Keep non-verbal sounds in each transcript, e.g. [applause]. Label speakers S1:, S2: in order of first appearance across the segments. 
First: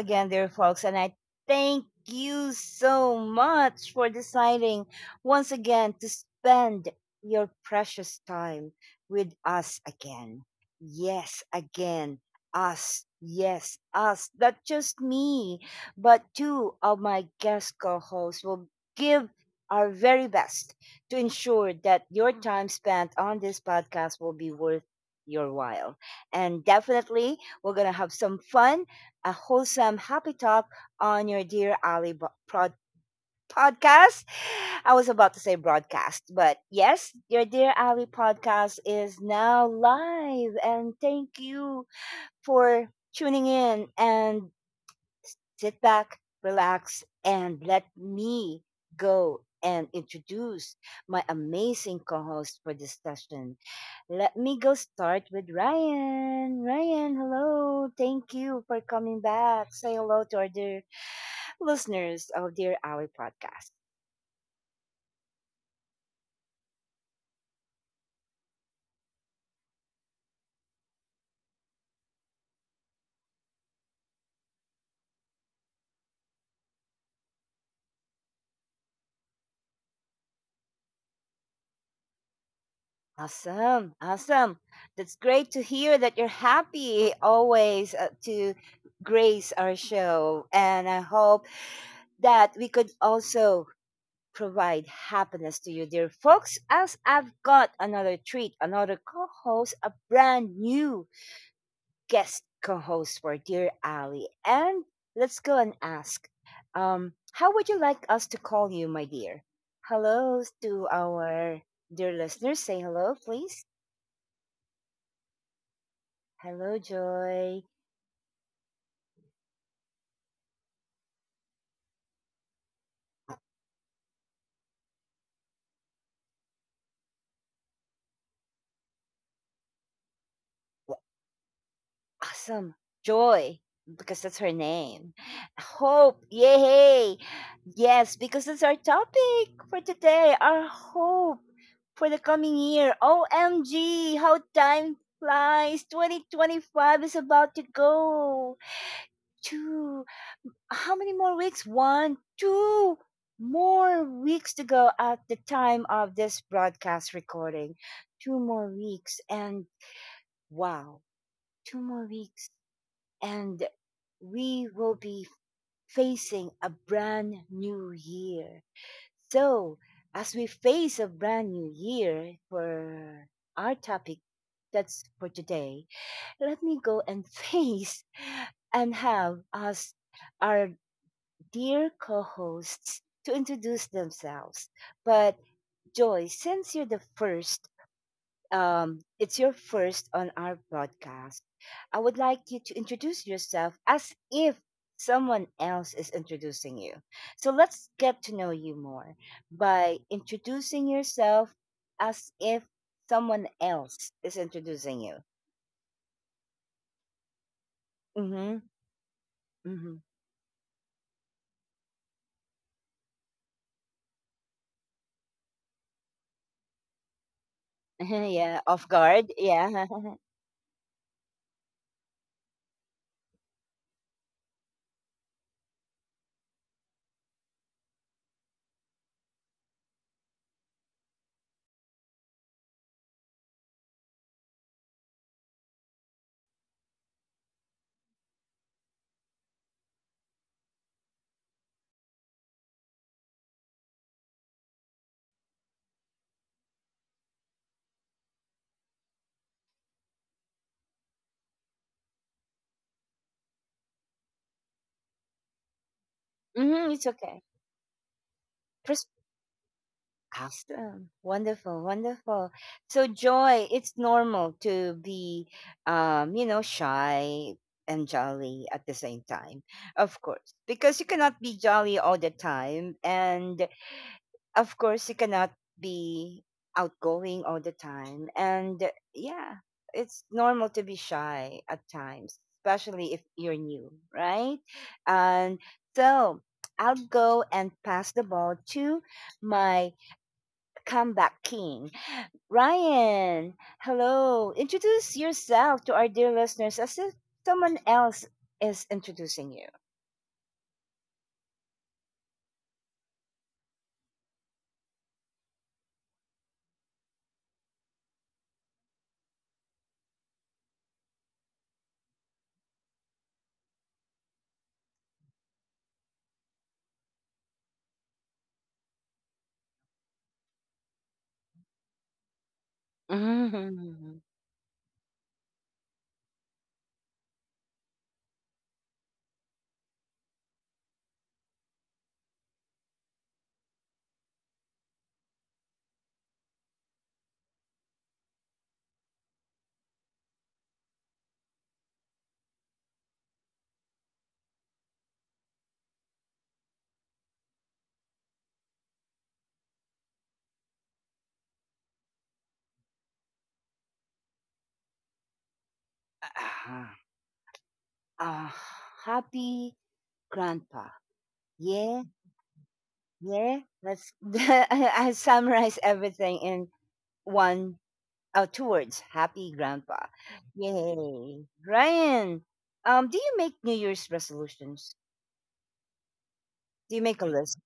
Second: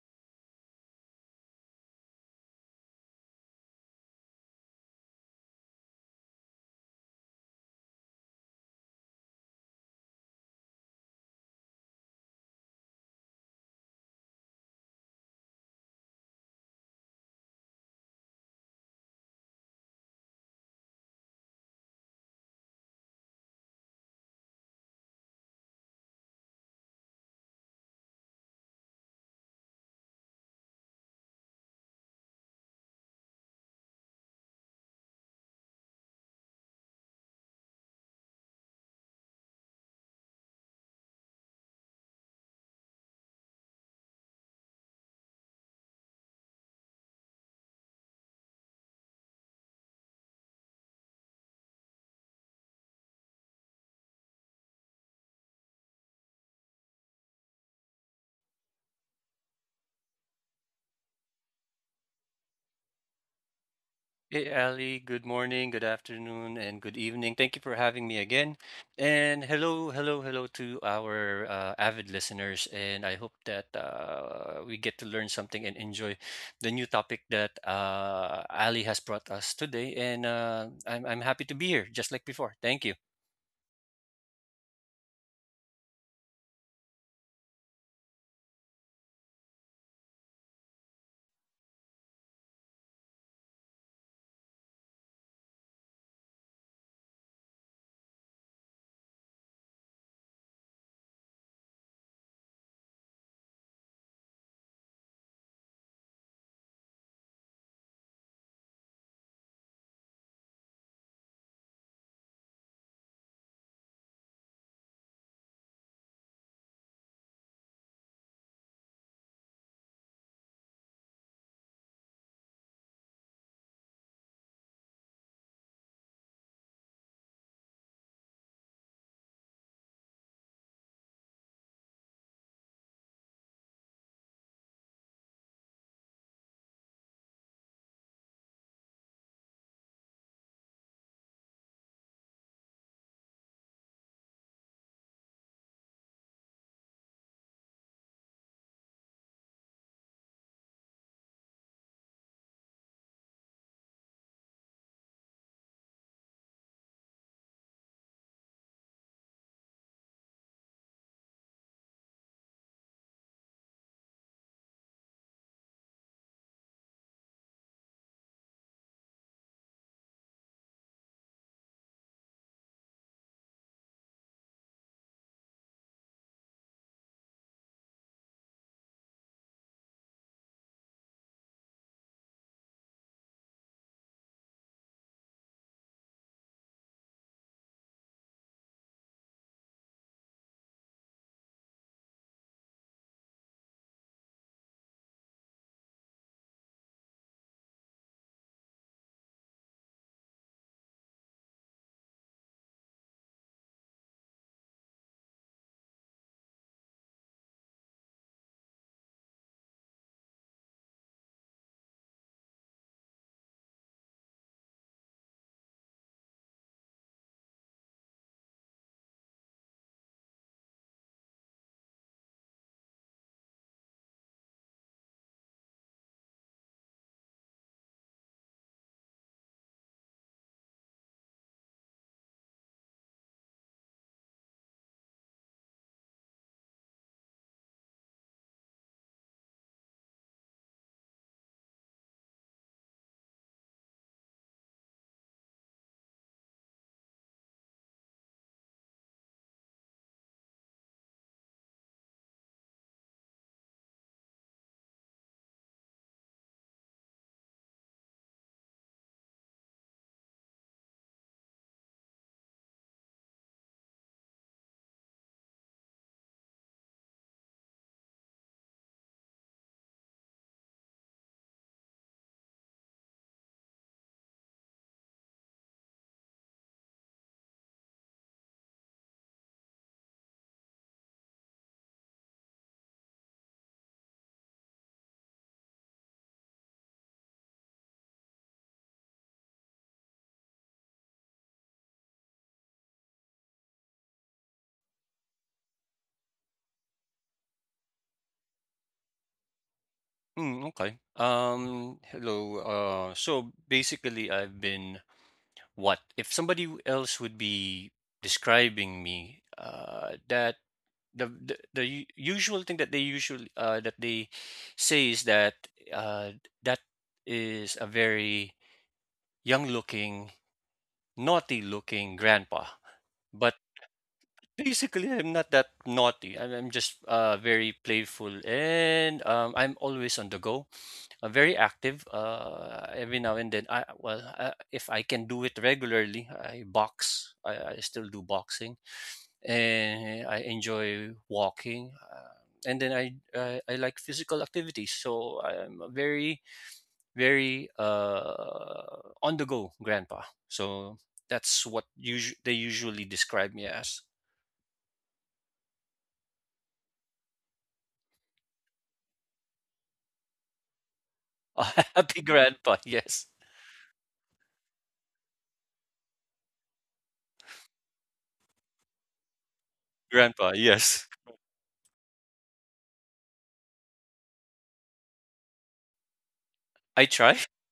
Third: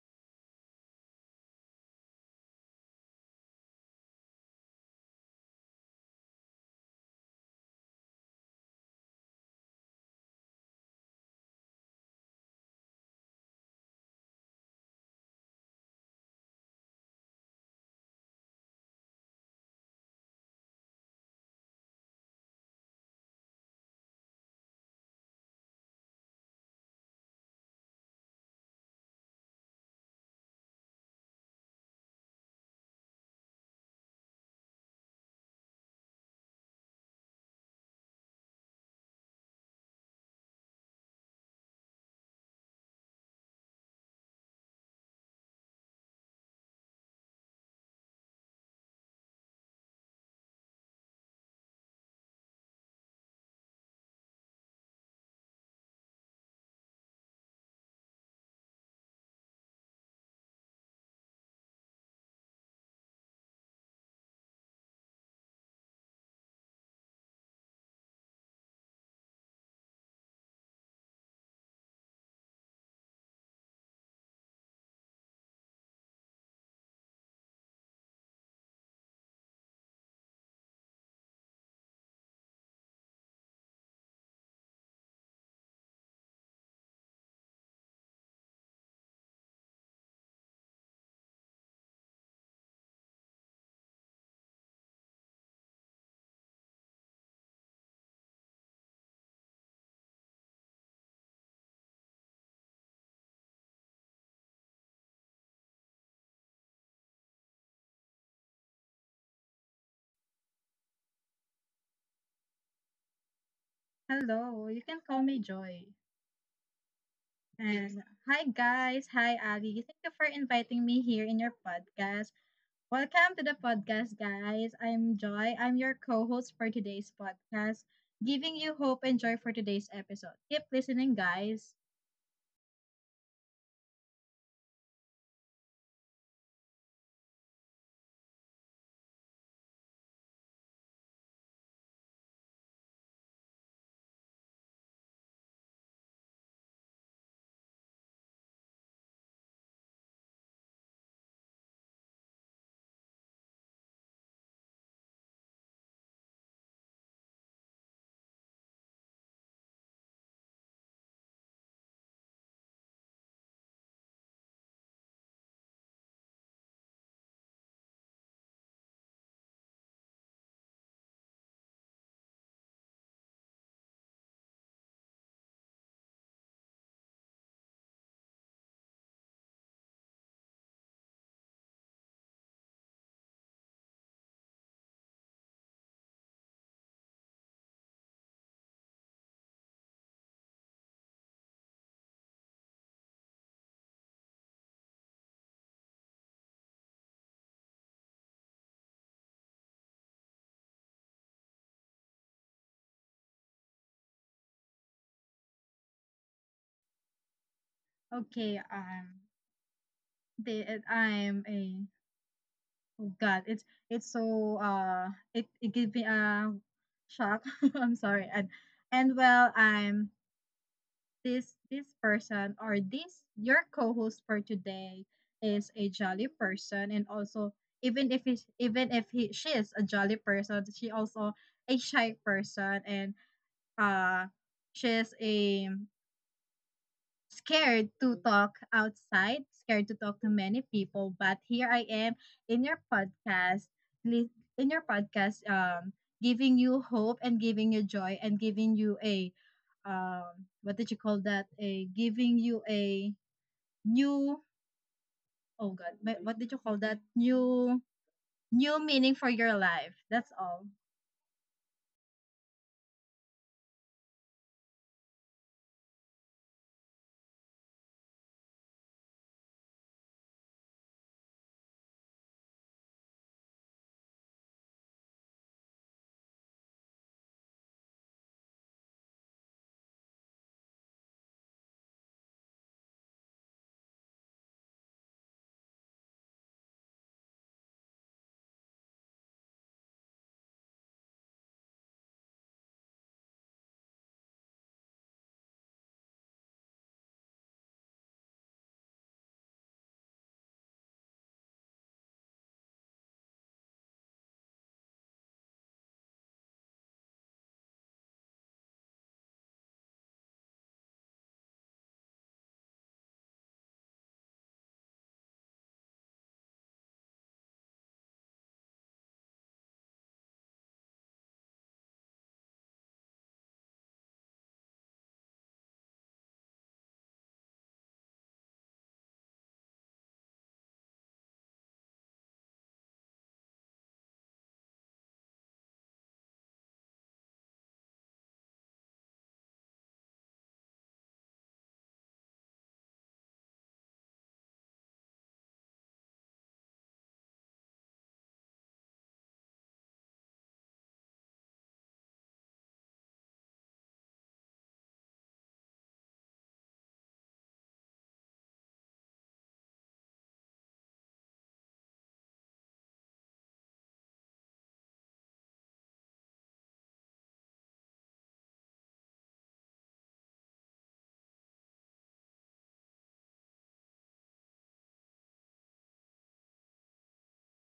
S1: again, dear folks. And I thank you so much for deciding once again to spend your precious time with us again. Yes, again. Us. Yes, us. Not just me, but two of my guest co hosts will give our very best to ensure that your time spent on this podcast will be worth your while. And definitely, we're going to have some fun, a wholesome, happy talk on your Dear Ali podcast. I was about to say broadcast, but yes, your Dear Ali podcast is now live. And thank you for tuning in and sit back, relax, and let me go and introduce my amazing co host for this session. Let me go start with Ryan. Ryan, hello. Thank you for coming back. Say hello to our dear listeners of Dear Ally podcast.
S2: Hey Ali, good morning, good afternoon, and good evening. Thank you for having me again. And hello, hello, hello to our avid listeners. And I hope that we get to learn something and enjoy the new topic that Ali has brought us today. And I'm happy to be here, just like before. Thank you.
S1: Awesome. Awesome. That's great to hear that you're happy always to grace our show. And I hope that we could also provide happiness to you, dear folks, as I've got another treat, another co host, a brand new guest co host for Dear Ali. And let's go and ask how would you like us to call you, my dear? Hello to our dear listeners. Say hello, please.
S3: Hello, you can call me Joy.
S1: Hello, Joy.
S3: Yes. And hi, guys. Hi, Ali. Thank you for inviting me here in your podcast. Welcome to the podcast, guys. I'm Joy. I'm your co host for today's podcast, giving you hope and joy for today's episode. Keep listening, guys.
S1: Awesome. Joy, because that's her name. Hope, yay! Yes, because that's our topic for today. Our hope for the coming year. OMG, how time flies. 2025 is about to go. Two, how many more weeks? One, two more weeks to go at the time of this broadcast recording. Two more weeks, and wow, two more weeks and we will be facing a brand new year. So, as we face a brand new year for our topic that's for today, let me go and [laughs] face and have us our dear co-hosts to introduce themselves. But Joy, since you're the first it's your first on our broadcast. I would like you to introduce yourself as if someone else is introducing you. So let's get to know you more by introducing yourself as if someone else is introducing you.
S3: Okay,
S1: Mm-hmm. Mm-hmm.
S3: I'm a oh God. It's so it gives me a shock. [laughs] I'm
S1: [laughs]
S3: sorry. And
S1: Yeah, off
S3: and
S1: guard.
S3: well,
S1: Yeah. [laughs]
S3: I'm this person, or this, your co-host for today, is a jolly person, and also, even if he's, even if he she is a jolly person, she also a shy person, and uh she's a scared to talk outside, scared to talk to many people. But here I am in your podcast, li- in your podcast, giving you hope and giving you joy and giving you a, what did you call that? A giving you a new, oh God, what did you call
S1: Mm-hmm,
S3: that?
S1: it's okay.
S3: New, new meaning for your life. That's all.
S1: Awesome. Wonderful. Wonderful. So, Joy, it's normal to be, you know, shy and jolly at the same time. Of course, because you cannot be jolly all the time. And of course, you cannot be outgoing all the time. And yeah, it's normal to be shy at times, especially if you're new, right? And so, I'll go and pass the ball to my comeback king. Ryan, hello. Introduce yourself to our dear listeners as if someone else is introducing you.
S2: Okay. Hello. So basically, I've been what? If somebody else would be describing me, that usual thing that they usually that they say is that uh, that is a very young looking, naughty looking grandpa. But
S1: Mhm.
S2: basically, I'm not that naughty. I'm just very playful, and I'm always on the go, very active. Every now and then, I well if I can do it regularly, I box. I still do boxing, and I enjoy walking. And then I like physical activities, so I'm a very, very on the go grandpa. So that's what they usually describe me as.
S1: Ah, ah, happy grandpa.
S2: [laughs] A
S1: Yeah,
S2: happy grandpa. Yes,
S1: yeah. Let's [laughs] I summarize everything in one two words. Happy grandpa.
S2: grandpa. Yes,
S1: Yay. Ryan, do you make New Year's resolutions? Do
S2: I
S1: you make a
S2: try.
S1: list?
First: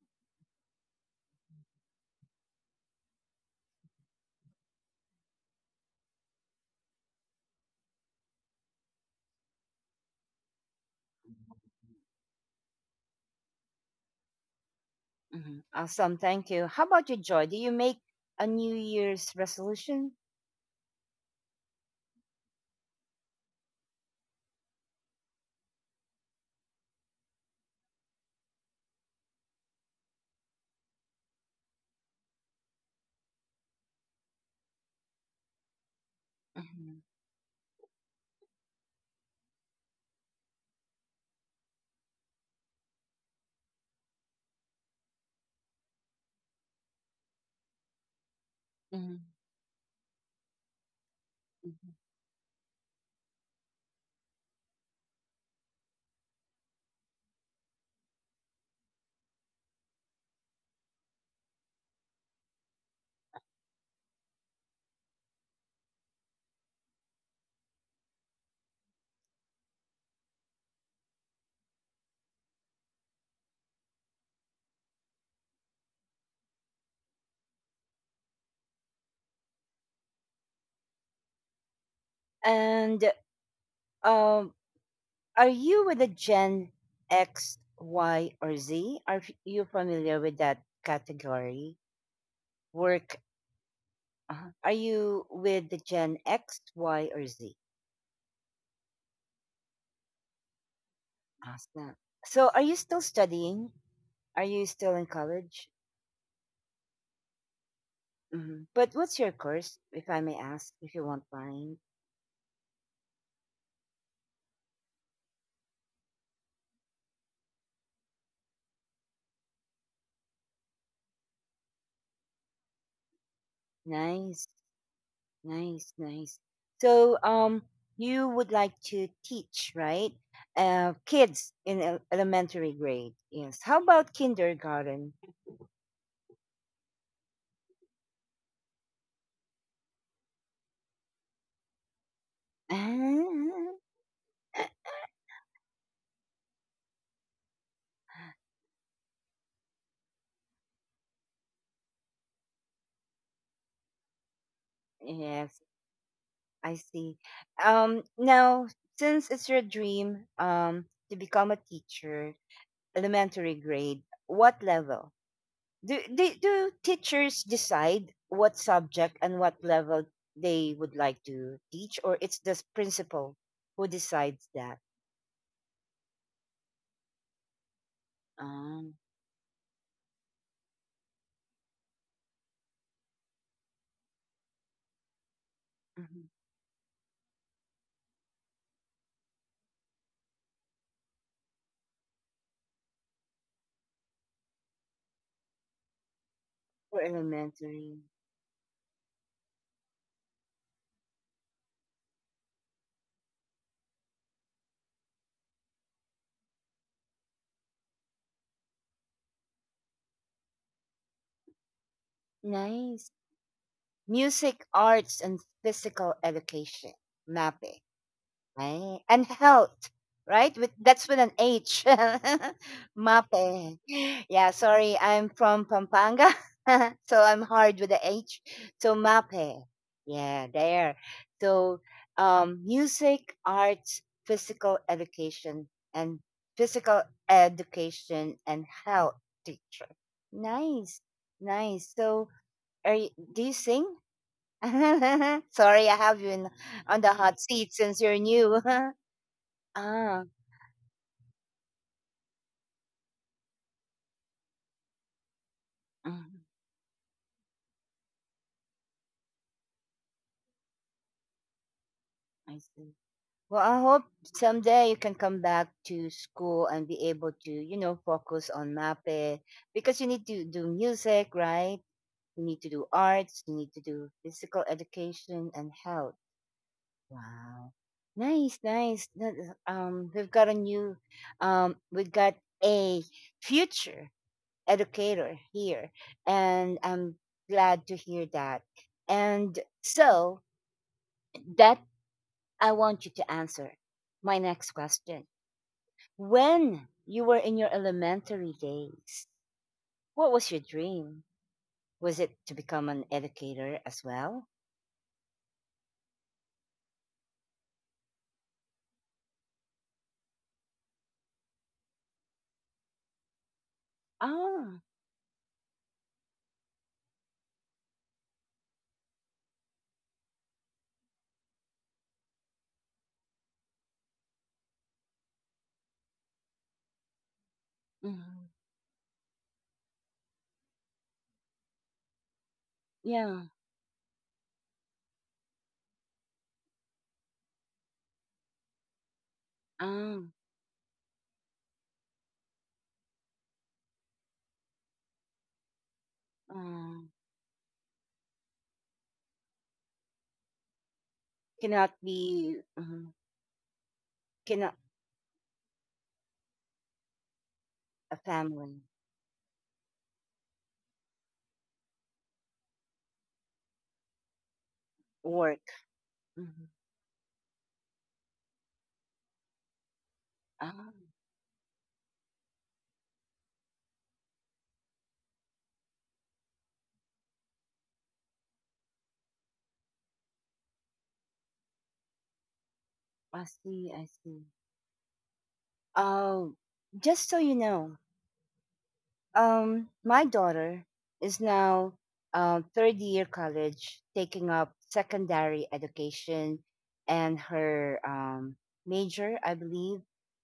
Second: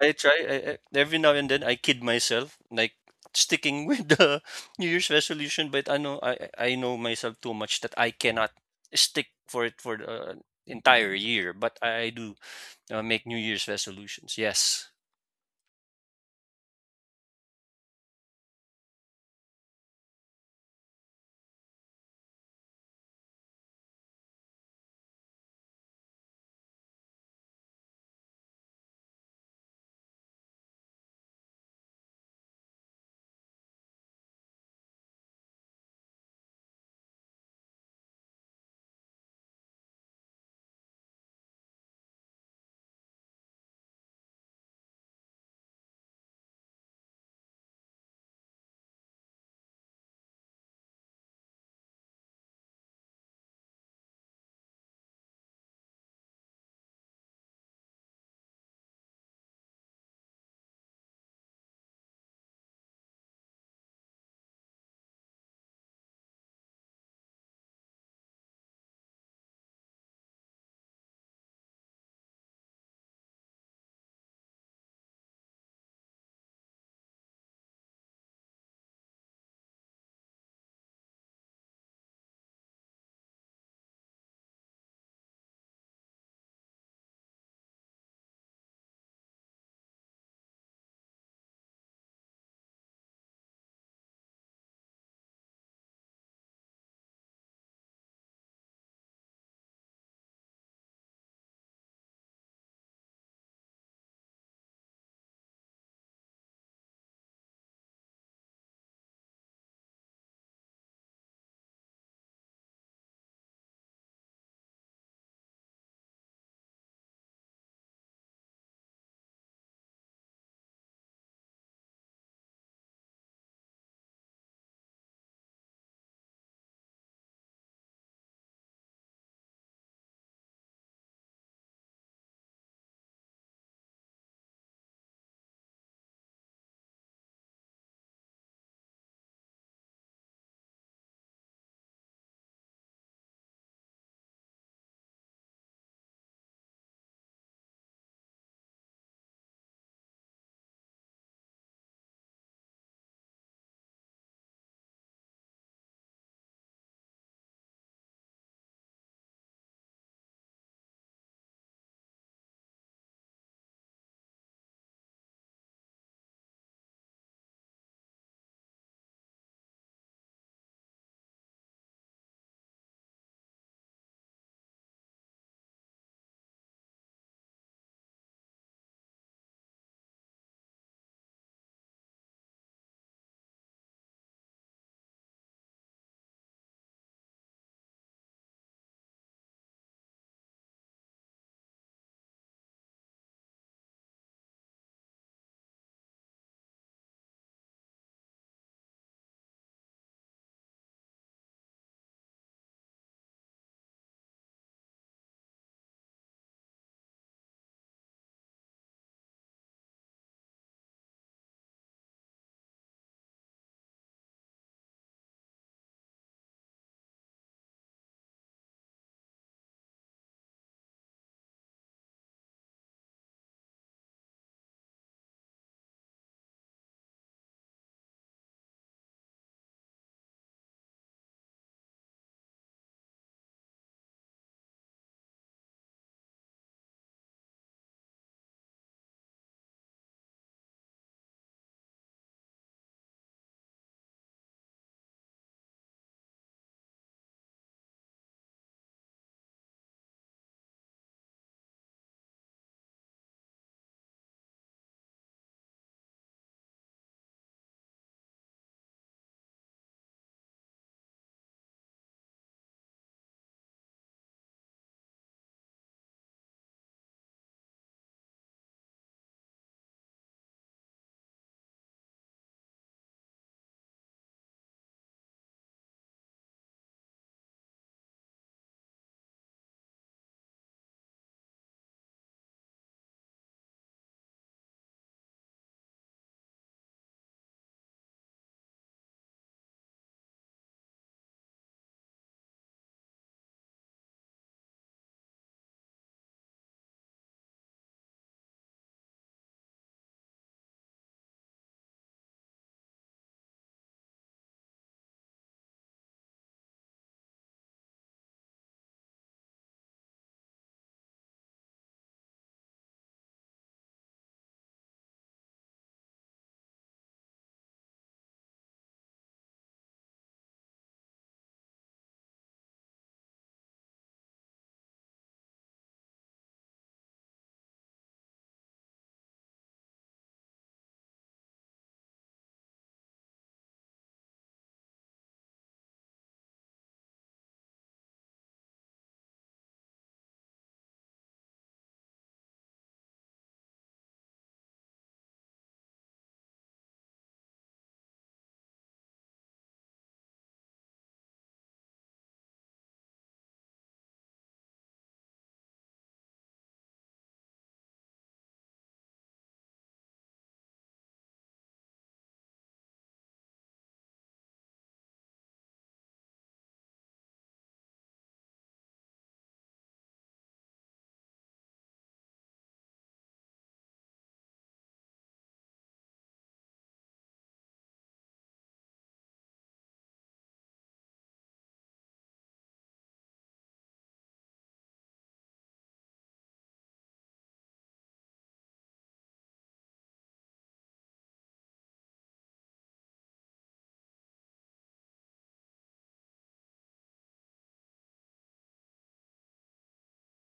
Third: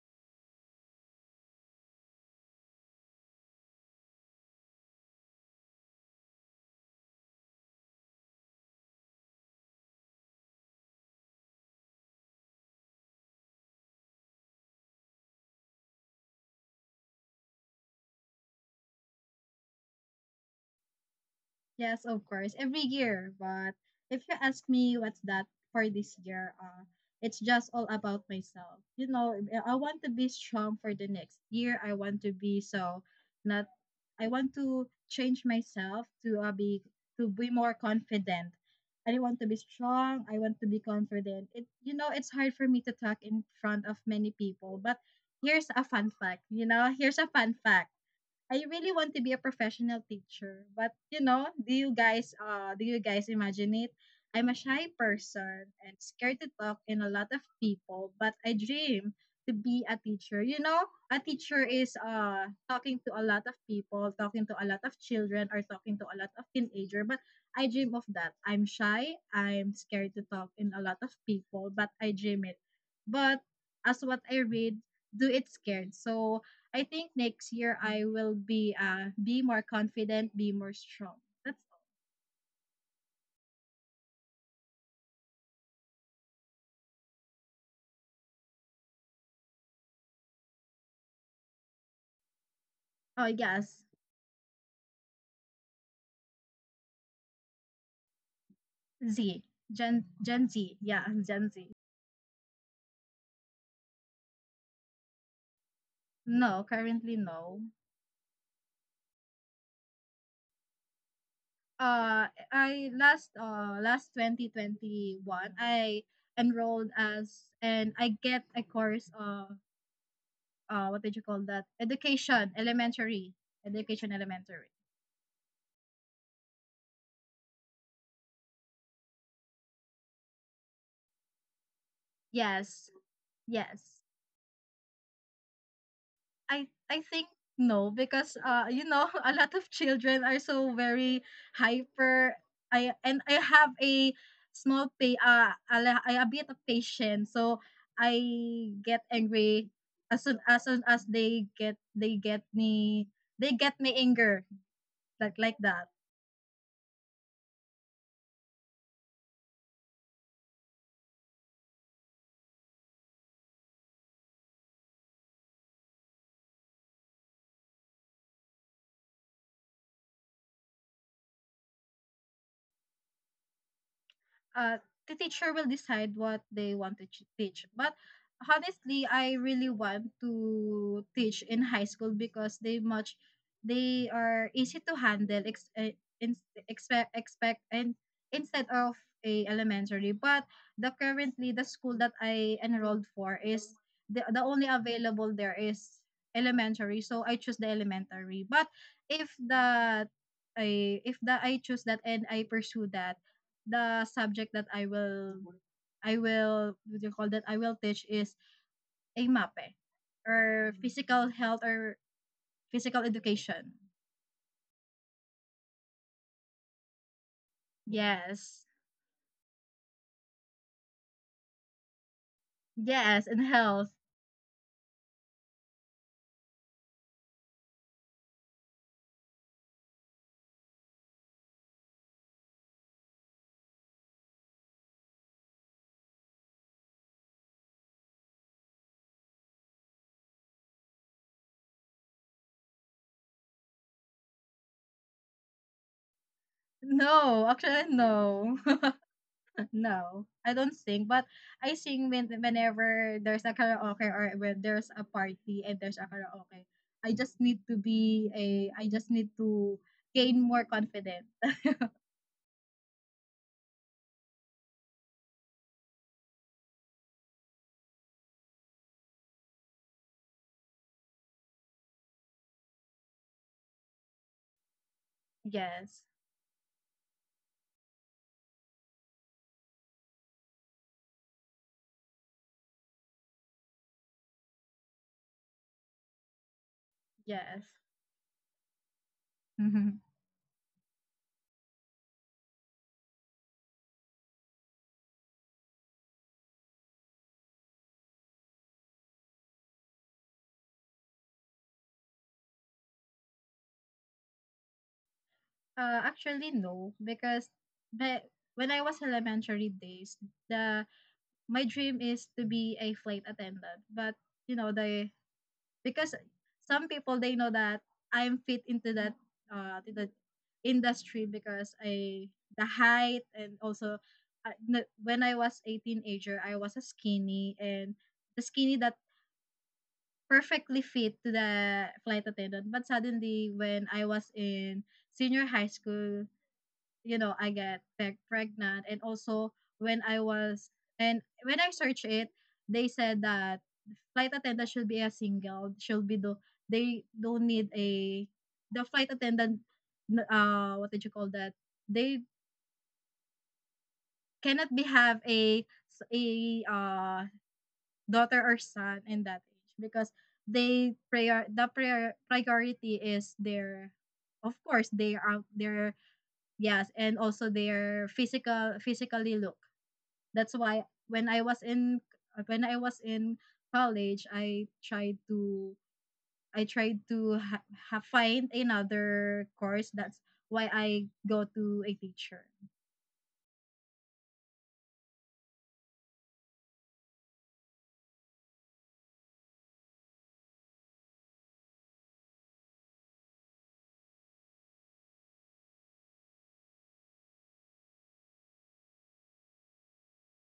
S2: Every now and then I kid myself, like sticking with the [laughs] New Year's resolution, but I know I know myself too much that I cannot stick for it for the entire year. But I do make New Year's resolutions. Yes.
S1: Mhm. Awesome. Thank you. How about you, Joy? Do you make a New Year's resolution?
S3: Yes, of course, every year. But if you ask me what's that for this year, it's just all about myself. You know, I want to be strong for the next year. I want to be so not. I want to change myself to be
S1: Mm-hmm.
S3: to be more confident. I don't want to be strong. I want to be confident. It, you know, it's hard for me to talk in front of many people. But here's a fun fact. You know, here's a fun fact. I really want to
S1: Hmm.
S3: be a professional teacher, but you know,
S1: Hmm.
S3: do you guys imagine it? I'm a shy person and scared to talk in a lot of people, but I dream to be a teacher. You know, a teacher is talking to a lot of people, talking to a lot of children, or talking to a lot of teenager, but I dream of that. I'm shy, I'm scared to talk in a lot of people, but I dream it. But as what I read, do it scared. So I think next year I will be more confident, be more strong. That's all.
S1: And um, are you with the Gen X, Y, or Z? Are you familiar with that category? Work.
S3: Oh yes,
S1: Uh, are you with the Gen X, Y, or Z?
S3: Z, Gen Z. Yeah, Gen Z.
S1: Awesome. So, are you still studying? Are you still in college?
S3: No, currently no.
S1: Hmm. But what's your course, if I may ask, if you won't mind?
S3: I last last 2021 I enrolled as and I get a course of what did you call that? Education elementary. Education
S1: Nice.
S3: elementary.
S1: Nice, nice. So, you would like to teach, right? Kids in elementary
S3: Yes,
S1: grade. Yes. How
S3: yes.
S1: about kindergarten? [laughs]
S3: I think no, because you know, [laughs] a lot of children are so very hyper. I have
S1: Ah,
S3: a small pay a, I a bit of patience, so I get angry as soon as they get me anger, like
S1: yes,
S3: that.
S1: I see. Now, since it's your dream, to become a teacher, elementary grade, what level? Do teachers decide what subject and what level they would like to teach, or it's the principal who decides
S3: uh,
S1: that?
S3: the teacher will decide what they want to teach. But
S1: Um,
S3: honestly, I really want to teach in high school because they much they are easy to handle
S1: mhm.
S3: in, expect and instead of a elementary. But the currently the school that I enrolled for is the only available there is elementary,
S1: For
S3: so I choose the
S1: elementary.
S3: elementary. But if the if the I choose that and I pursue that, the subject that I will what do you call that, I will teach is a MAPE or physical health or physical
S1: Nice.
S3: education.
S1: Music, arts, and physical education. MAPE.
S3: Yes.
S1: Right. And health, right? With that's with an H. [laughs]
S3: Yes, in
S1: Mape.
S3: health.
S1: Yeah, sorry, I'm from Pampanga. [laughs] So I'm hard with the H. So Mape. Yeah, there. So um, music, arts, and physical education and health teacher. Nice. Nice. So are you, do you sing? [laughs] Sorry, I have you in on the hot
S3: No,
S1: seat
S3: actually
S1: since you're
S3: no.
S1: new. [laughs]
S3: [laughs] No.
S1: Ah,
S3: I don't sing, but I sing when, whenever there's a karaoke, or when there's a party and there's a
S1: mhm,
S3: karaoke. I just need to be a, I just need to gain more confidence.
S1: I see. Well, I hope someday you can come back to school and be able to, you know, focus on MAPE because you need to do music, right? You need to do arts, you need to do physical education and
S3: Yes.
S1: health. Wow. Nice, nice. That is- we've got a new, we've got a future educator here, and I'm
S3: Yes.
S1: glad to hear that. And
S3: [laughs]
S1: so, that I want you to answer my next question. When you were in your elementary days, what was your dream? Was it to become an educator as well?
S3: Actually, no, because the, when I was elementary days, the my dream is to be a flight attendant. But you know,
S1: Oh,
S3: they, because some people they know that I'm fit into that to the industry because I the height, and also when I was a teenager, I was a skinny, and the
S1: mhm.
S3: skinny that perfectly fit to the flight attendant. But
S1: Yeah.
S3: suddenly, when I was in senior high school, you know, I get pregnant, and also when I
S1: Oh,
S3: was and when I searched it, they said that flight attendant should be a single, should be the, they
S1: um,
S3: don't need a, the flight attendant. What did you call that?
S1: cannot
S3: They
S1: be, mhm.
S3: cannot
S1: Cannot
S3: be have a uh
S1: a
S3: daughter or
S1: family
S3: son in that age, because they priority is their, of course they are
S1: work.
S3: their,
S1: Mhm.
S3: yes, and also their physical physically look. That's why
S1: Oh,
S3: when I was in, when I was in college, I tried to, I tried to find another course. That's why I go to a teacher.
S1: I see, I see. Oh, just so you know, um, my daughter is now third year college, taking up secondary education, and her major, I believe,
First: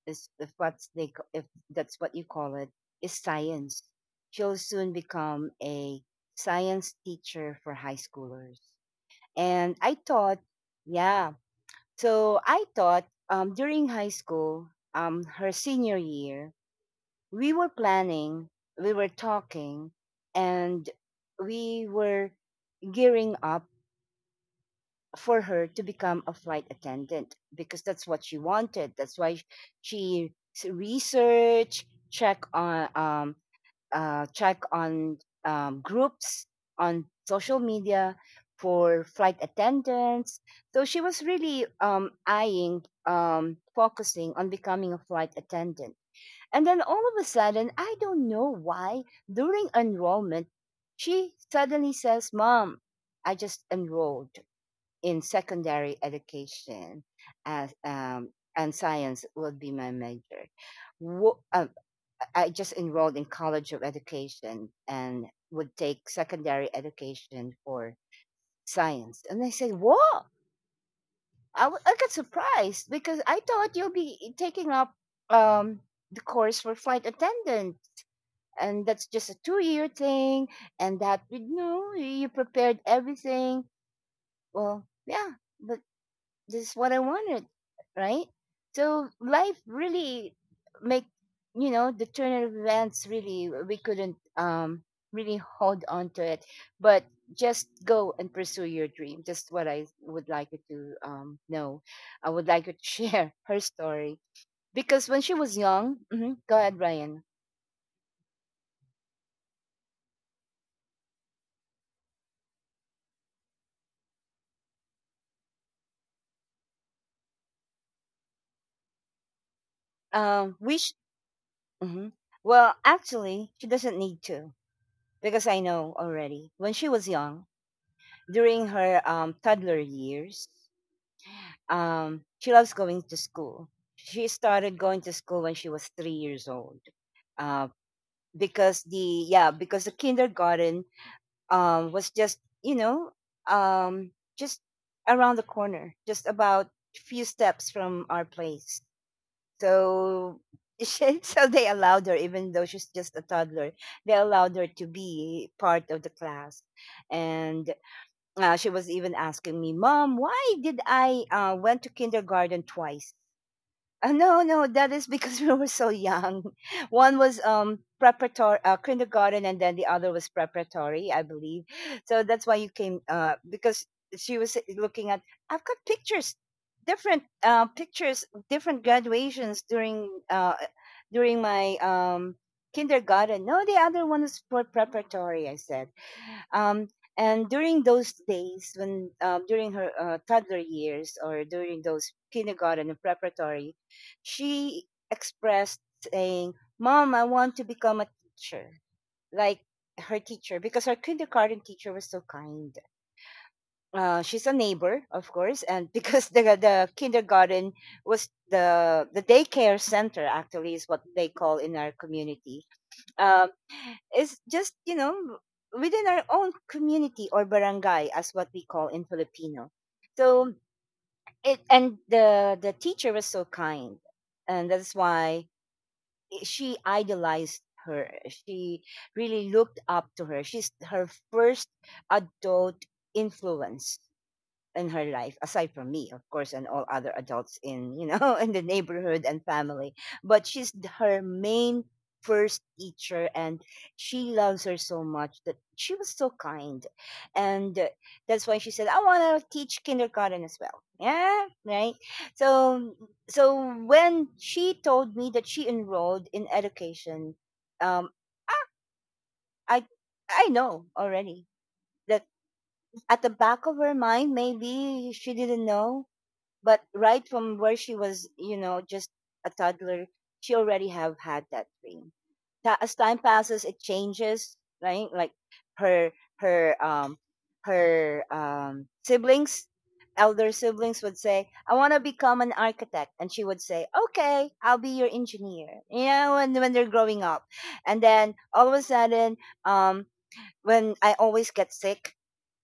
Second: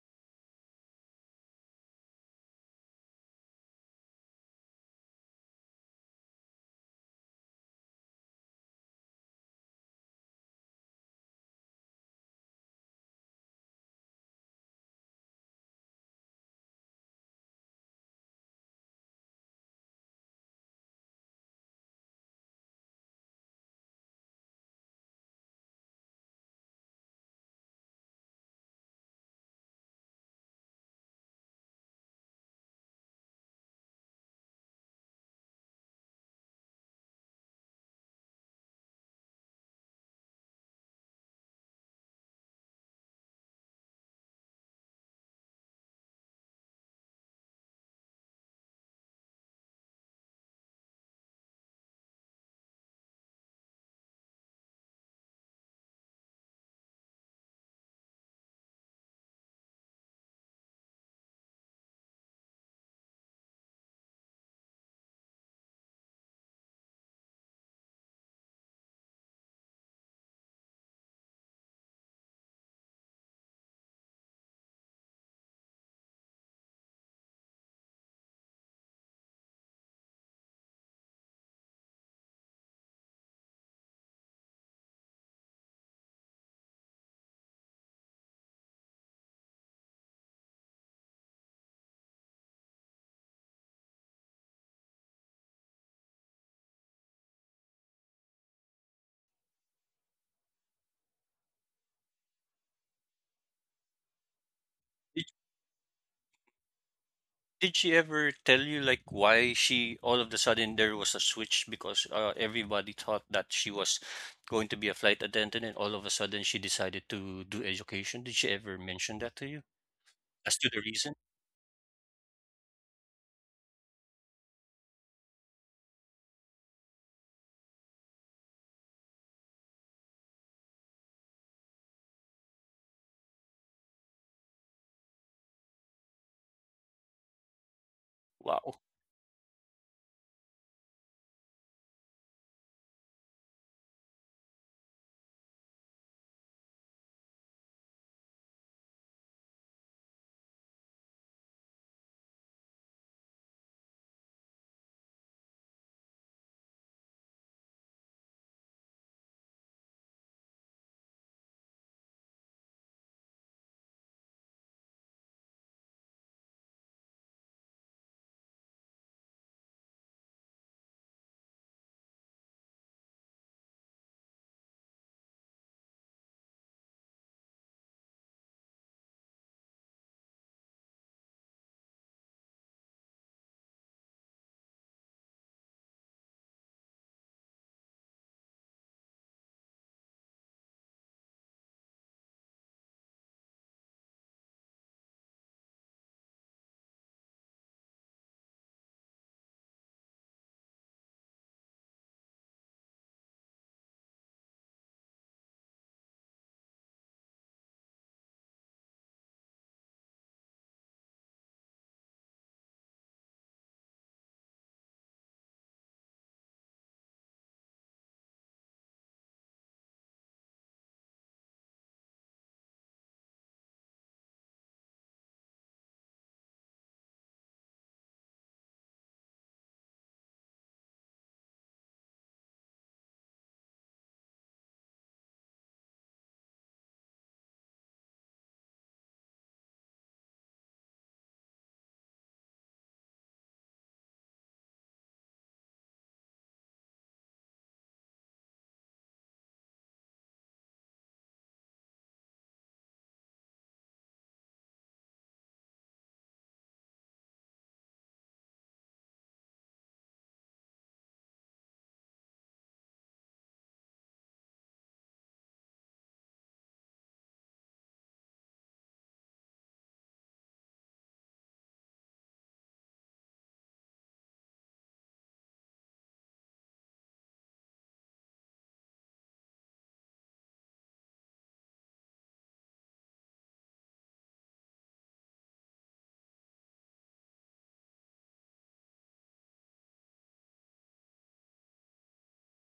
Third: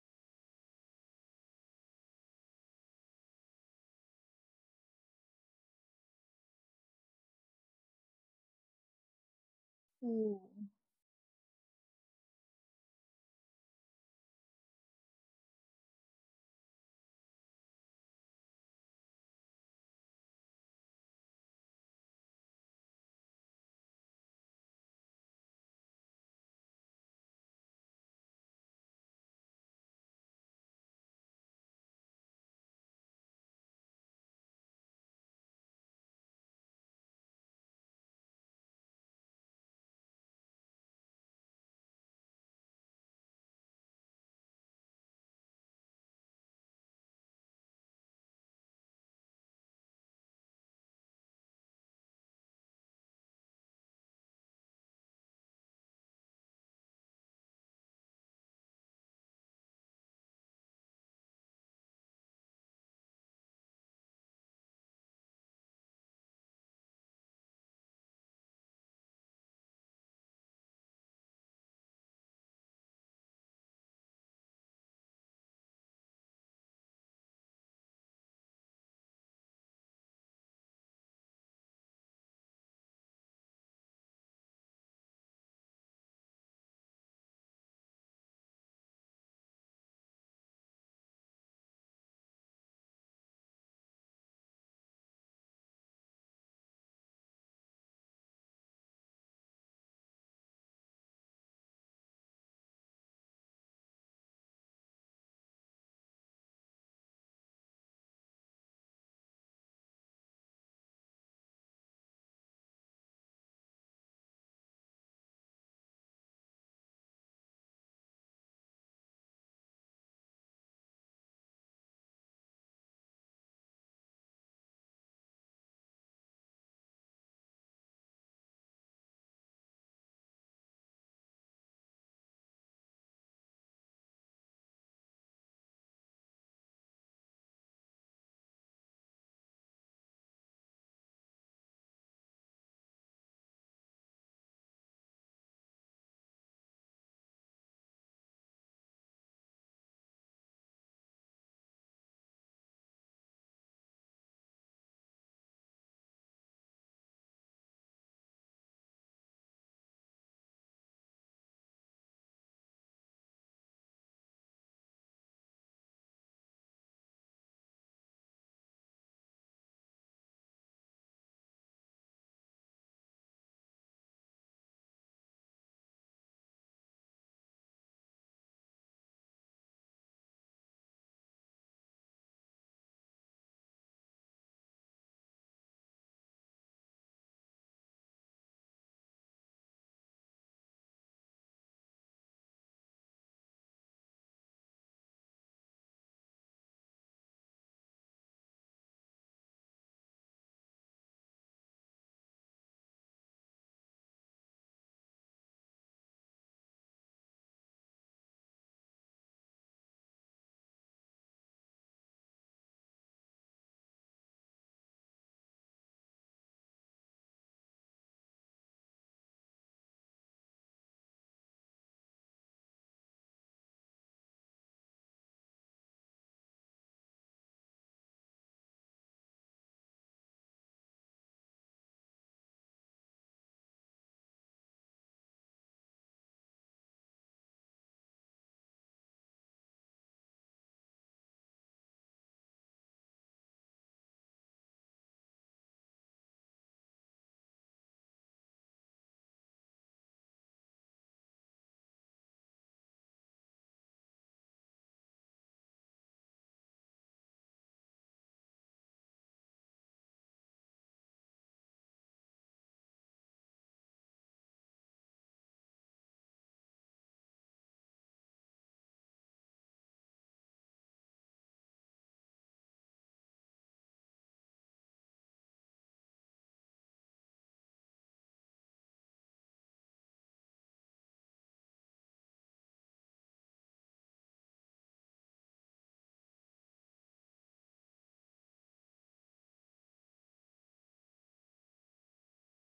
S1: is if what's they if that's what you call it, is science. She'll soon become a science teacher for high schoolers. And I
S3: Ooh,
S1: thought, yeah. So I thought during high school, her senior year, we were planning, we were talking, and we were gearing up for her to become a flight attendant because that's what she wanted. That's why she s- research, check on, check on groups on social media for flight attendants. So she was really eyeing, focusing on becoming a flight attendant and then all of a sudden, I don't know why, during enrollment, she suddenly says, "Mom, I just enrolled in secondary education as, and science would be my major. Wo- uh, I just enrolled in College of Education and would take secondary education for science." And I said, "Whoa! I, I got surprised because I thought you'll be taking up um, the course for flight attendant and that's just a 2-year thing and that you know you prepared everything well." "Yeah, but this is what I wanted," right? So life really make, you know, the turn of events really we couldn't really hold on to it but just go and pursue your dream. Just what I would like you to know, I would like you to share [laughs] her story because when
S2: Did,
S1: she was young. Mhm, go ahead Ryan.
S2: did she ever tell you like why she, all of the sudden, there was a switch, because everybody thought that she was going to be a flight attendant, and all of a sudden she decided to do education? Did she ever mention that to you
S1: Um,
S2: as to
S1: we
S2: the reason?
S1: hmm. Well, actually, she doesn't need to because I know already. When she was young, during her toddler years, she loves going to school. She started going to school when she was 3 years old, uh,
S2: Wow.
S1: because the yeah because the kindergarten was just you know um, just around the corner, just about few steps from our place. So she, [laughs] so they allowed her, even though she's just a toddler, they allowed her to be part of the class. And she was even asking me, "Mom, why did I went to kindergarten twice?" No, no, that is because [laughs] we were so young. [laughs] One was preparatory kindergarten, and then the other was preparatory, I believe. So that's why you came because she was eh, looking at. I've got pictures, different graduations during during my kindergarten. No, the other one is for preparatory. I said um, and during those days, when during her toddler years or during those kindergarten and preparatory, she expressed saying, "Mom, I want to become a teacher, like her teacher," because her kindergarten teacher was so kind. She's a neighbor, of course, and [laughs] because the kindergarten was the daycare center actually is what they call in our community. Uh, it's just, you know, within our own community or barangay, as what we call in Filipino. So it and the teacher was so kind, and that's why she idolized her. She really looked up to her. She's her first adult influence in her life aside from me of course and all other adults in you know [laughs] in the neighborhood and family but she's her main first teacher and she loves her so much that she was so kind and that's why she said, "I want to teach kindergarten as well." Yeah, right. So so when she told me that she enrolled in education um ah, i I know already that at the back of her mind maybe she didn't know but right from where she was, you know, just a toddler, she already have had that dream. As time passes, it changes, right? Like her her um her siblings, elder siblings would say, "I want to become an architect," and she would say, "Okay, I'll be your engineer." You know, when they're growing up, and then all of a sudden, um, when I always get sick,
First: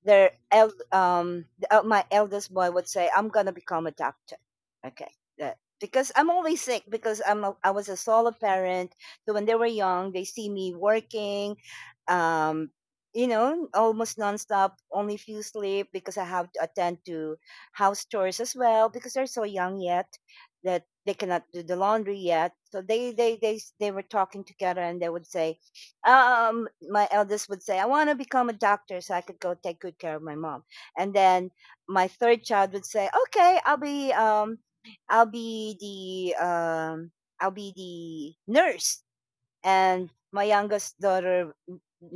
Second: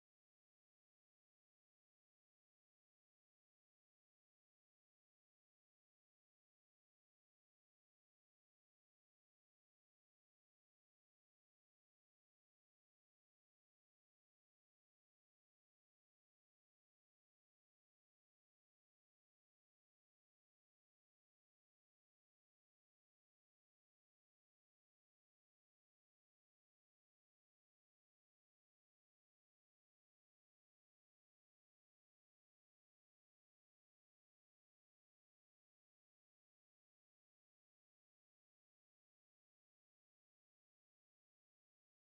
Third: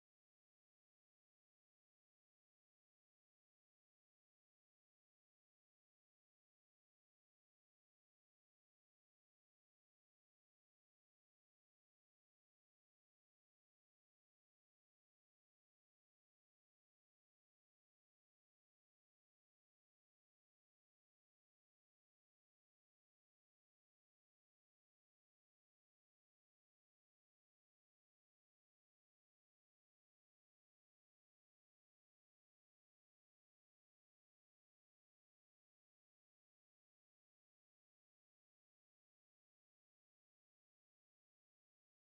S1: my eldest boy would say, "I'm gonna become a doctor." Okay, because I'm always sick because I was a solo parent. So when they were young, they see me working, um, you know, almost nonstop, only few sleep because I have to attend to house chores as well because they're so young yet that they cannot do the laundry yet. So they were talking together and they would say, my eldest would say, "I want to become a doctor so I could go take good care of my mom." And then my third child would say, "Okay, i'll be the um I'll be the nurse." And my youngest daughter,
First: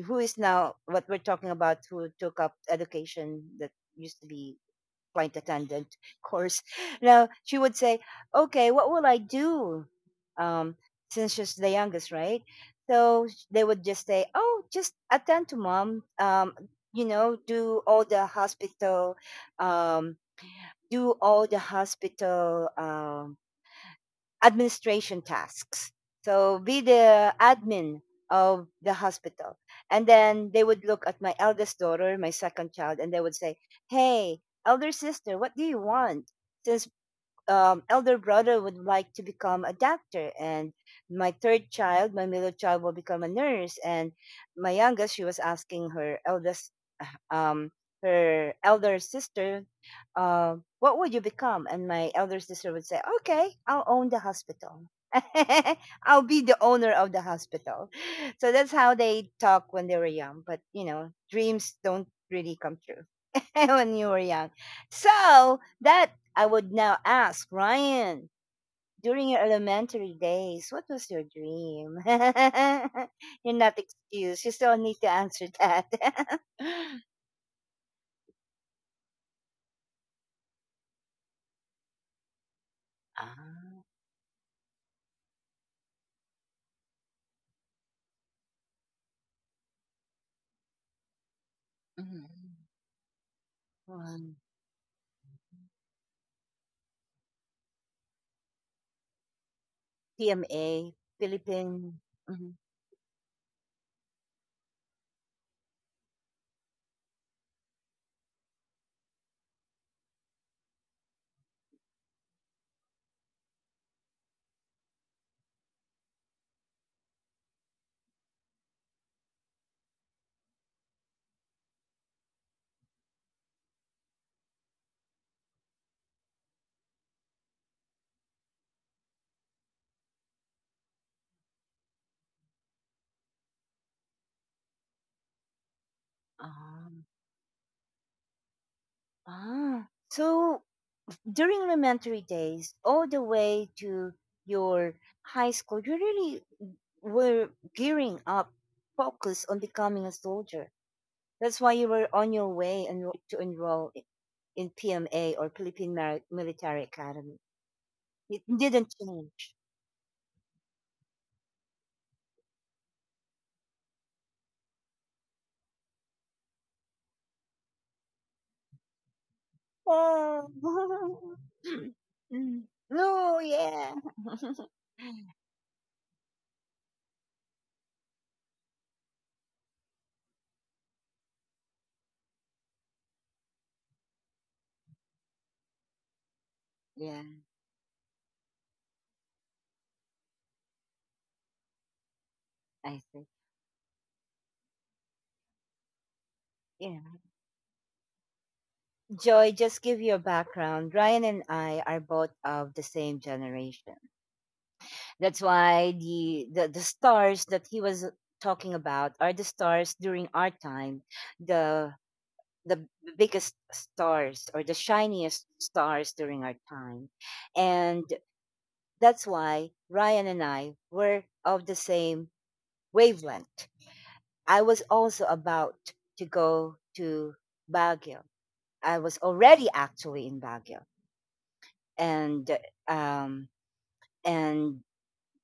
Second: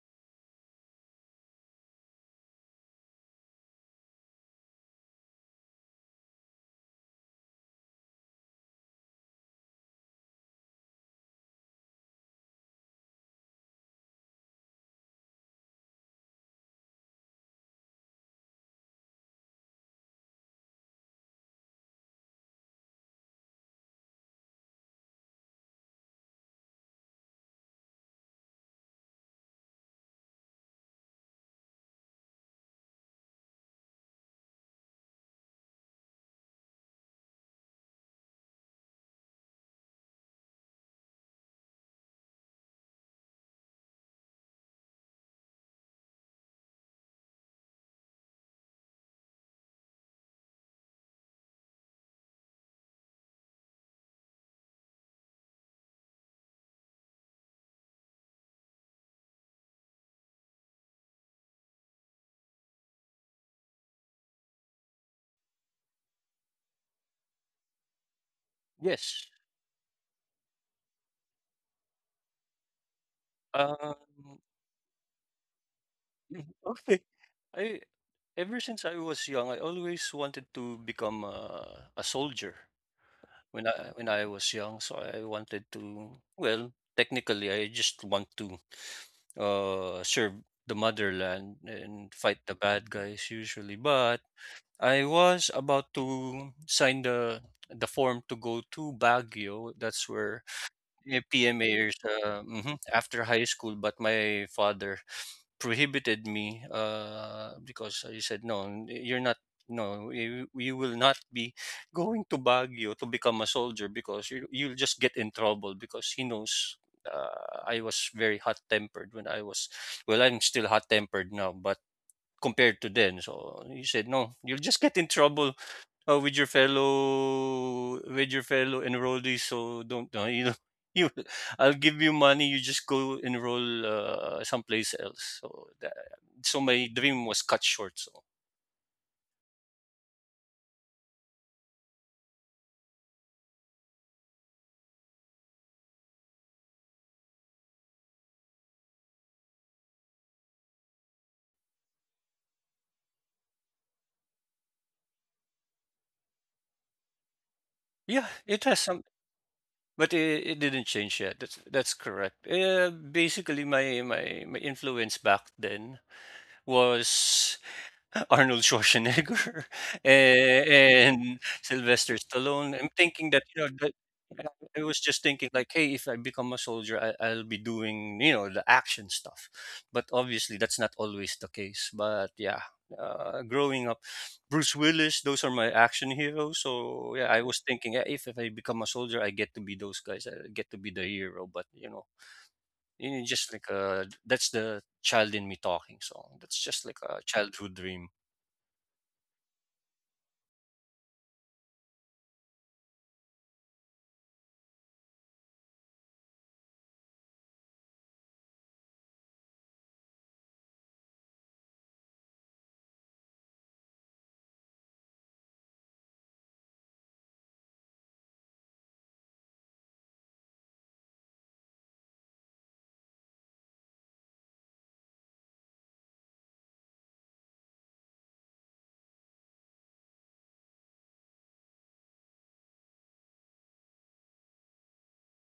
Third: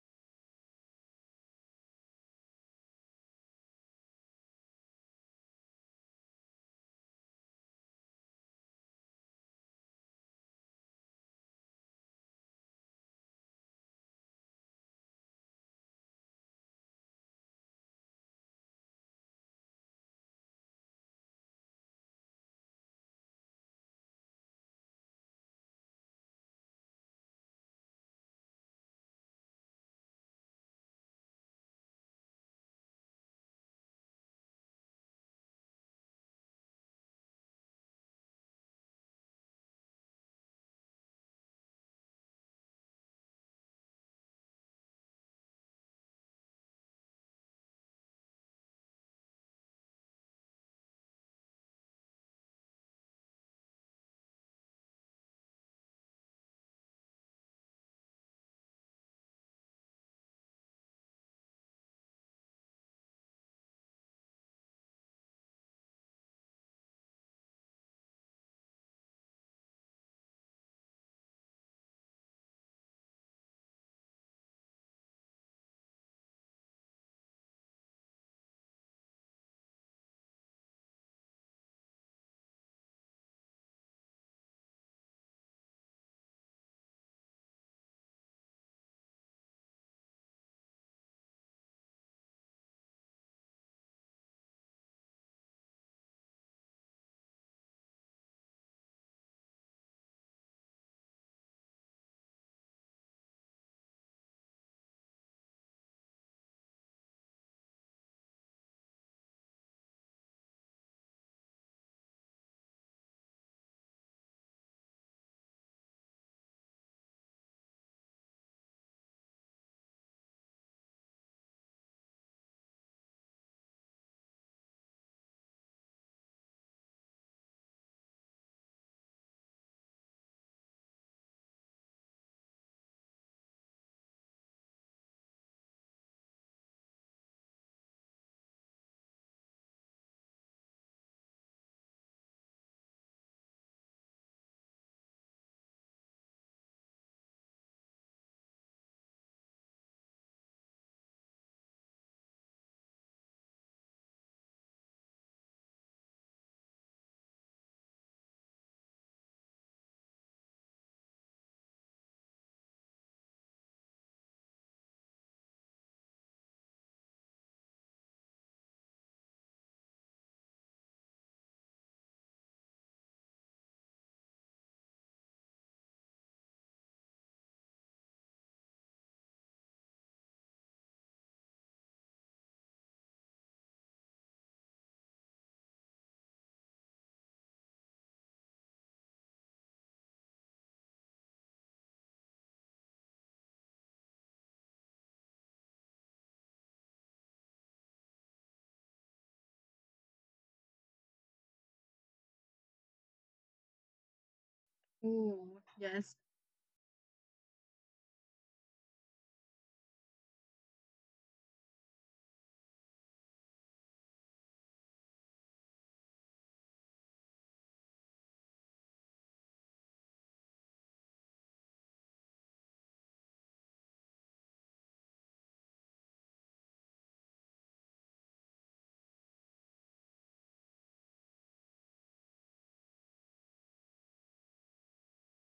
S1: who is now what we're talking about, who took up education, that used to be flight attendant [laughs] course. Now she would say, "Okay, what will I do?" Um, since she's the youngest, right? So they would just say, "Oh, just attend to mom. You know, do all the um, hospital administration tasks. So be the admin of the hospital." And then they would look at my eldest daughter, my second child, and they would say, "Hey, elder sister, what do you want? Since elder brother would like to become a doctor, and my third child, my middle child, will become a nurse." And my youngest, she was asking her eldest, um, her elder sister, "What would you become?" And my elder sister would say, "Okay, I'll own the hospital. [laughs] I'll be the owner of the hospital." So that's how they talk when they were young. But you know, dreams don't really come true [laughs] when you were young. So that I would now ask Ryan.
S2: Yes.
S1: During your elementary days, what was your dream? [laughs] You're not
S2: Um,
S1: excused. You still need to answer that. [laughs]
S2: [laughs] okay. I, ever since I was young, I always wanted to become a soldier. When
S1: Ah.
S2: I when I was young, so I wanted to. Well, technically, I just want to serve the motherland and
S1: Mhm.
S2: fight the bad guys usually. But
S1: Um,
S2: I was about to sign the form to go to Baguio. That's where.
S1: PMA,
S2: PMA years,
S1: Philippine. Mhm.
S2: after high school. But my father prohibited me, because he said, "No, you're not. No, you will not be going to Baguio to become a soldier, because you'll just get in trouble." Because he knows, I was very hot tempered when I was. Well, I'm still hot tempered now, but compared to then. So he said, "No, you'll just get in trouble with your fellow, enrollees, so don't, you know, [laughs] you I'll give you money. You just go enroll someplace else." So that, so my
S1: Um,
S2: dream was cut short. So
S1: so during elementary days, all the way to your high school, you really were gearing up, focused on becoming a soldier. That's why you were on your way and to enroll in PMA, or Philippine Military Academy.
S2: yeah,
S1: It
S2: it has some,
S1: didn't change.
S2: but it didn't change yet. That's correct. Basically, my, influence back then was Arnold Schwarzenegger [laughs]
S1: Oh,
S2: and
S1: [laughs]
S2: Sylvester
S1: Mm.
S2: Stallone. I'm thinking
S1: No,
S2: that, you know, that
S1: yeah, [laughs]
S2: I was just thinking like, hey, if I become a soldier, I'll be doing, you know, the action stuff. But obviously, that's not always the case. But yeah, growing up, Bruce Willis, those are my action heroes. So
S1: yeah.
S2: yeah, I was thinking, yeah, if I become a soldier, I get to be those guys. I get to be the hero. But
S1: I
S2: you know,
S1: see.
S2: just like, that's the child in me talking. So that's just like
S1: Yeah.
S2: a childhood dream.
S1: Joy, just give you a background. Ryan and I are both of the same generation. That's
S3: ooh,
S1: why
S3: yes,
S1: the stars that he was talking about are the stars during our time, the the biggest stars or the shiniest stars during our time. And that's why Ryan and I were of the same wavelength. I was also about to go to Baguio. I was already actually in Baguio, and um and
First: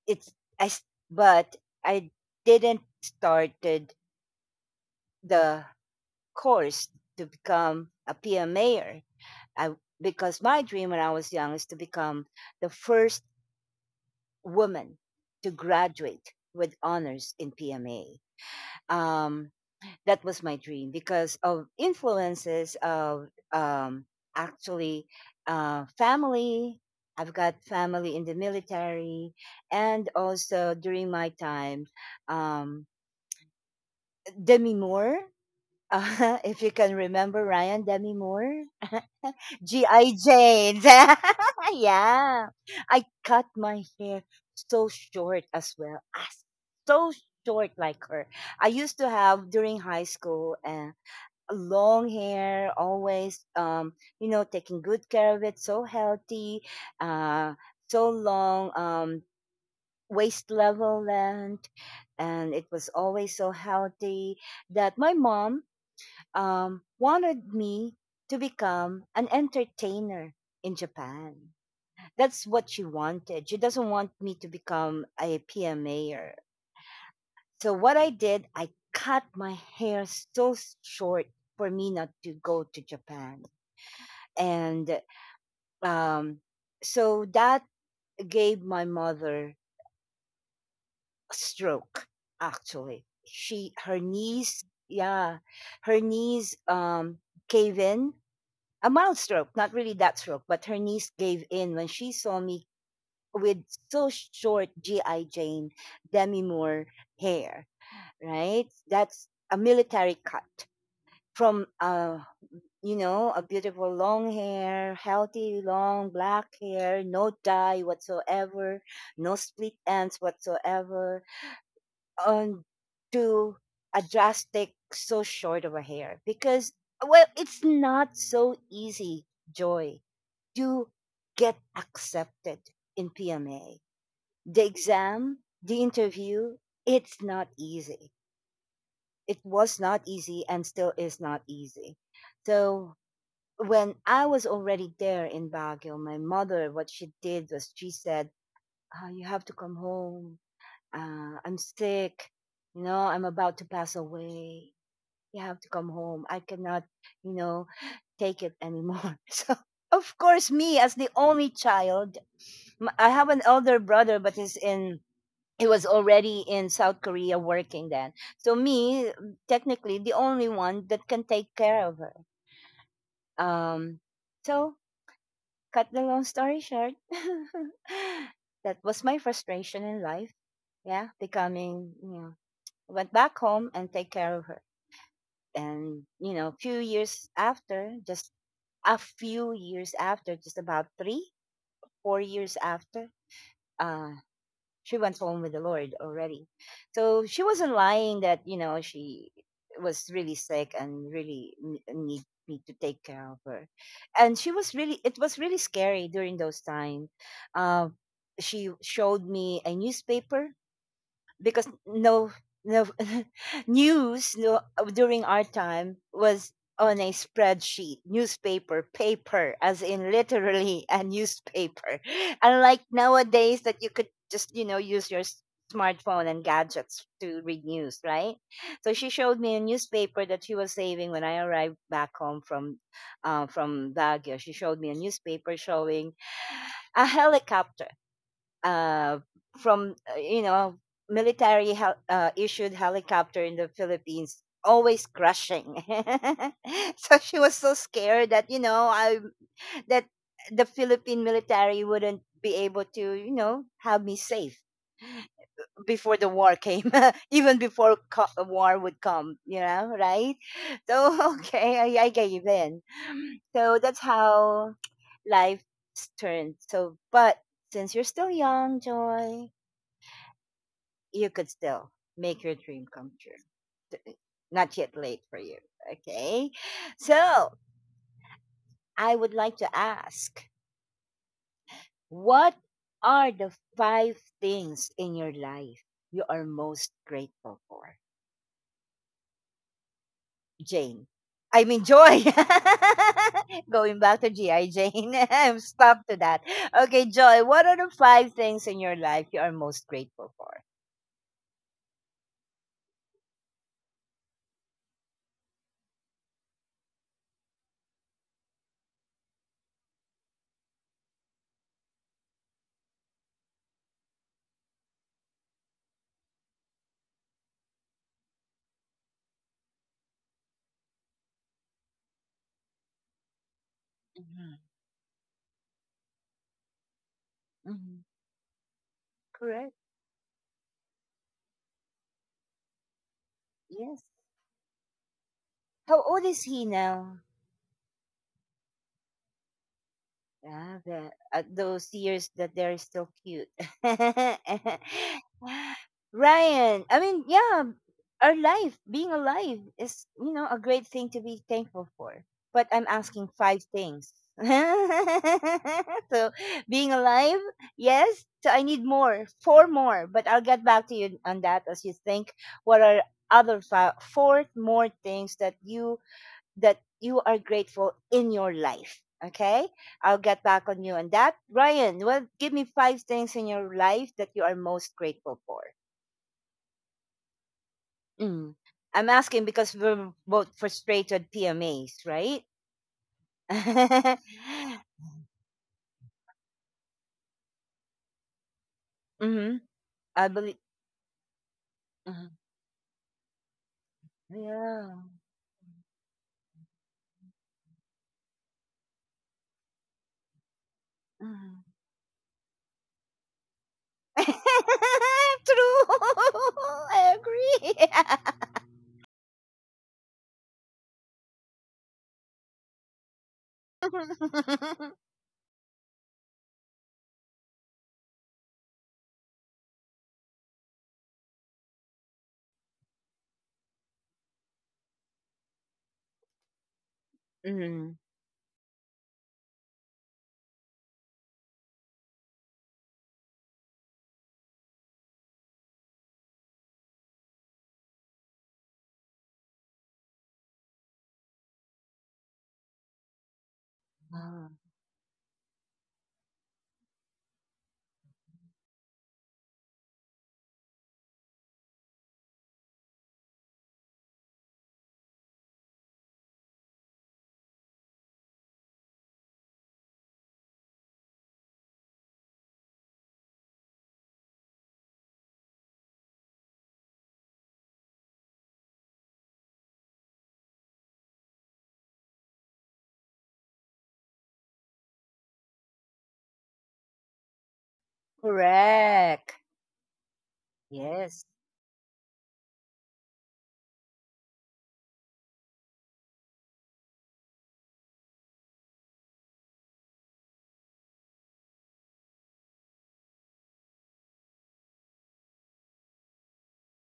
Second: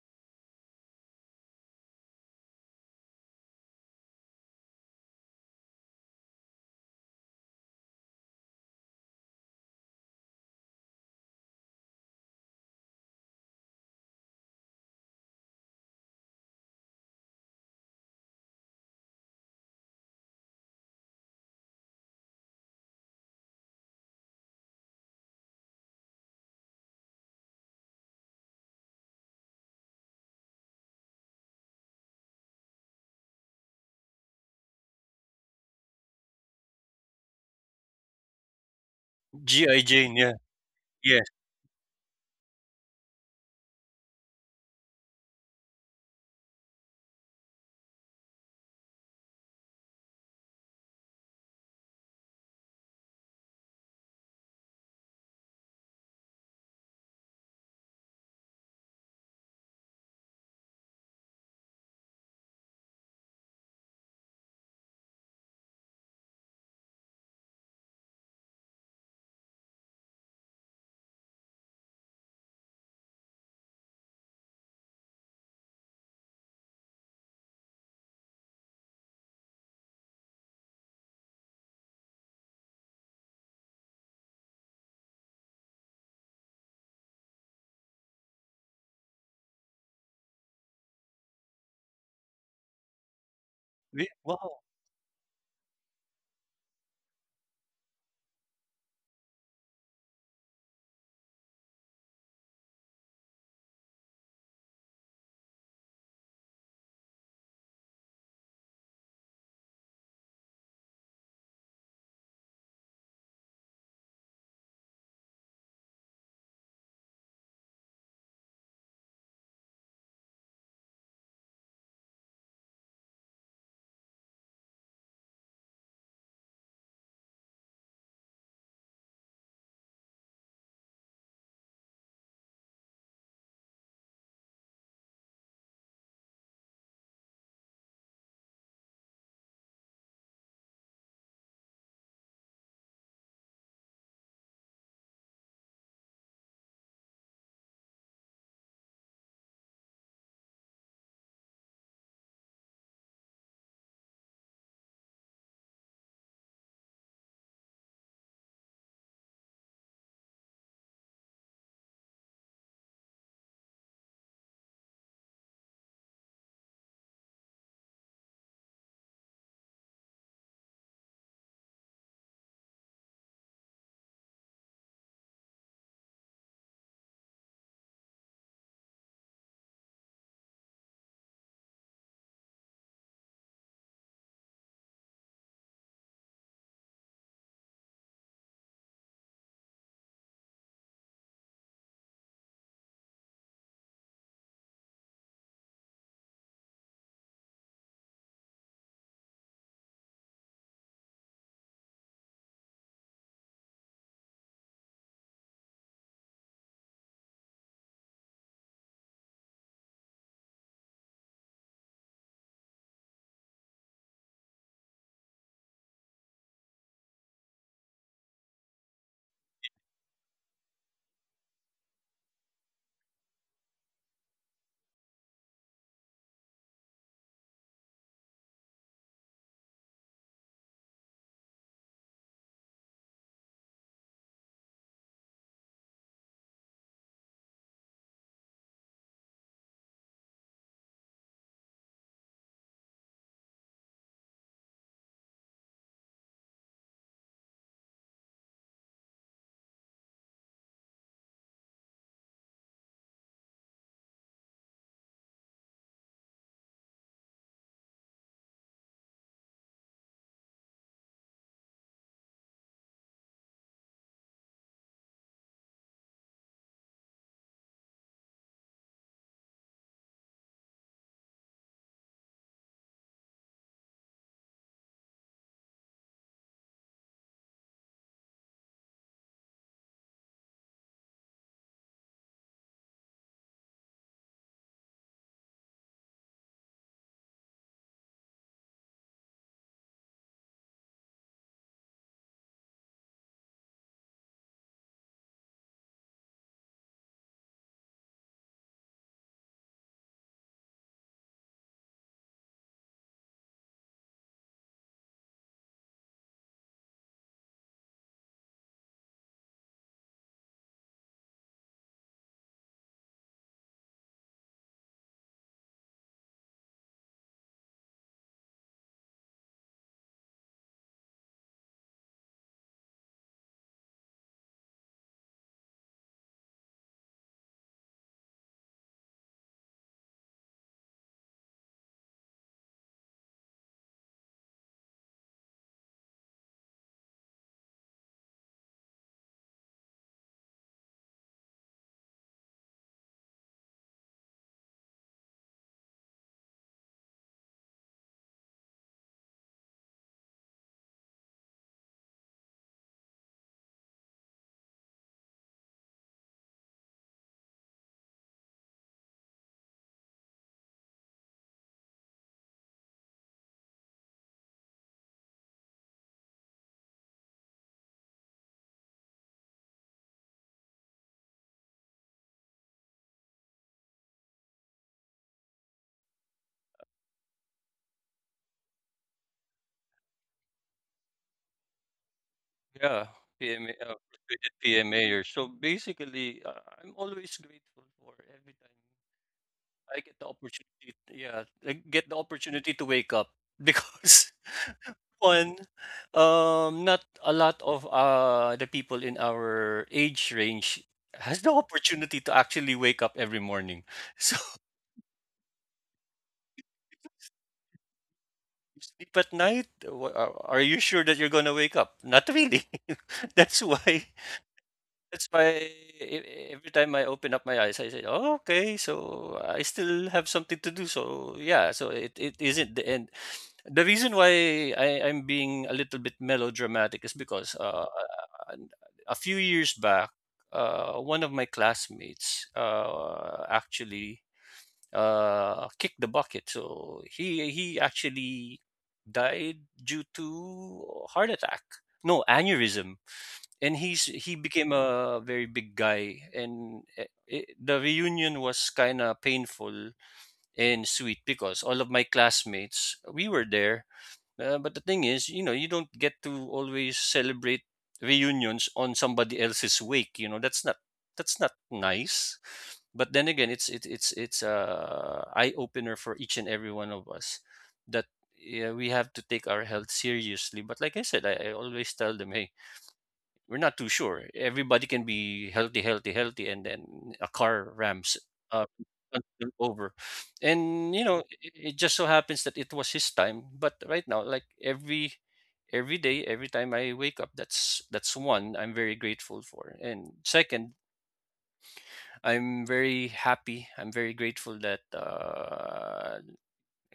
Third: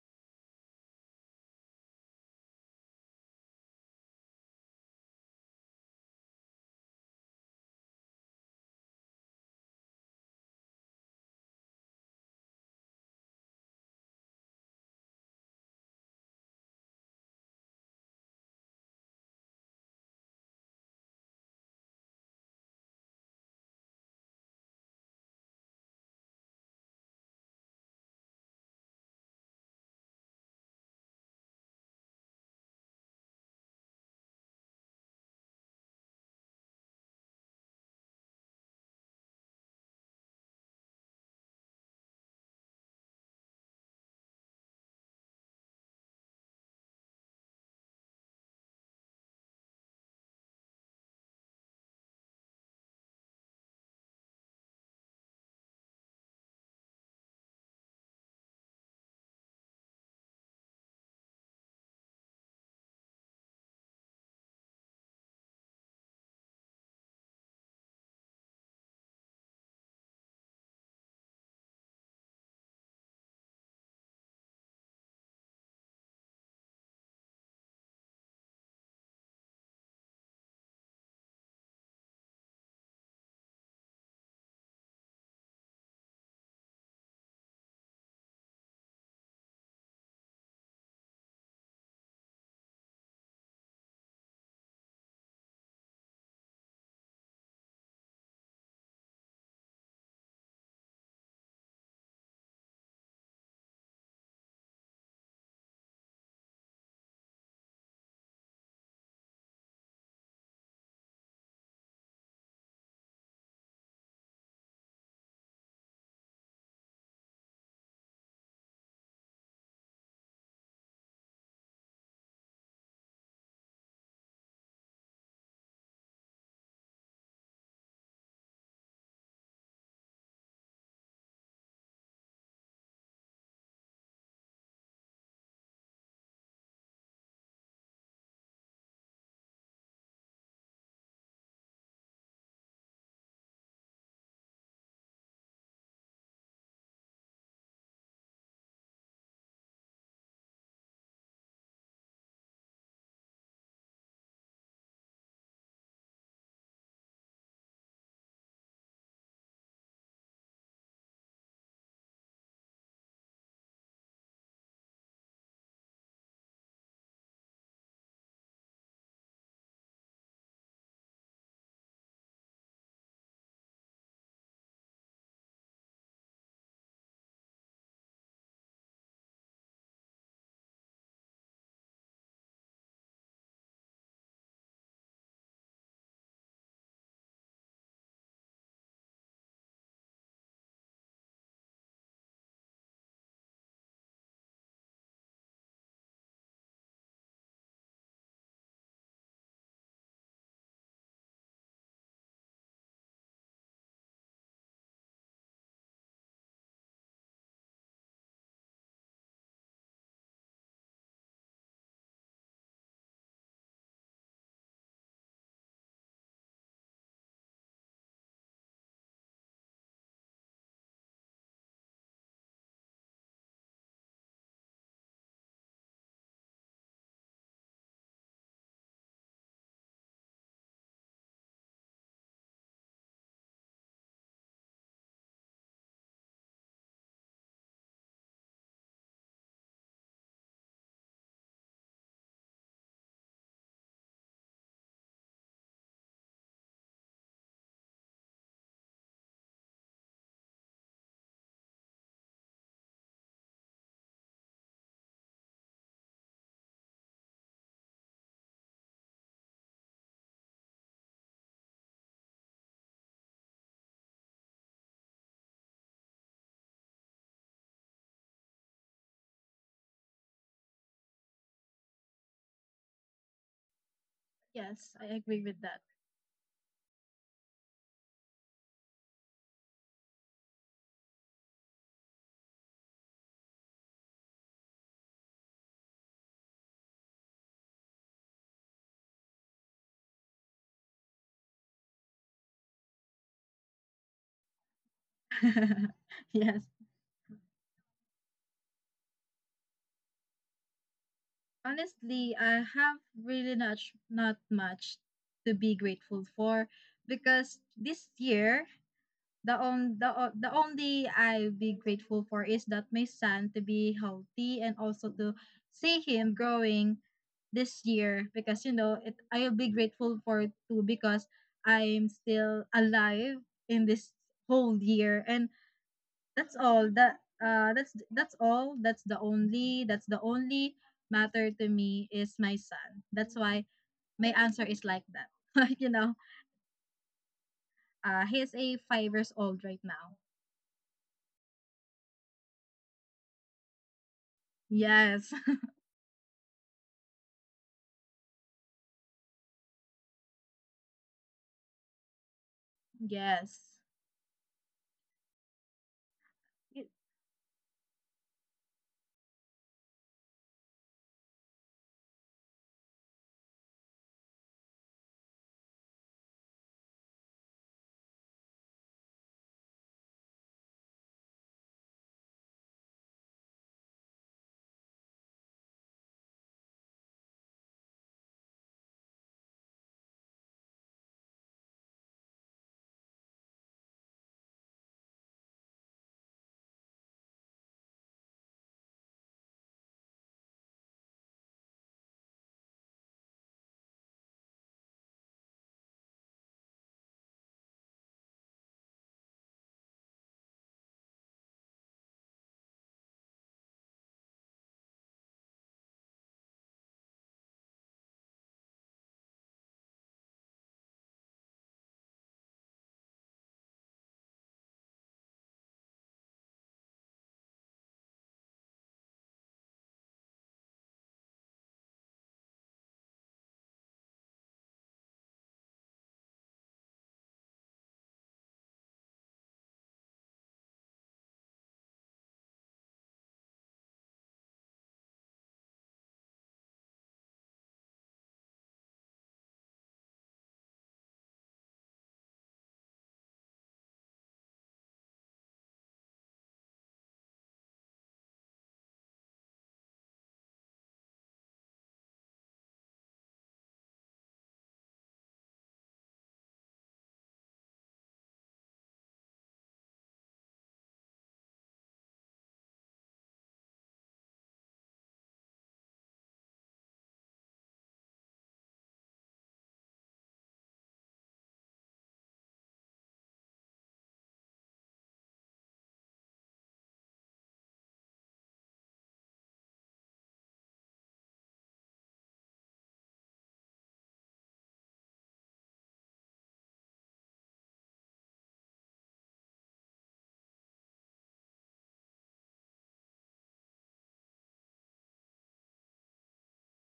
S1: it's I s- but I didn't started the course to become a PM mayor. I Because my dream when I was young is to become the first woman to graduate with honors in PMA. Um, that was my dream because of influences of actually family. I've got family in the military, and also during my time, um, Demi Moore. [laughs] If you can remember Ryan, Demi Moore,
S2: G.I.
S1: G.I.
S2: Jane, yeah.
S1: Jane.
S2: Yes,
S1: [laughs] Yeah. I cut my hair so short as well. Ah, so short like her. I used to have during high school, long hair, always, you know, taking good care of it, so healthy, uh so long, waist level length, and it was always so healthy that my mom wanted me to become an entertainer in Japan. That's what she wanted. She doesn't want me to become a PMAer. So what I did, I cut my hair so short for me not to go to Japan, and um, so that gave my mother a stroke. Actually, she her
S2: we, wow,
S1: knees, yeah, her knees gave in, a mild stroke, not really that stroke, but her knees gave in when she saw me with so short GI Jane Demi Moore hair, right? That's a military cut from, you know, a beautiful long hair, healthy long black hair, no dye whatsoever, no split ends whatsoever, on to a drastic so short of a hair. Because well, it's not so easy, Joy, to get accepted in PMA. The exam, the interview, it's not easy. It was not easy and still is not easy. So when I was already there in Baguio, my mother, what she did was she said, "Oh, you have to come home. I'm sick. You know, I'm about to pass away. You have to come home. I cannot, you know, take it anymore." [laughs] So of course, me as the only child, I have an elder brother, but he's in. He was already in South Korea working then. So me, technically, the only one that can take care of her. Um, so cut the long story short, [laughs] that was my frustration in life. Yeah, becoming, you know, went back home and take care of her. And you know, few years after, just a few years after, just about three, four years after, uh, she went home with the Lord already. So she wasn't lying that, you know, she was really sick and really need me to take care of her. And she was really, it was really scary during those times. Uh, she showed me a newspaper because no [laughs] news no, during our time was on a spreadsheet newspaper paper, as in literally a newspaper, [laughs] unlike nowadays that you could just, you know, use your smartphone and gadgets to read news, right? So she showed me a newspaper that she was saving when I arrived back home from, from Baguio. She showed me a newspaper showing a helicopter, uh, from you know, military issued helicopter in the Philippines always crashing. [laughs] So she was so scared that, you know, I that the Philippine military wouldn't be able to, you know, have me safe before the war came, [laughs] even before war would come, you know, right? So [laughs] okay, I gave in. So that's how life turned. So but since you're still young, Joy, you could still make your dream come true. Not
S3: yes,
S1: yet
S3: I
S1: late for
S3: agree
S1: you.
S3: with that.
S1: Okay. So I would like to ask, what are the five things in your life you are most grateful for? Jane. I mean, Joy. [laughs] Going back to GI Jane. [laughs] I'm
S3: [laughs]
S1: stuck to that.
S3: Yes,
S1: Okay, Joy, what are the five things in your life you are most grateful for?
S3: honestly, I have really not, not much to be grateful for, because this year the on the only I be grateful for is that my son to be healthy, and also to see him growing this year, because you know, it, I'll be grateful for it too, because I'm still alive in this
S1: Mhm.
S3: whole year. And
S1: Hmm.
S3: that's all that's the
S1: Correct.
S3: only, that's the only matter to me is my son. That's why
S1: Yes.
S3: my answer is like that. [laughs] Like, you
S1: How
S3: know,
S1: old is he now?
S3: he's a 5 years old right now.
S1: Yeah, the, those years that they're still cute. [laughs]
S3: Yes
S1: Ryan, I mean, yeah, our life, being alive is, you know, a great thing to be thankful for. But I'm asking five
S3: Yes.
S1: things. [laughs] So,
S3: Y-
S1: being alive, yes. So I need more, four more. But I'll get back to you on that as you think what are other five, four more things that you are grateful in your life. Okay, I'll get back on you on that. Ryan, well, give me five things in your life that you are most grateful for. Mm. I'm asking because we're both frustrated PMAs, right?
S2: yeah. PMA,
S1: [laughs]
S2: frustrated PMAer. So basically, I'm always grateful for every time
S1: Mm-hmm.
S2: I get the
S1: I believe.
S2: opportunity. Yeah, I get the opportunity to wake up, [laughs] because
S1: Yeah.
S2: one, not a lot of the people in our age range has the
S1: Mhm.
S2: opportunity to actually wake up every morning. [laughs] So
S1: [laughs] True. [laughs] I agree.
S2: you sleep at night. Are you sure that you're gonna wake up? Not really. [laughs] That's why.
S1: [laughs]
S2: That's why every time I open up my eyes, I say, "Oh, okay, so I still have something to do." So yeah, so it isn't the end. The reason why I'm being a little bit melodramatic is because,
S1: Mhm.
S2: a few years back, one of my classmates actually, kicked the bucket. So he actually died due to heart attack. No, aneurysm. And he
S1: Ah,
S2: became a very big guy, and the reunion was kind of painful and sweet, because all of my classmates, we were there. But the thing is, you know, you don't get to always celebrate reunions on somebody else's wake. You know, that's not, that's not nice. But then again, it's a eye opener for each and every one of us, that yeah, we have to take our health seriously. But like I said, I always tell them, hey, we're not too sure. Everybody can be healthy, healthy, healthy, and then a car rams uh
S1: correct.
S2: over. And you know,
S1: Yes.
S2: it just so happens that it was his time. But right now, like every, day, every time I wake up, that's, one I'm very grateful for. And second, I'm very happy, I'm very grateful that, uh,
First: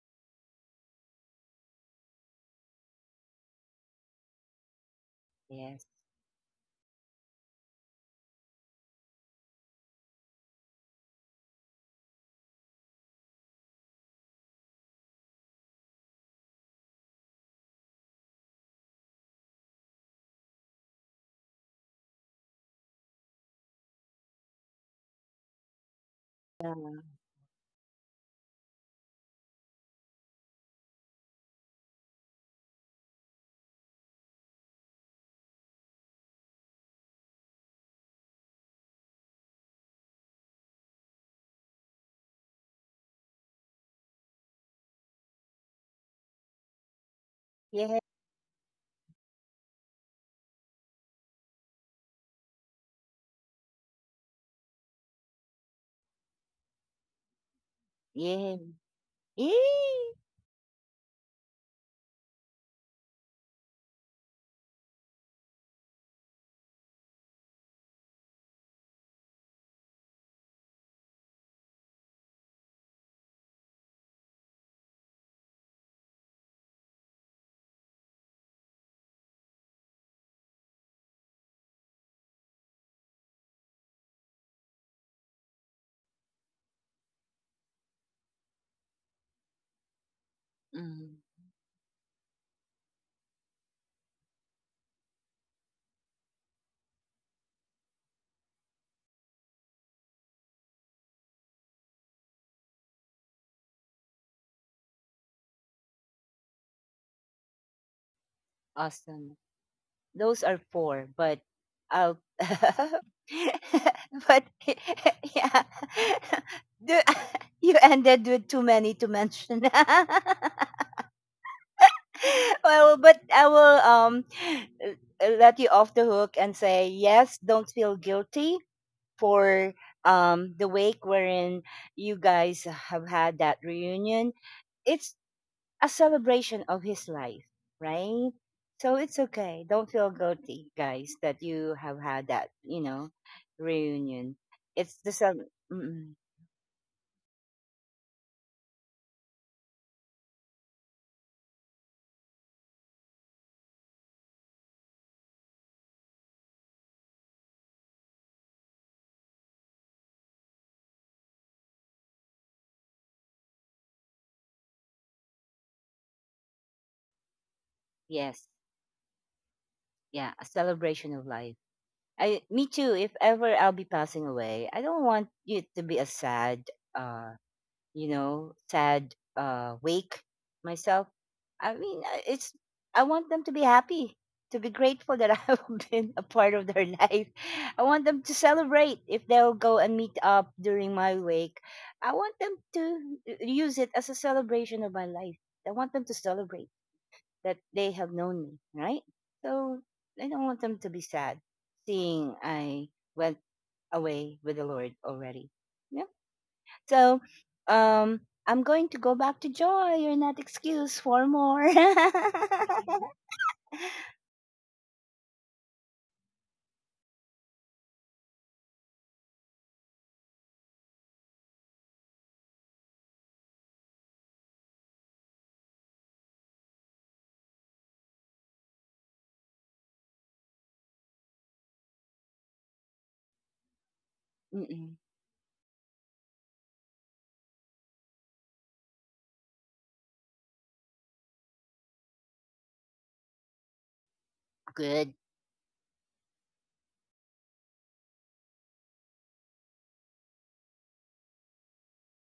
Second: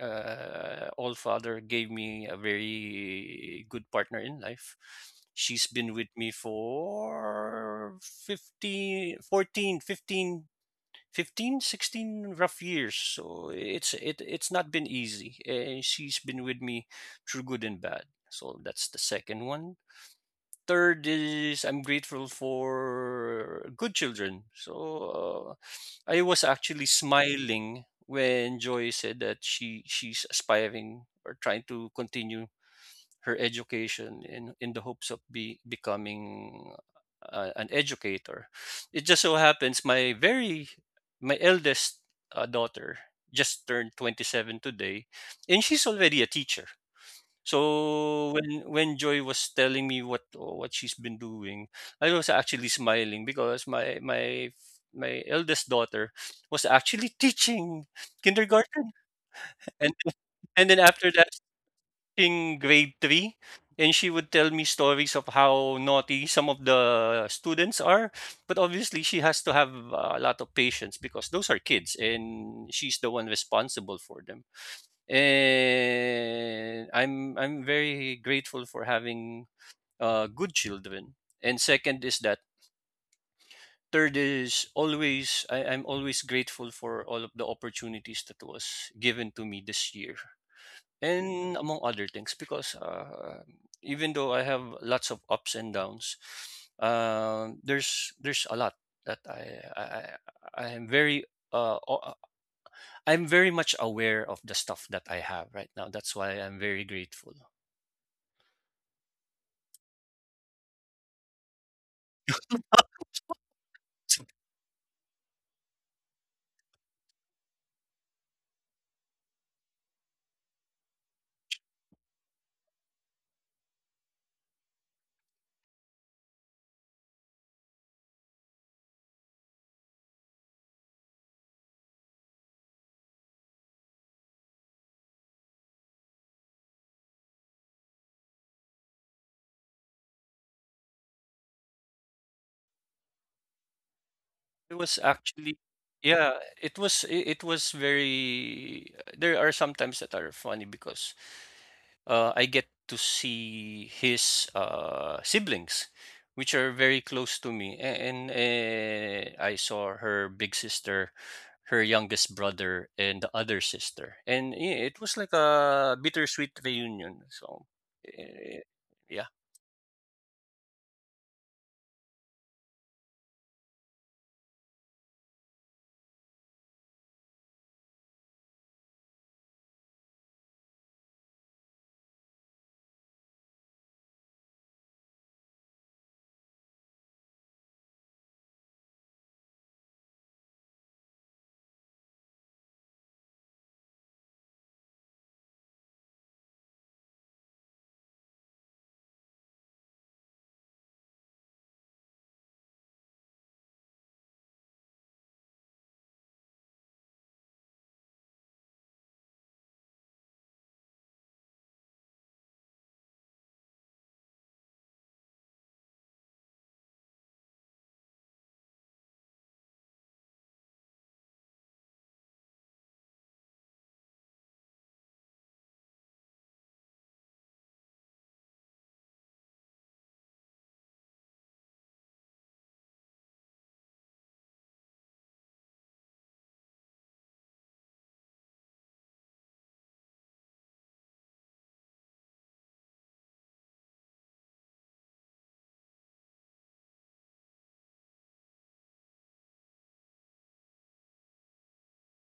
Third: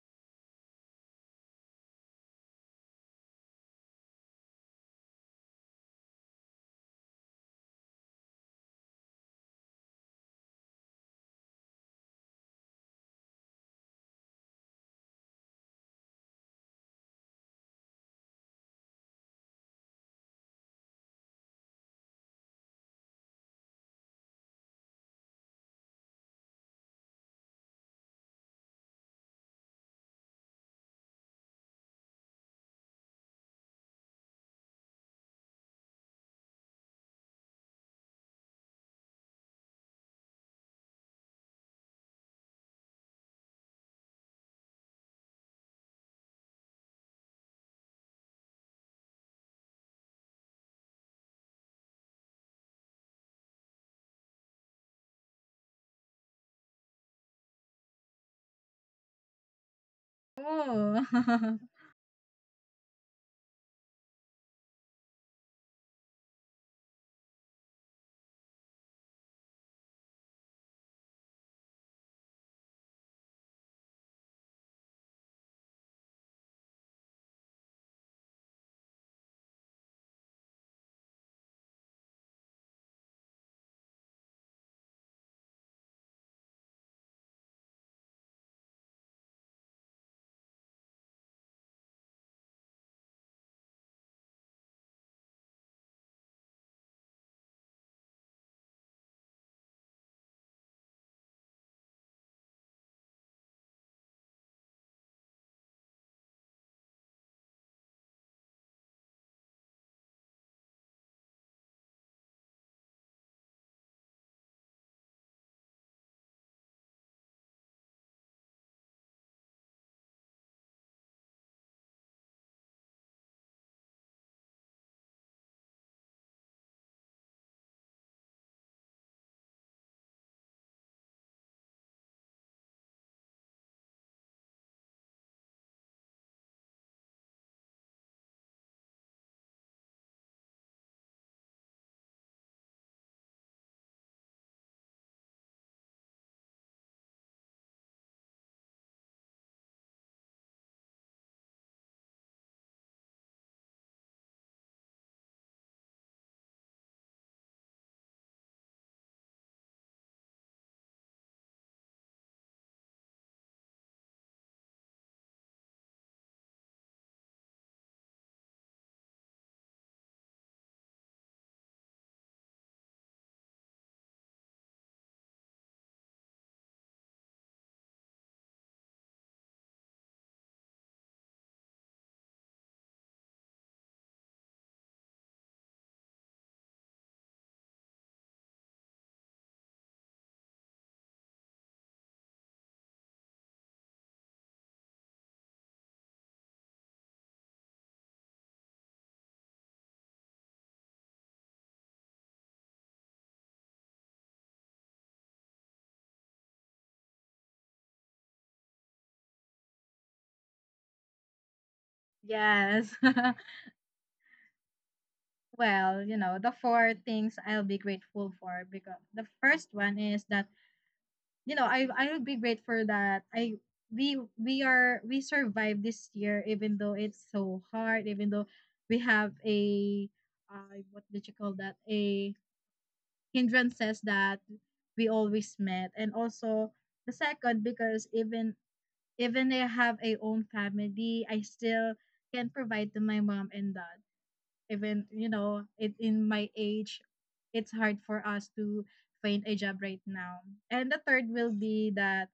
S2: uh, all father gave me a very good partner in life. She's
S1: Yes.
S2: been with me for 15, 14, 15, 15, 16 rough years. So it's not been easy, and she's been with me through good and bad. So that's the second one. Third is, I'm grateful for good children. So I was actually
S1: Yeah.
S2: smiling when Joy said that she's aspiring or trying to continue her education, in the hopes of be becoming an educator. It just so happens, my very, my eldest, daughter just turned 27 today, and she's already a teacher.
S1: Yeah,
S2: So when Joy was telling me what, she's been doing, I was actually smiling, because my eldest daughter was actually teaching
S1: yeah.
S2: kindergarten, and
S1: Yay!
S2: then
S3: Oh,
S2: after that
S3: [laughs]
S2: in grade three, and she would tell me stories of how naughty some of the students are. But obviously, she has to have a lot of patience, because those are kids, and she's the one responsible for them. And I'm very grateful for having, good children. And second is that, third is, always, I'm always grateful for all of the opportunities that was given to me this year,
S1: Mm,
S2: and among other things, because, even though I have lots of ups and downs, there's a lot that i, I I am very, uh, o- I'm very much aware of the stuff that I have right now. That's why I'm very grateful.
S1: awesome. Those are four, but I'll [laughs] but [laughs] yeah. [laughs] Do- [laughs] you ended with too many to mention. [laughs] Well, but I will uh, let you off the hook and say yes, don't feel guilty for the wake wherein you guys have had that reunion. It's a celebration of his life, right? So it's okay. Don't feel guilty, guys, that you have had that, you know, reunion.
S2: It was
S1: It's the cel-
S2: actually,
S1: mm,
S2: yeah, it was, it was very, there are some times that are funny, because, I get to see his, siblings, which are very close to me, and I saw her big sister, her youngest brother, and the other sister, and yeah, it was like a bittersweet reunion. So,
S1: Yes,
S2: eh, yeah.
S1: yeah, a celebration of life. I, me too. If ever I'll be passing away, I don't want it to be a sad, uh, you know, sad wake myself. I mean, it's I want them to be happy, to be grateful that [laughs] I've been a part of their [laughs] life. I want them to celebrate if they'll go and meet up during my wake. I want them to use it as a celebration of my life. I want them to celebrate that they have known me, right? So I don't want them to be sad seeing I went away with the Lord already. So um, I'm going to go back to Joy. You're not excused for more. [laughs]
S3: yes. [laughs] Well, you know, the four things I'll be grateful for. Because the first one is that, you know, I will be grateful that I we are we survived this year even though it's so hard, even though we have a what did you call that? A hindrances that
S1: Mm-mm.
S3: we always met. And also the second, because even, even I have a own family, I still can provide to my mom and dad. Even
S1: Good.
S3: you know, it, in my age, it's hard for us to find a job right now. And the third will be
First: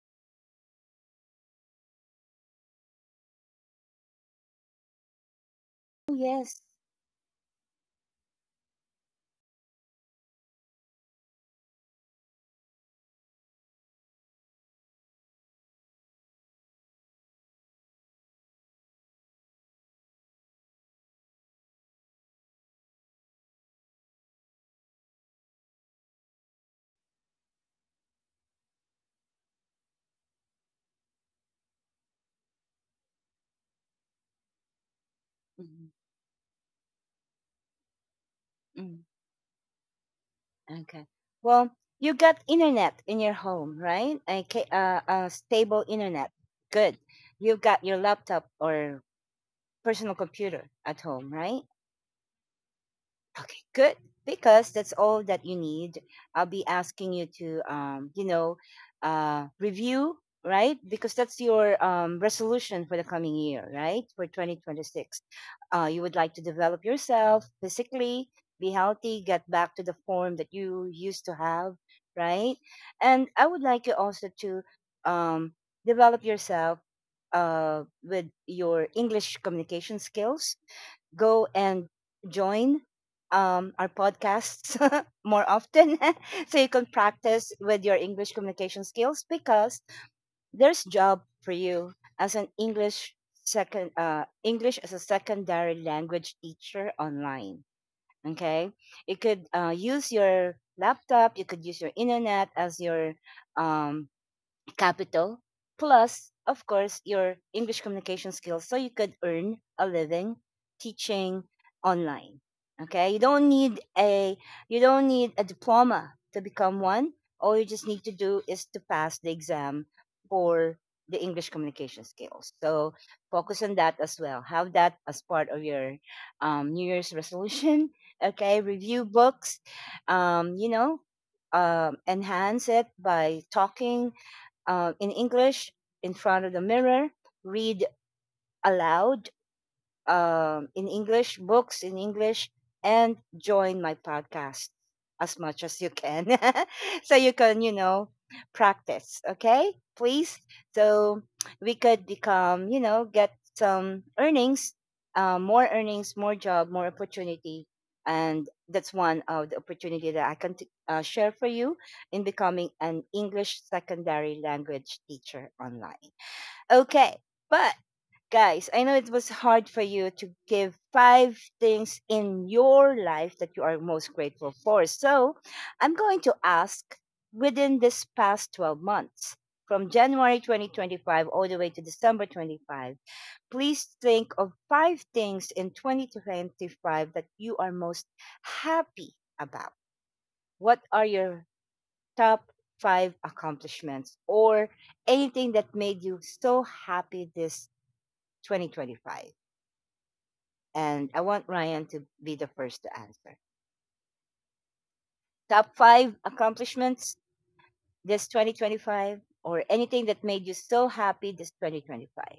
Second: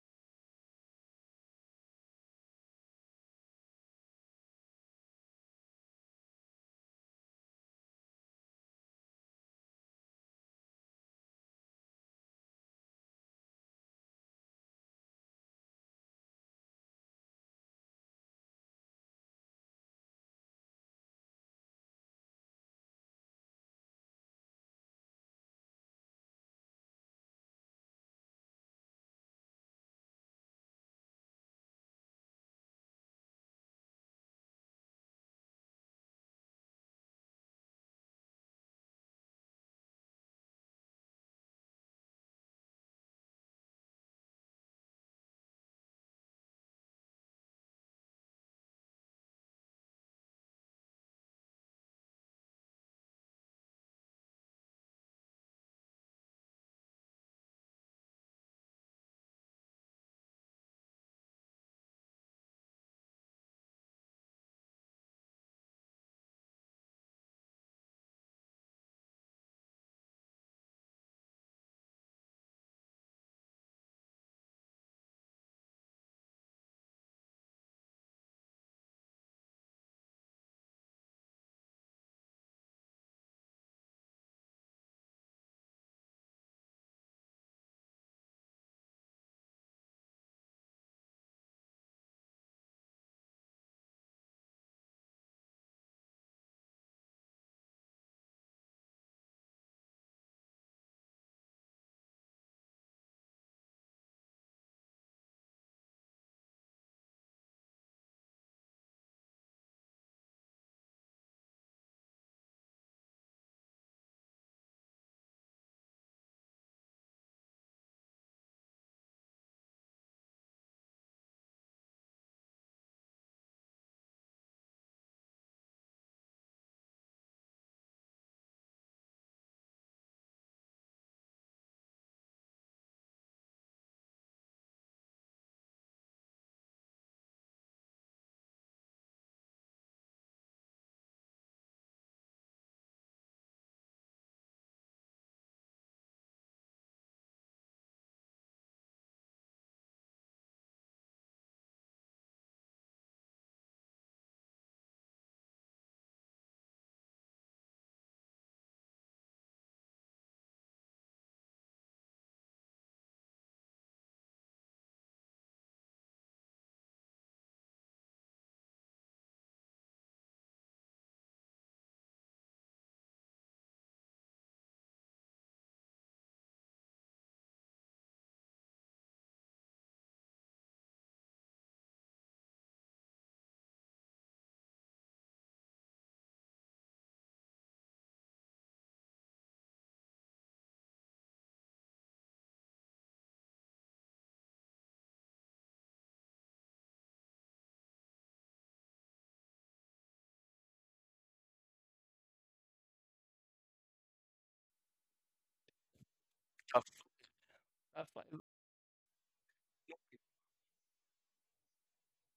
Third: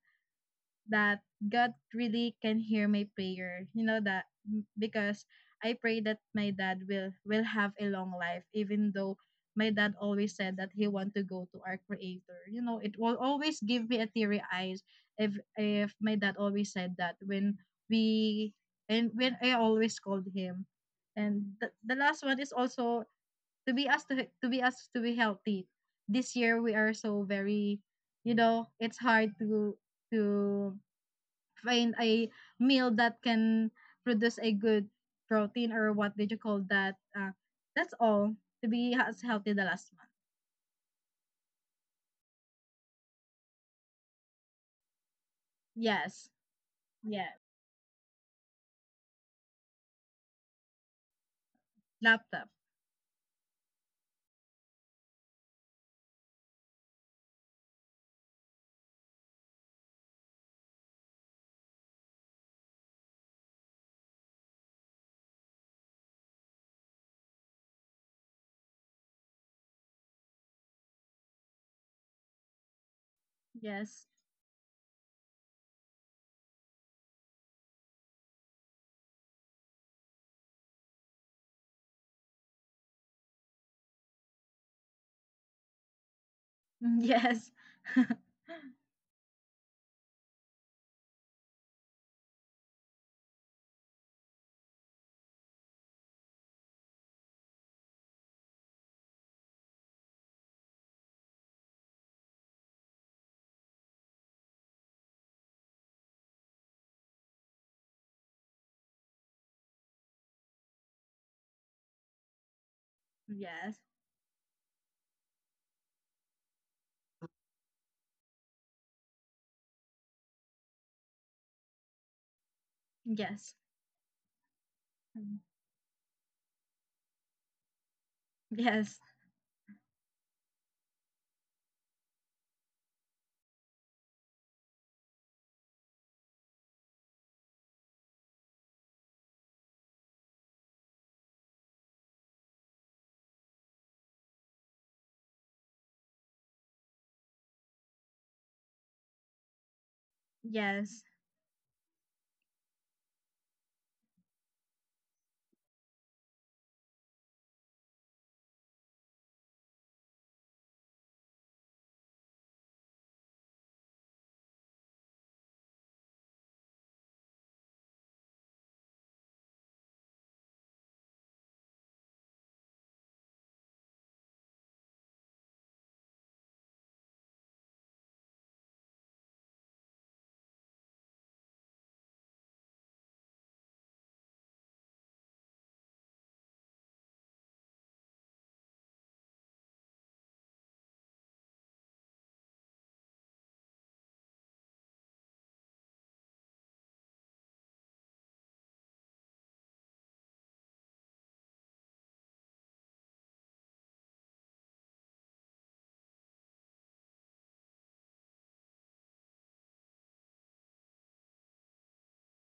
S3: that God really can hear my prayer. You know that because I pray that my
S1: Yes.
S3: dad will have a long life, even though my dad always said that he want to go to our creator. You know, it will always give me a teary eyes if my dad always said that, when we and when I always called him. And the last one is also to be asked to be asked to be healthy. This year we are so very, you know, it's hard to to find a meal that can produce a good protein, or
S1: Mm,
S3: what did you call that? That's all, to be
S1: mm.
S3: as healthy the last month.
S1: Okay. Well, you got internet in your home, right? Okay, stable
S3: Yes.
S1: internet. Good.
S3: Yes.
S1: You've got your laptop or personal computer at home, right?
S3: Laptop.
S1: Okay, good. Because that's all that you need. I'll be asking you to, you know, review, right? Because that's your resolution for the coming year, right? For 2026. You would like to develop yourself physically, be healthy, get back to the form that you used to have, right? And I would like you
S3: Yes.
S1: also to um, develop yourself with your English communication skills, go and join our podcasts [laughs] more often [laughs] so you can
S3: [laughs] Yes.
S1: practice with your English
S3: [laughs]
S1: communication skills because there's job for you as an English as a secondary language teacher online. Okay, you could use your laptop, you could use your internet as your um, capital, plus of course your English communication skills, so you could earn a living teaching online. Okay,
S3: Yes.
S1: you don't need a diploma to become one. All you just need to do is to pass the exam for the English communication skills, so
S3: Yes.
S1: focus on that as well. Have that as part of your new year's resolution. [laughs] Okay,
S3: Yes.
S1: review books, um, you know enhance it by talking in English in front of the mirror, read aloud in English, books in English, and join my podcast as much as you can. [laughs] So you can, practice, okay? Please.
S3: Yes.
S1: So we could become, get some earnings, more earnings, more job, more opportunity. And that's one of the opportunity that I can share for you in becoming an English secondary language teacher online. Okay, but guys, I know it was hard for you to give five things in your life that you are most grateful for. So I'm going to ask, within this past 12 months, from January 2025 all the way to December 25, please think of five things in 2025 that you are most happy about. What are your top five accomplishments, or anything that made you so happy this 2025? And I want Ryan to be the first to answer. Top five
S2: tough-
S1: accomplishments this 2025, or anything that made you so happy this 2025.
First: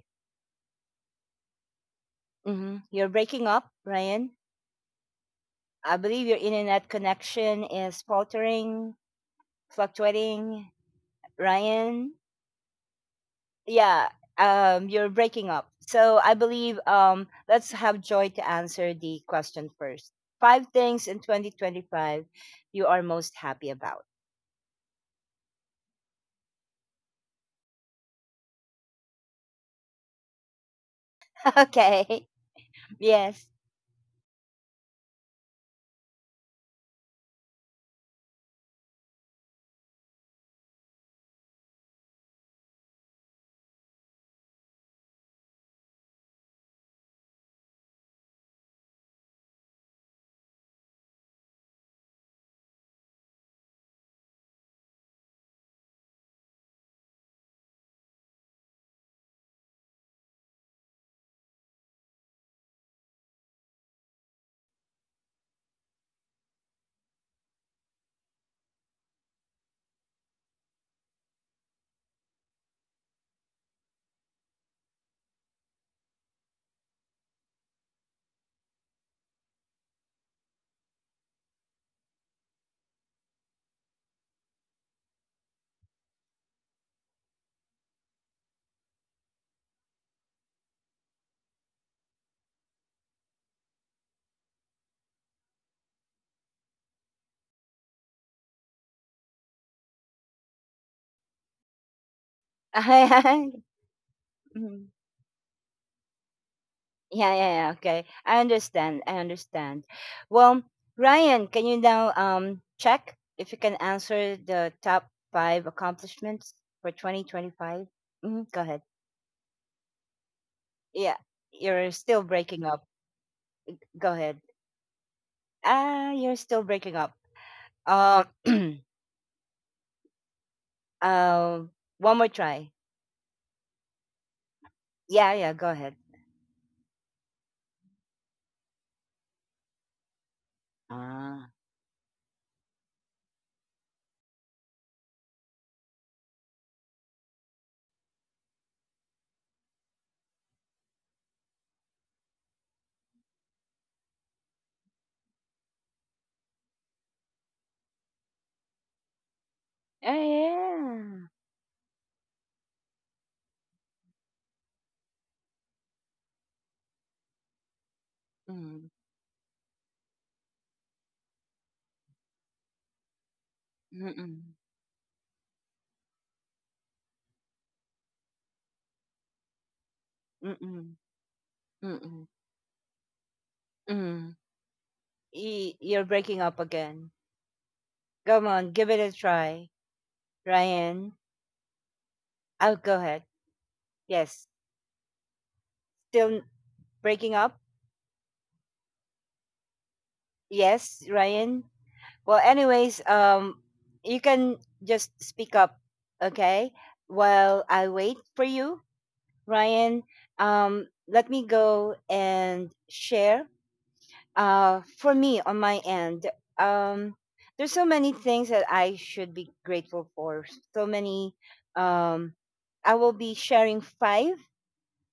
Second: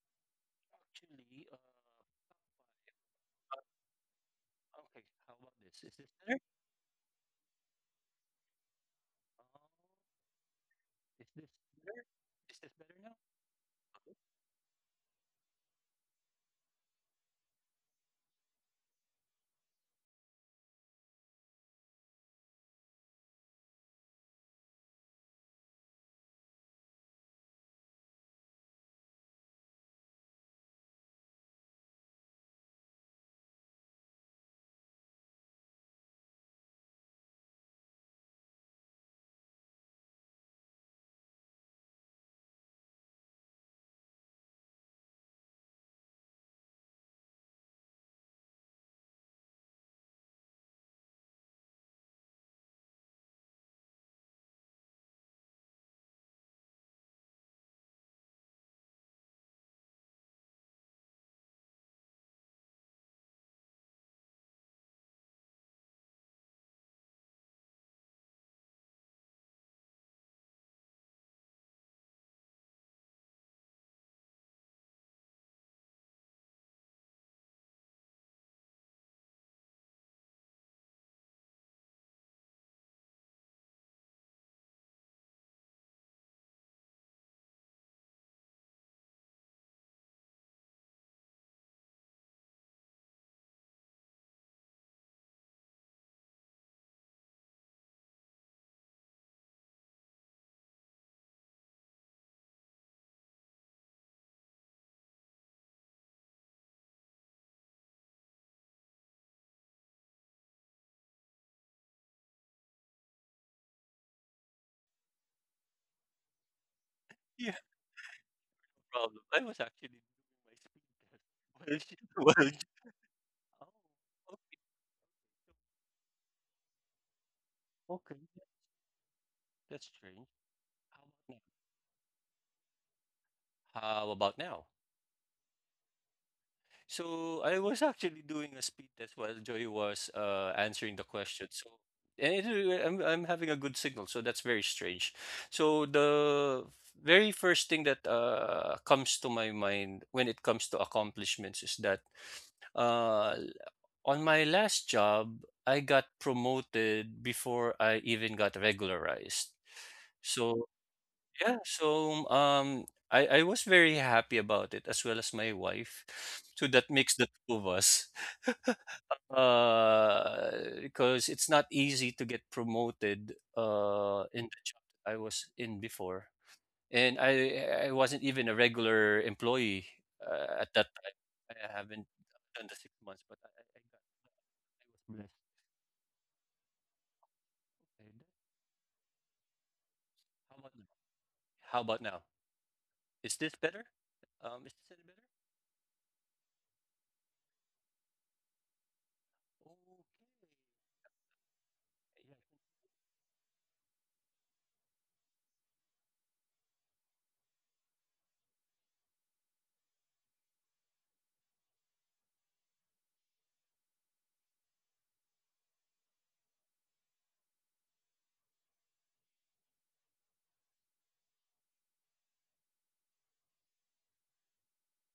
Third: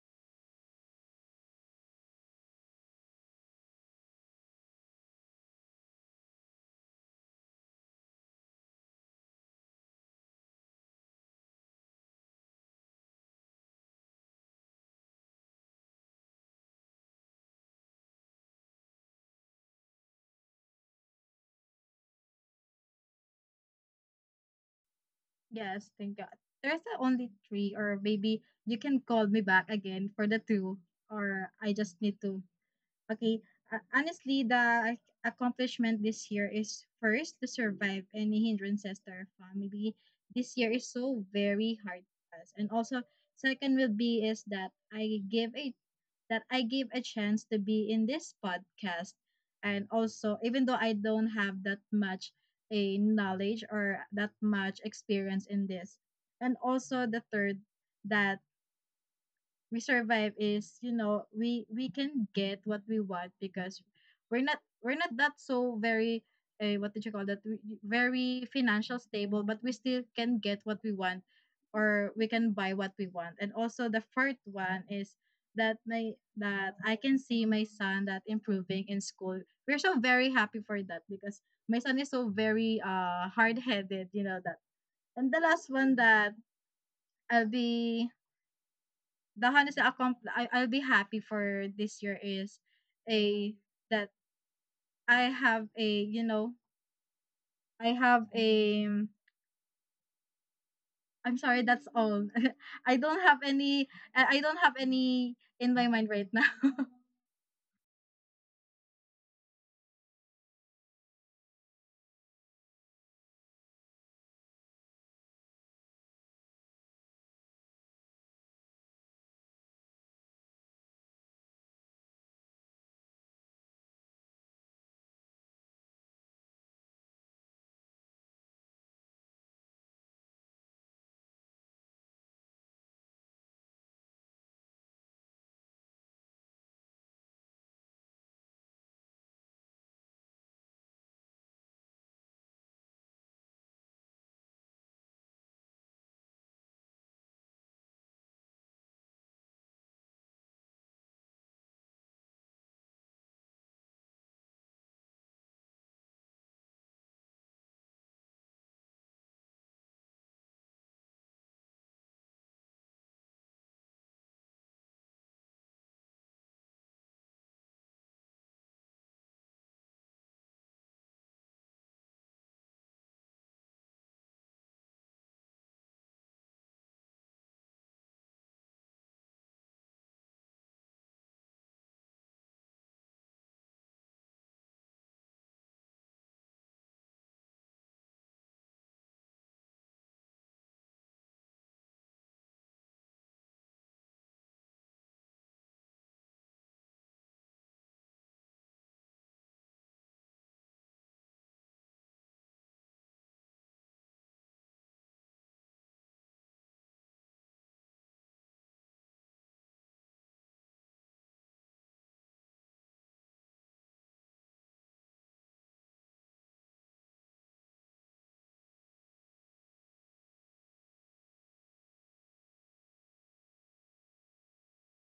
S2: Actually,
S1: Mm-hmm. You're breaking up, Ryan.
S2: okay, how about this?
S1: I
S2: Is this
S1: believe your
S2: better?
S1: internet connection is faltering,
S2: Oh,
S1: fluctuating.
S2: is this better?
S1: Ryan,
S2: Is this better now?
S1: yeah,
S2: Okay.
S1: you're breaking up. So I believe let's have Joy to answer the question first. Five things in 2025 you are most happy about. [laughs]
S3: Yes. Thank God. There's the only three, or maybe you can call me back again for the two, or I just need
S1: Okay.
S3: to. Okay.
S1: Yes.
S3: Honestly, the accomplishment this year is first to survive any hindrances to our family. This year is so very hard for us. And also, second will be is that I gave a that I gave a chance to be in this podcast. And also, even though I don't have that much a knowledge or that much experience in this. And also the third, that we survive is, you know, we can get what we want, because we're not that so very what did you call that? Very financial stable, but we still can get what we want, or we can buy what we want. And also the third one is that my that I can see my son that improving in school. We're so very happy for that, because my son is so very hard-headed, you know that. And the last one that I'll be, the honest I'll be happy for this year, is a that I have a, you know, I have a, I'm sorry, that's all. [laughs] I don't have
S1: [laughs]
S3: any, I don't have
S1: Mhm.
S3: any in my mind right now. [laughs]
S1: Yeah, yeah, yeah. Okay, I understand. I understand. Well, Ryan, can you now check if you can answer the top five accomplishments for
S2: Yeah.
S1: 2025? Mm-hmm. Go ahead.
S2: No problem. I was actually doing my speed
S1: Yeah, you're
S2: test [laughs]
S1: still
S2: while she.
S1: breaking up.
S2: [laughs]
S1: Go
S2: Oh,
S1: ahead.
S2: okay, so.
S1: Ah, you're still breaking up.
S2: Okay,
S1: Uh, [clears throat]
S2: that's strange. How about now?
S1: uh, one more try.
S2: How about now?
S1: Yeah, yeah. Go ahead.
S2: So I was actually doing a speed test while Joy was, answering the question.
S1: Ah,
S2: So and it, I'm having a good signal, so that's very strange. So the very first thing that, comes to my mind when it comes to accomplishments, is that, uh, on my last job, I got promoted before I even got regularized.
S1: oh,
S2: So
S1: yeah.
S2: yeah, so, I was very happy about it, as well as my wife. So that makes the two of us. [laughs]
S1: Mm,
S2: Because it's not easy to get promoted
S1: mm, mm,
S2: in the job that I was in before. And I wasn't even a regular employee, at that
S1: mm,
S2: time. I haven't
S1: mm,
S2: done the 6 months, but I got I
S1: mm.
S2: was blessed.
S1: You're breaking up again. Come on, give it a try.
S2: How about now?
S1: Ryan,
S2: How about now?
S1: I'll go ahead.
S2: Is this better?
S1: Yes.
S2: Is this any better?
S1: Still breaking up?
S2: Okay.
S1: Yes, Ryan.
S2: Yeah.
S1: Well, anyways, you can just speak up, okay? While I wait for you, Ryan, let me go and share, for me on my end, um there's so many things that I should be grateful for, so many. um I will be sharing five,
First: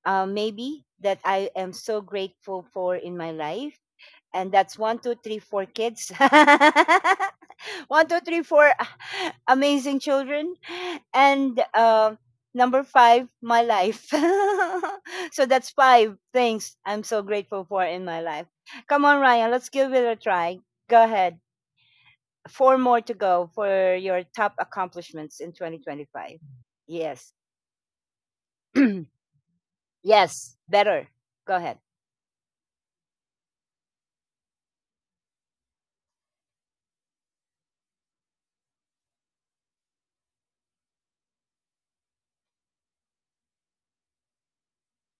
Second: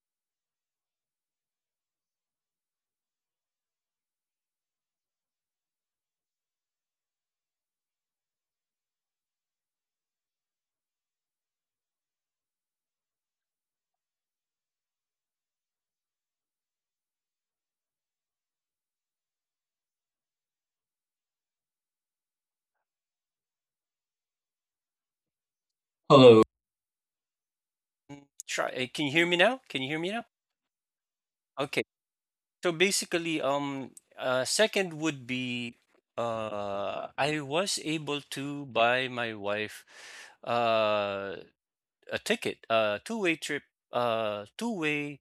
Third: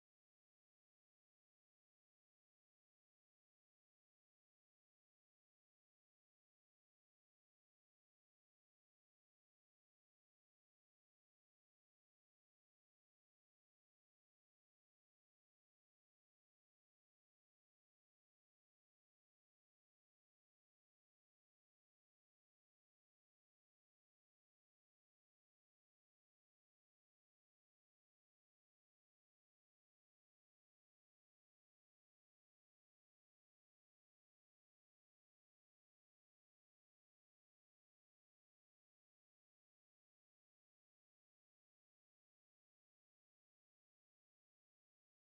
S1: maybe, that I am so grateful for in my life, and that's one two three four kids. [laughs] One two three four [laughs] amazing children. And number five, my life. [laughs] So that's five things I'm so grateful for in my life. Come on, Ryan, let's give it a try. Go ahead. Four more to go for your top accomplishments in 2025.
S2: Hello.
S1: Yes.
S2: Try. Can you hear me now? Can you hear
S1: [clears throat]
S2: me now?
S1: Yes, better. Go ahead.
S2: Okay. So basically, second would be, I was able to buy my wife uh a ticket, a two-way trip, two-way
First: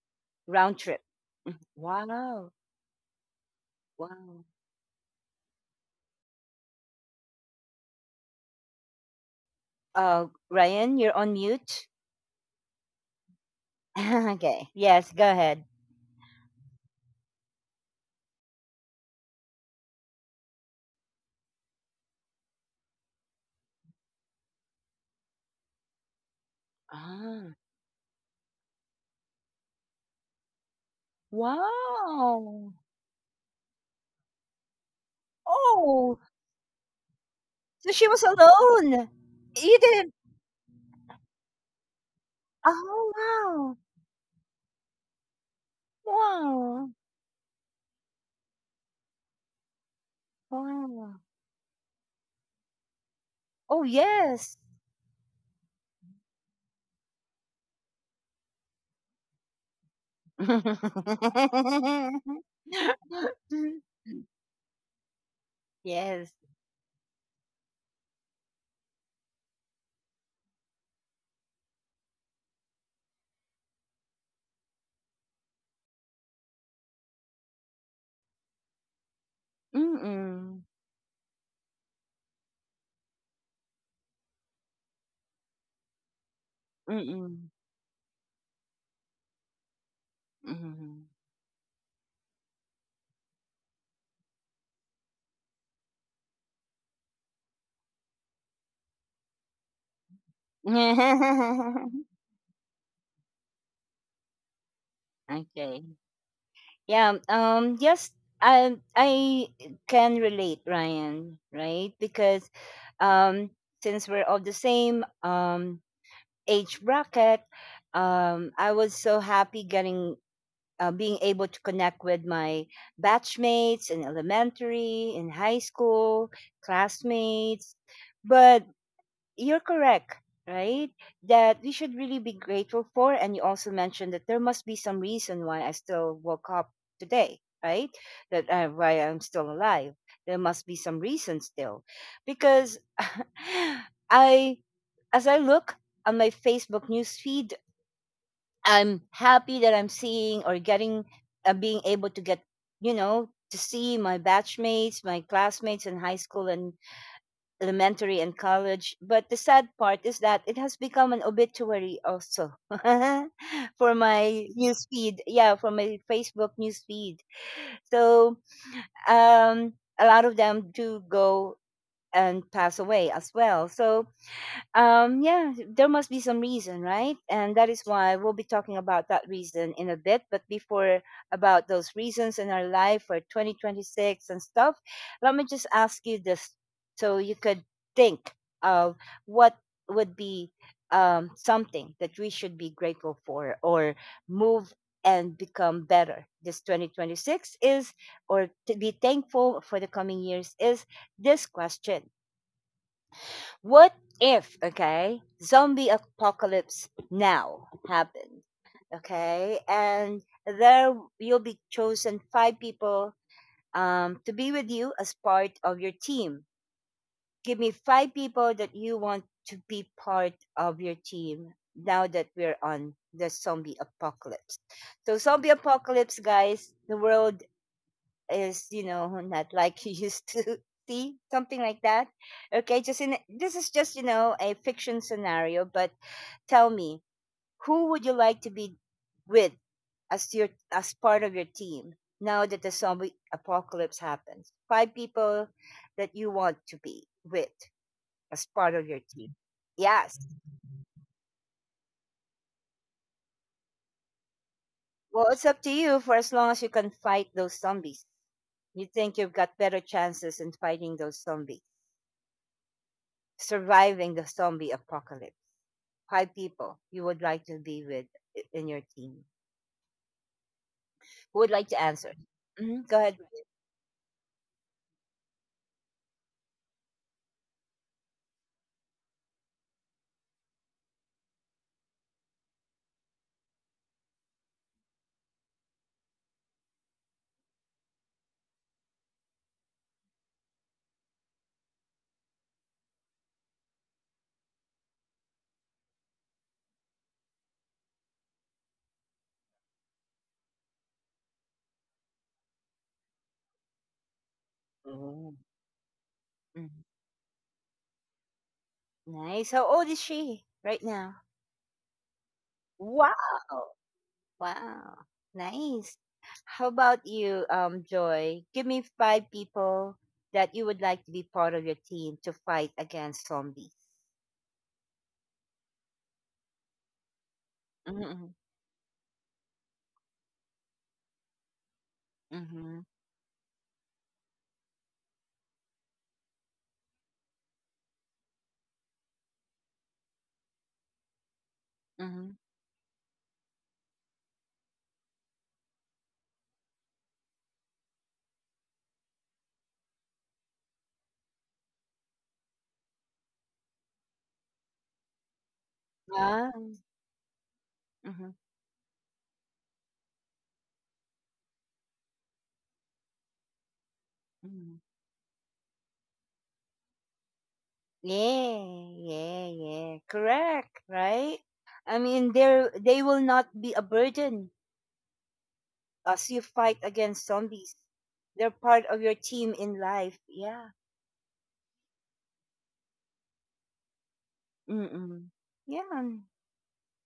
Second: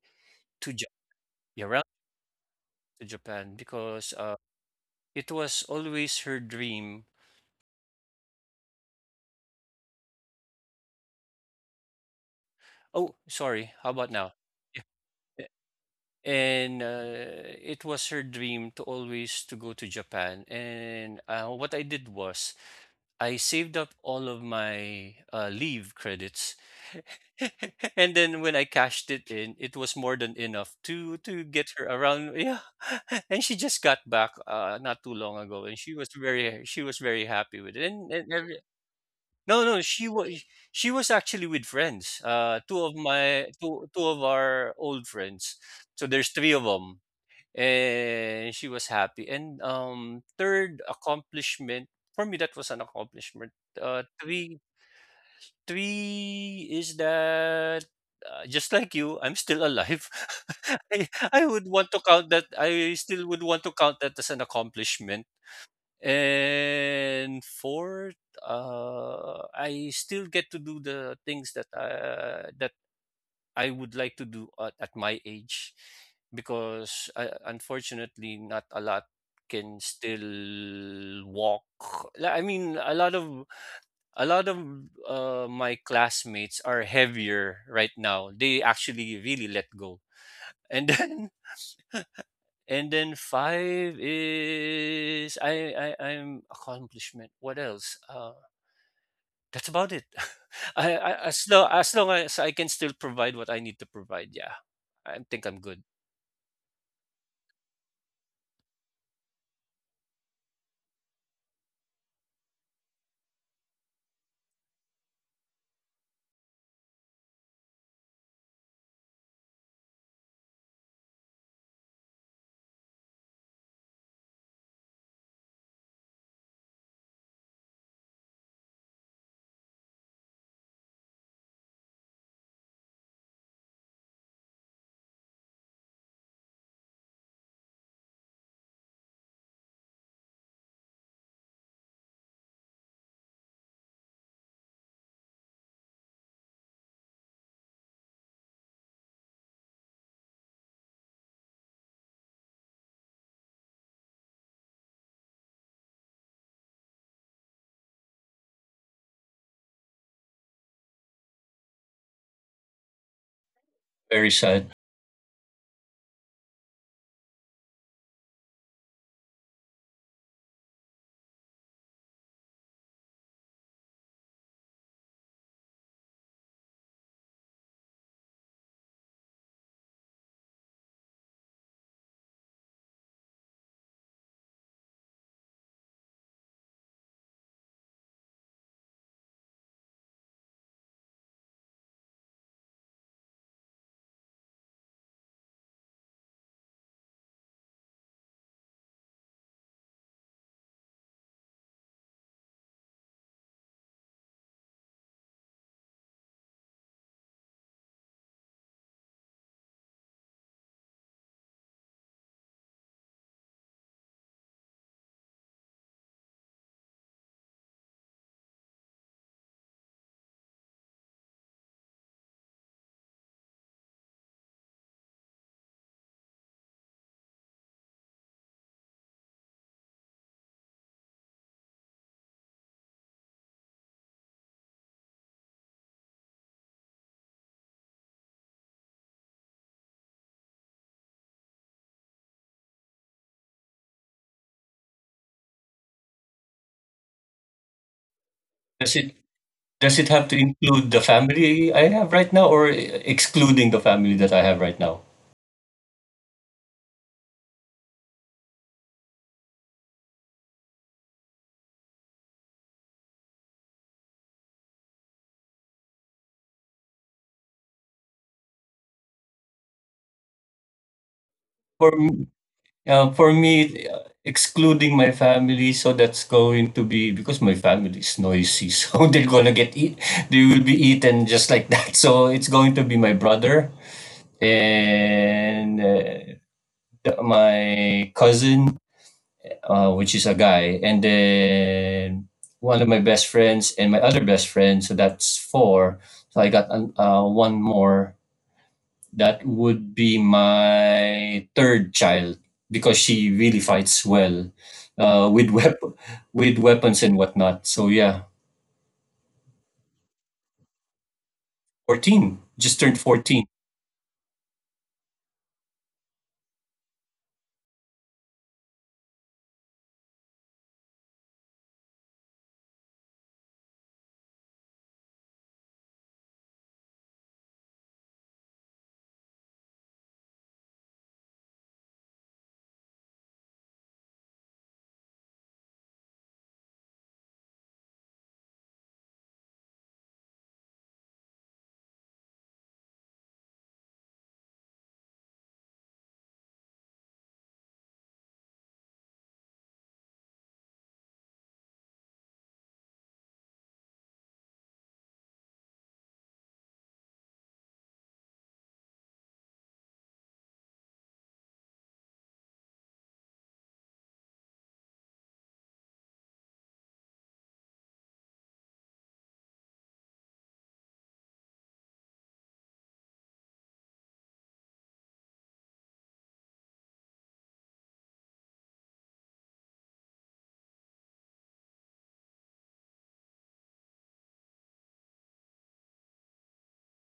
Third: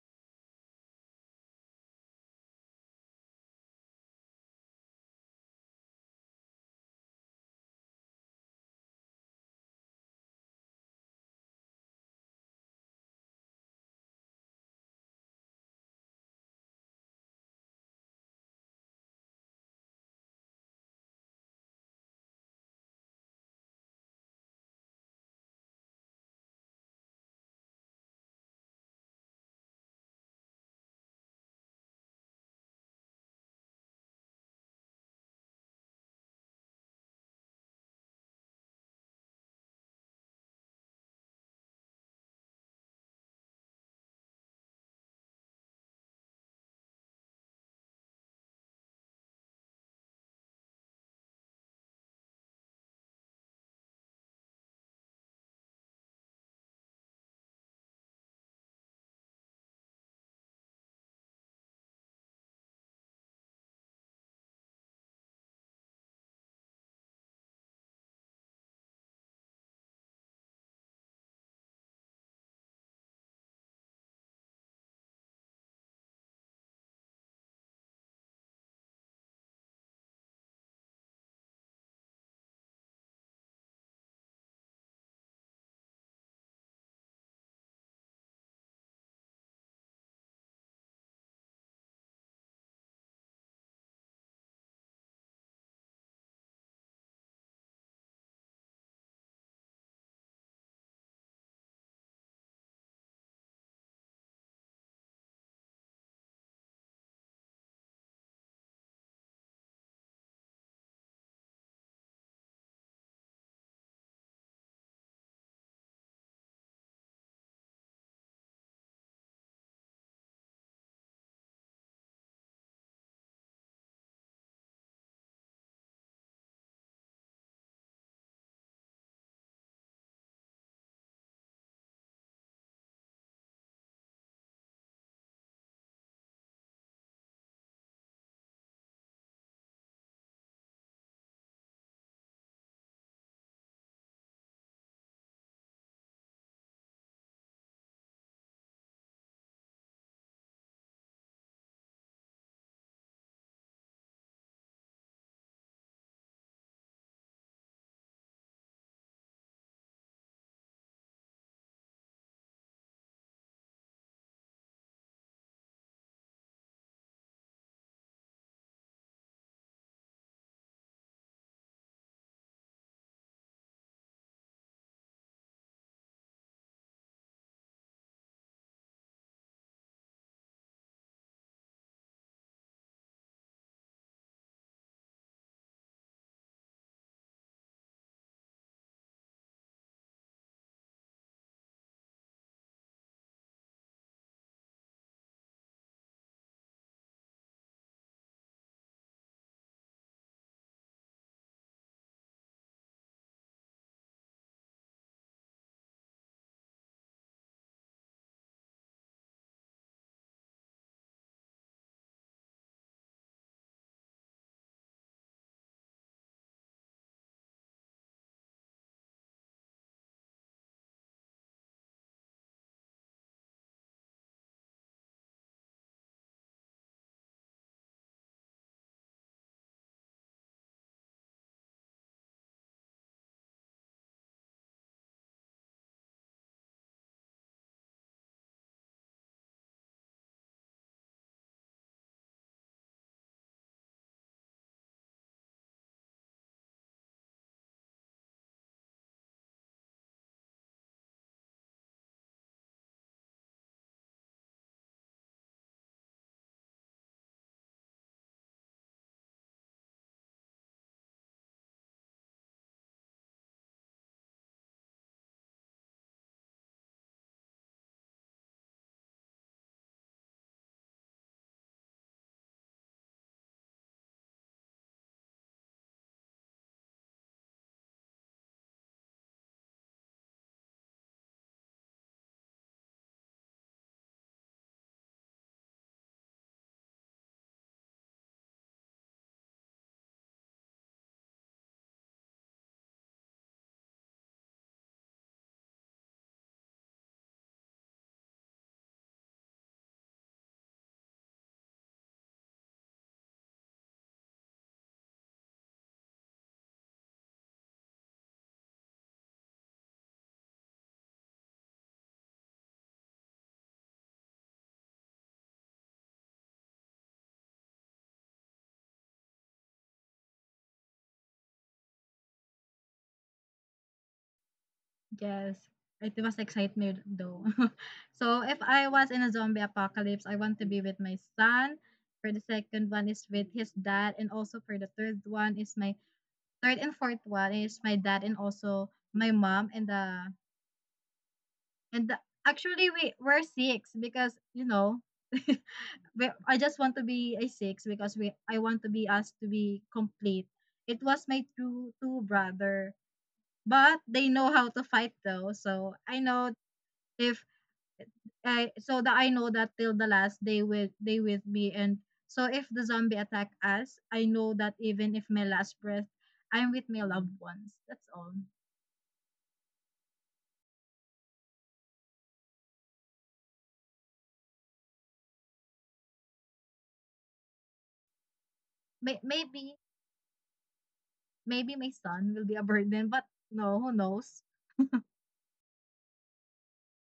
S2: to
S1: Round trip.
S2: Japan, around
S1: Wow.
S2: to Japan, because
S1: Wow.
S2: it was always her dream.
S1: Ryan, you're on mute.
S2: Oh, sorry. How
S1: [laughs]
S2: about now?
S1: Okay, yes, go ahead.
S2: And it was her dream to always to go to Japan. And what I did was, I saved up all of my leave credits, [laughs]
S1: Ah,
S2: and then when I cashed it in, it was more than enough to get her around. Yeah,
S1: wow.
S2: [laughs] and she just got back not too long ago, and she was
S1: Oh.
S2: very she was very happy with it.
S1: So she was
S2: And every,
S1: alone.
S2: no,
S1: You
S2: no, she
S1: didn't.
S2: was, she was actually with friends. Two of
S1: Oh,
S2: my
S1: wow.
S2: two two of our old friends. So there's three of
S1: Wow.
S2: them, and she was happy. And third
S1: Wow.
S2: accomplishment for me, that was an accomplishment.
S1: Oh,
S2: Uh,
S1: yes.
S2: three three is that. Just like you, I'm still alive. [laughs] I, I would want to count
S1: [laughs]
S2: that. I still would want to count that as an accomplishment.
S1: Yes.
S2: And fourth, I still get to do the things that that I would like to do at my age, because unfortunately, not a lot can
S1: Mm-mm.
S2: still walk. Li- I mean, a lot of my classmates are
S1: Mm-mm.
S2: heavier right now. They actually really let go, and
S1: Mhm.
S2: then, [laughs] and then five is I'm accomplishment. What else? That's about it. [laughs] I As long
S1: [laughs]
S2: as I can still provide what I need to provide, yeah, I think I'm good.
S1: Okay. Yeah, yes, I can relate, Ryan, right? Because um since we're all the same age bracket. I was so happy getting, being able to connect with my batchmates in elementary, in high school, classmates. But you're correct, right, that we should really be grateful for. And you also mentioned that there must be some reason why I still woke up today, right? That, why I'm still alive, there must be some reason still, because [laughs] I, as I look on my Facebook newsfeed, I'm happy that I'm seeing, or getting, being able to get, to see my batchmates, my classmates in high school and elementary and college. But the sad part is that it has become an obituary also [laughs] for
S2: Very
S1: my
S2: sad.
S1: newsfeed. Yeah, for my Facebook newsfeed. So, um, a lot of them do go and pass away as well. So, yeah, there must be some reason, right? And that is why we'll be talking about that reason in a bit. But before, about those reasons in our life for 2026 and stuff, let me just ask you this, so you could think of what would be something that we should be grateful for, or move and become better this 2026, is, or to be thankful for the coming years, is this question: what if, okay, zombie apocalypse now happened, okay, and there you'll be chosen five people, to be with you as part of your team. Give me five people that you want to be part of your team now that we're on the zombie apocalypse. So, zombie apocalypse, guys, the world is, not like [laughs] you used to [laughs] see, something like that. Okay, just in, this is just, a fiction scenario, but tell me, who would you like to be with as part of your team, now that the zombie apocalypse happens? Five people that you want to be with as part of
S2: Does
S1: your
S2: it
S1: team.
S2: does it
S1: Yes.
S2: have to include the family I have right now, or eh, excluding the family that I have right now?
S1: Well, it's up to you, for as long as you can fight those zombies. You think you've got better chances in fighting those zombies, surviving the zombie apocalypse. Five people you would like to be with in your team. Who would like to
S2: For
S1: answer?
S2: m-
S1: Hmm, go
S2: uh,
S1: ahead.
S2: for me, excluding my family, so that's going to be because my family is noisy, [laughs] so they're gonna get eat. They will be eaten just like that. So it's going to be my brother and my cousin, which is a guy, and then one of my best friends and my other best friend. So that's four. So I got an, one more. That would be my third child because she really fights well
S1: Oh.
S2: with [laughs] with
S1: Mhm.
S2: weapons and whatnot. So yeah,
S1: Nice. How old is she right now?
S2: 14, just turned 14.
S1: Wow. Wow. Nice. How about you, Joy? Give me five people that you would like to be part of your team to fight against zombies.
S3: Yes, it was excitement though. [laughs]
S1: Mm-hmm.
S3: So if I was in a zombie apocalypse, I want to be with my son. For the
S1: Mm-hmm.
S3: second one is with his dad, and also for the third one is my third and fourth one is my dad, and also my mom. And the, and the,
S1: Mm-hmm.
S3: actually, we we're six, because you know, [laughs] we, I just want to be a six, because we, I want to be us to be complete. It was my two brother, but they know how to fight though. So I
S1: Ah.
S3: know if I so that I know that till the last they will they with me. And so if the zombie attack us, I know that
S1: Mm-hmm.
S3: even if my last breath, I'm with my loved ones. That's all.
S1: Yeah, yeah, yeah. Correct, right? I mean, they will not be a burden as you fight against zombies. They're part of your
S3: May,
S1: team
S3: maybe,
S1: in life. Yeah.
S3: maybe my son will be a burden, but no, who knows?
S1: Mm-mm. Yeah,